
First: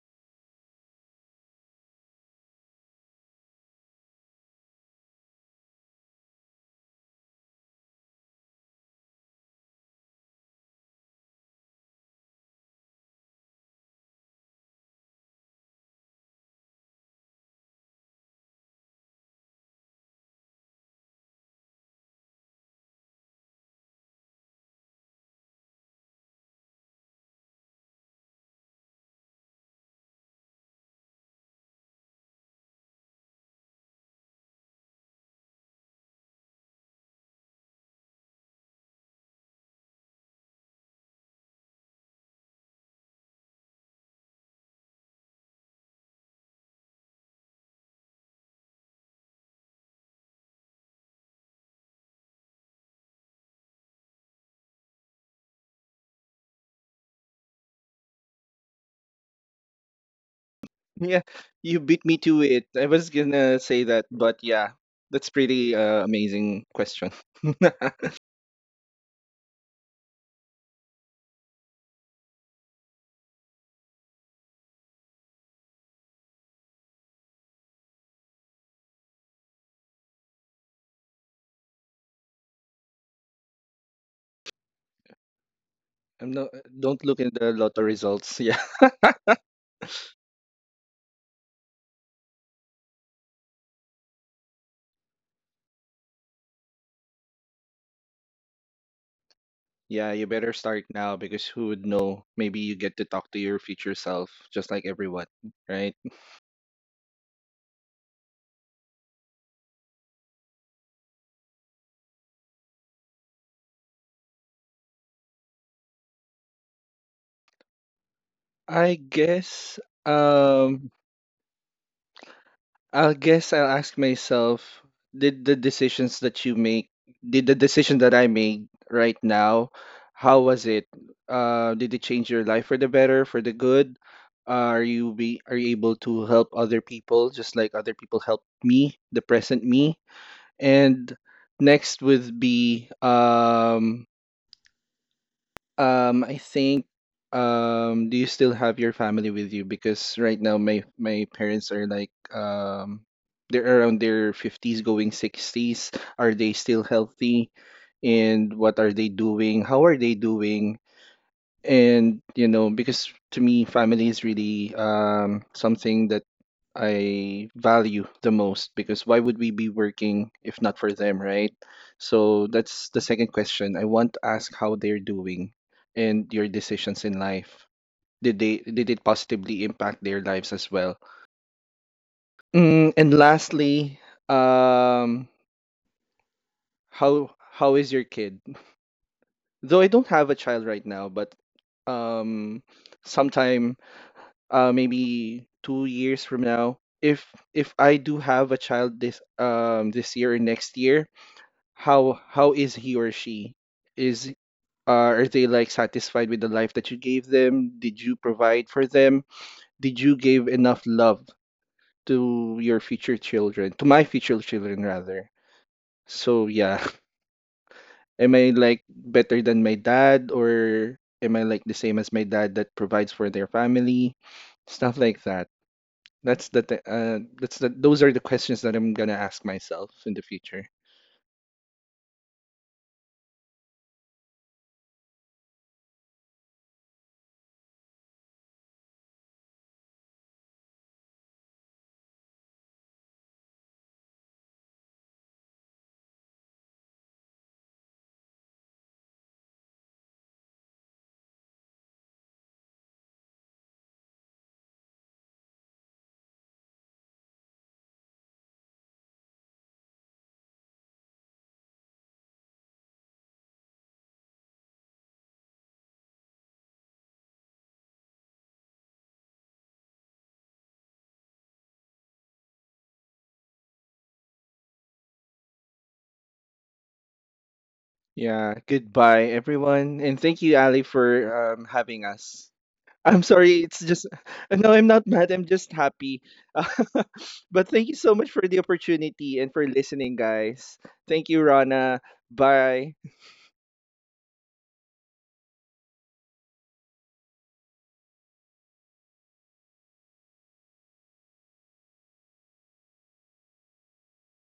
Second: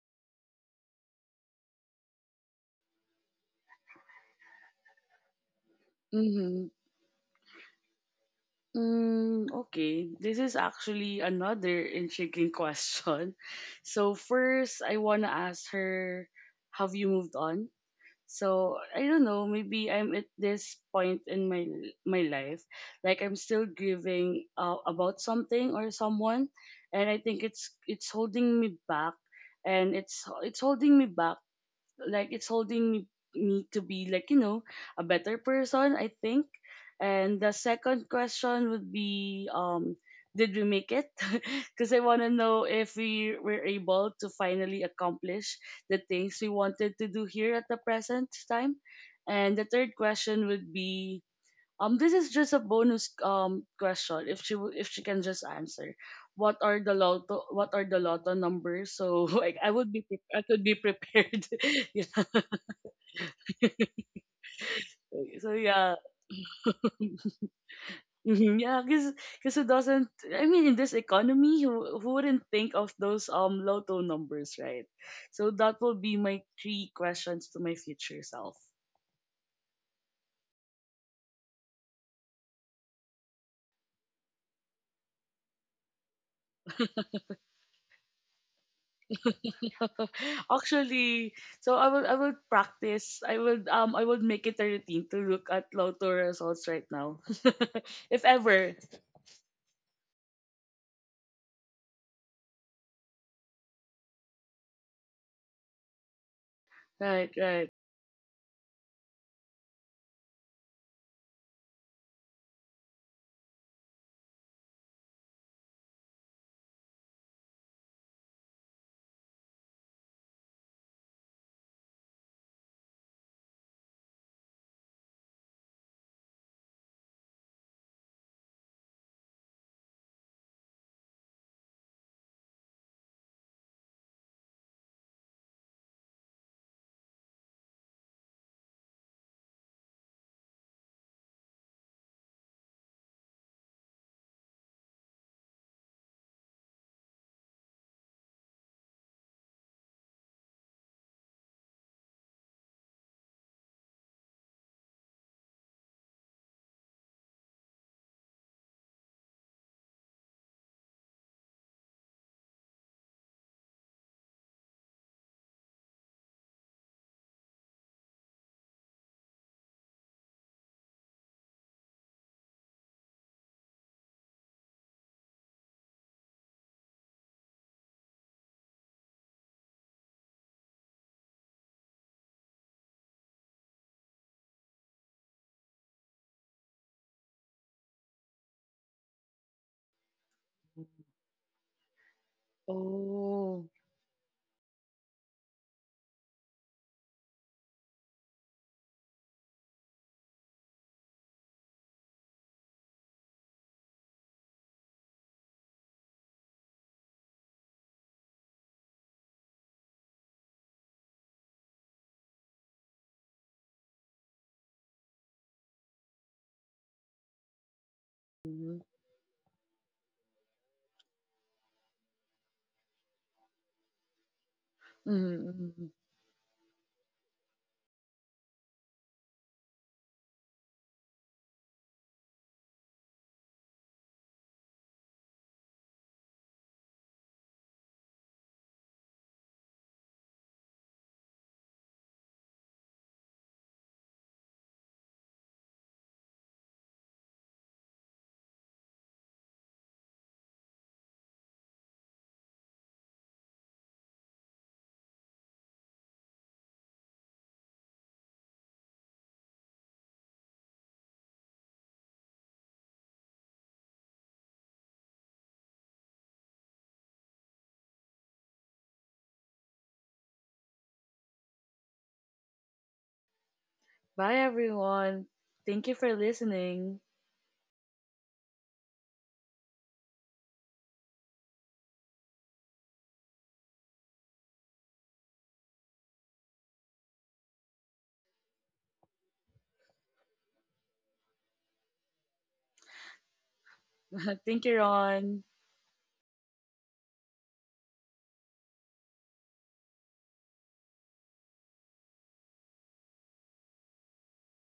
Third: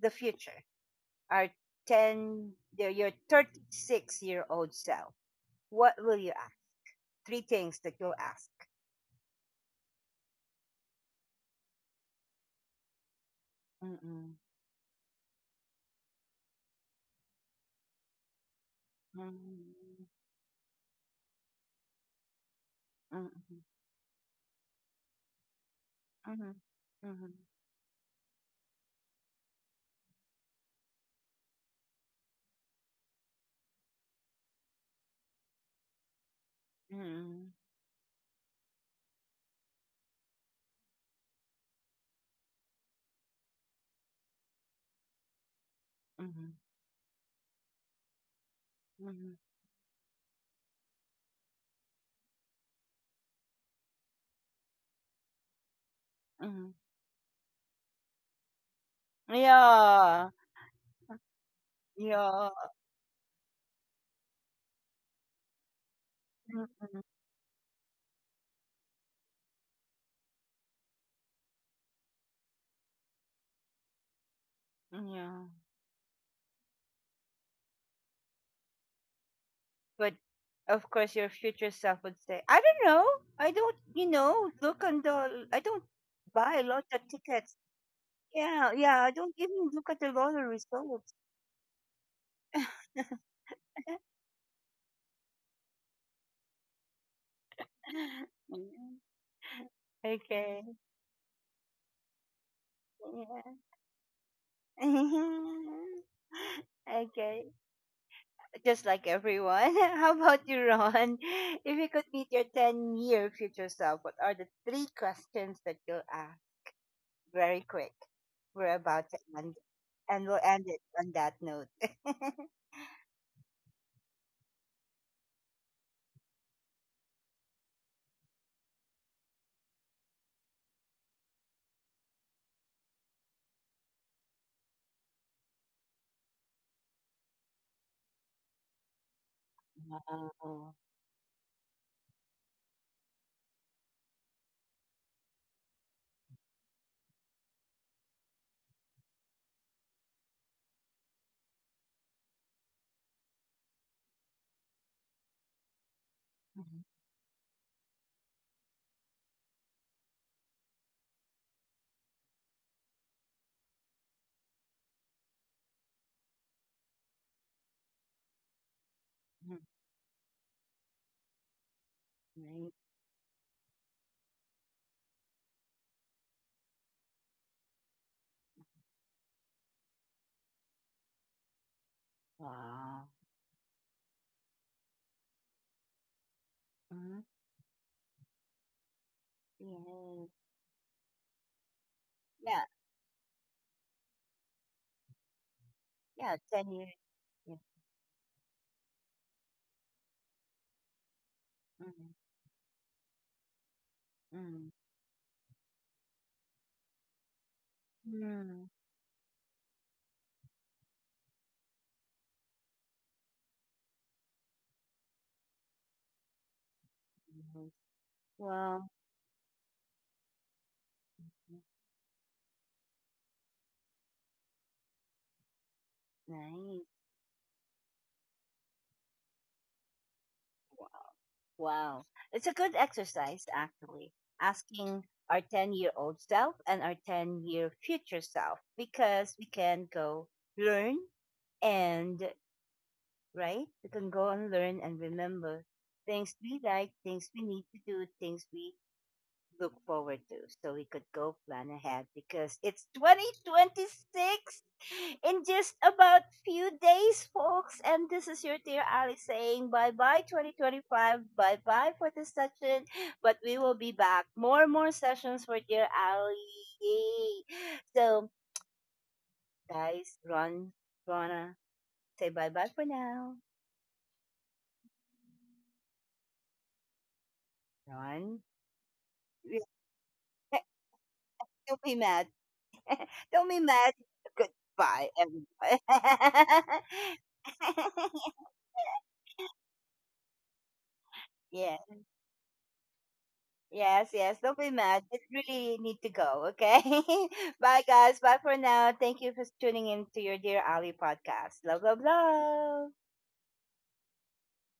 the future, our 10, your 36-year-old self. What will you ask?
Mm-hmm.
Three things that you'll ask.
Mm, okay. This is actually another intriguing question. So
Mm-mm,
first, I wanna ask her, have you moved on? So I don't know. Maybe
mm-mm,
I'm at this point in my life, like I'm
mm-mm,
still grieving about something or someone,
mm-mm,
and I
mm-mm,
think it's holding me back, and it's holding me back, like it's holding me to be like, you know, a better person, I think. And the
mm-mm,
second question would be did we make it? because I want to know if we were able to finally accomplish the things we wanted to do here at the present time.
mm-mm.
And the third question would be, this is just a bonus question. If if she can just answer, what
Mhm.
are the lotto what are the lotto numbers? So like
Yeah.
I could be
Yeah,
prepared.
you
yeah.
beat me to
Yeah.
it. I was gonna say that, but yeah, that's
so
pretty
yeah.
amazing
Mhm.
question.
Mhm, yeah, because who doesn't? I mean, in this economy, who wouldn't think of those lotto numbers, right?
Yeah.
So that will be my three questions to my future self.
But of course, your future self would say, I don't know. I don't, you know, look on the, I don't
I'm
buy
not,
lots of
don't look at
tickets.
the lotto results. Yeah,
Yeah. Yeah. I don't even look at the lottery results.
Actually, so I will practice. I would make it a routine to look at Lotto results right now. if ever.
Mm.
yeah, you better
Okay.
start now because who would know? Maybe you get to talk to
Yeah.
your future self, just like everyone, right?
Right,
Okay.
right.
Just like everyone. How about you, Ron? If you could meet your 10-year future self, what are the three questions that you'll ask? Very quick. We're
I
about to end,
guess.
and we'll end it
Um,
on that note.
I guess I'll ask myself, did the decisions that you make, did the decision that I made right now, how was it? Did it change your life for the better, for the good? Are you able to help other people just like other people helped me, the present me?
Wow.
And next would be I think do you still have your family with you? Because right now my parents are like they're around their 50s going 60s. Are they
Mhm.
still healthy? And what are they doing? How are they doing? And, you know, because to me, family is really something that I value the most because why would we be working if not for them, right? So
Right.
that's the second question. I want to ask how they're doing and your decisions in life. Did they did it positively impact their lives as well?
Wow.
Mm, and lastly, um,
Mhm.
how is your kid? Though I don't have a child right now, but
Yes.
um,
Oh.
sometime maybe two
Yeah. Yeah.
years from
10 years.
now,
Yeah.
if I do have a child this this year or next year,
Mhm.
how is he or she? Is
Mhm.
uh, are they like satisfied with the life that you gave them? Did you
Hmm.
provide for them? Did you give enough love to your future children, to my future children rather? So yeah,
Nice.
am I
Mhm.
Well,
like better than my dad or am I like the same as my dad that provides for their family? Stuff
Mhm,
like that.
mhm.
That's
nice.
the th that's the those are the questions that I'm gonna ask myself in the future.
Wow. Wow. It's a good exercise, actually, asking our 10-year-old self and our 10-year future self because we can go learn and right? We can go and learn and remember things we like, things we need to do, things we look forward to. So we could go plan ahead because it's 2026 in just about few days, folks. And this is your dear Ali saying bye-bye 2025, bye-bye for this session. But we will be back. More and more sessions for dear Ali. Yay. So guys, Ron, Rana, say bye-bye for now.
Bye everyone. Thank you for listening.
Ron,
Yeah, goodbye
Run.
everyone, and thank you Ali for
Don't be mad.
having us.
Don't
I'm
be
sorry,
mad.
it's just no,
Goodbye,
I'm not mad, I'm
everybody.
just happy. But thank you so much for the opportunity and for listening, guys. Thank
Yeah.
you, Rana. Bye.
Yes, yes. Don't
Thank
be
you,
mad. It
Ron.
really need to go. Okay. Bye, guys. Bye for now. Thank you for tuning in to your dear Ali podcast. Love, love, love.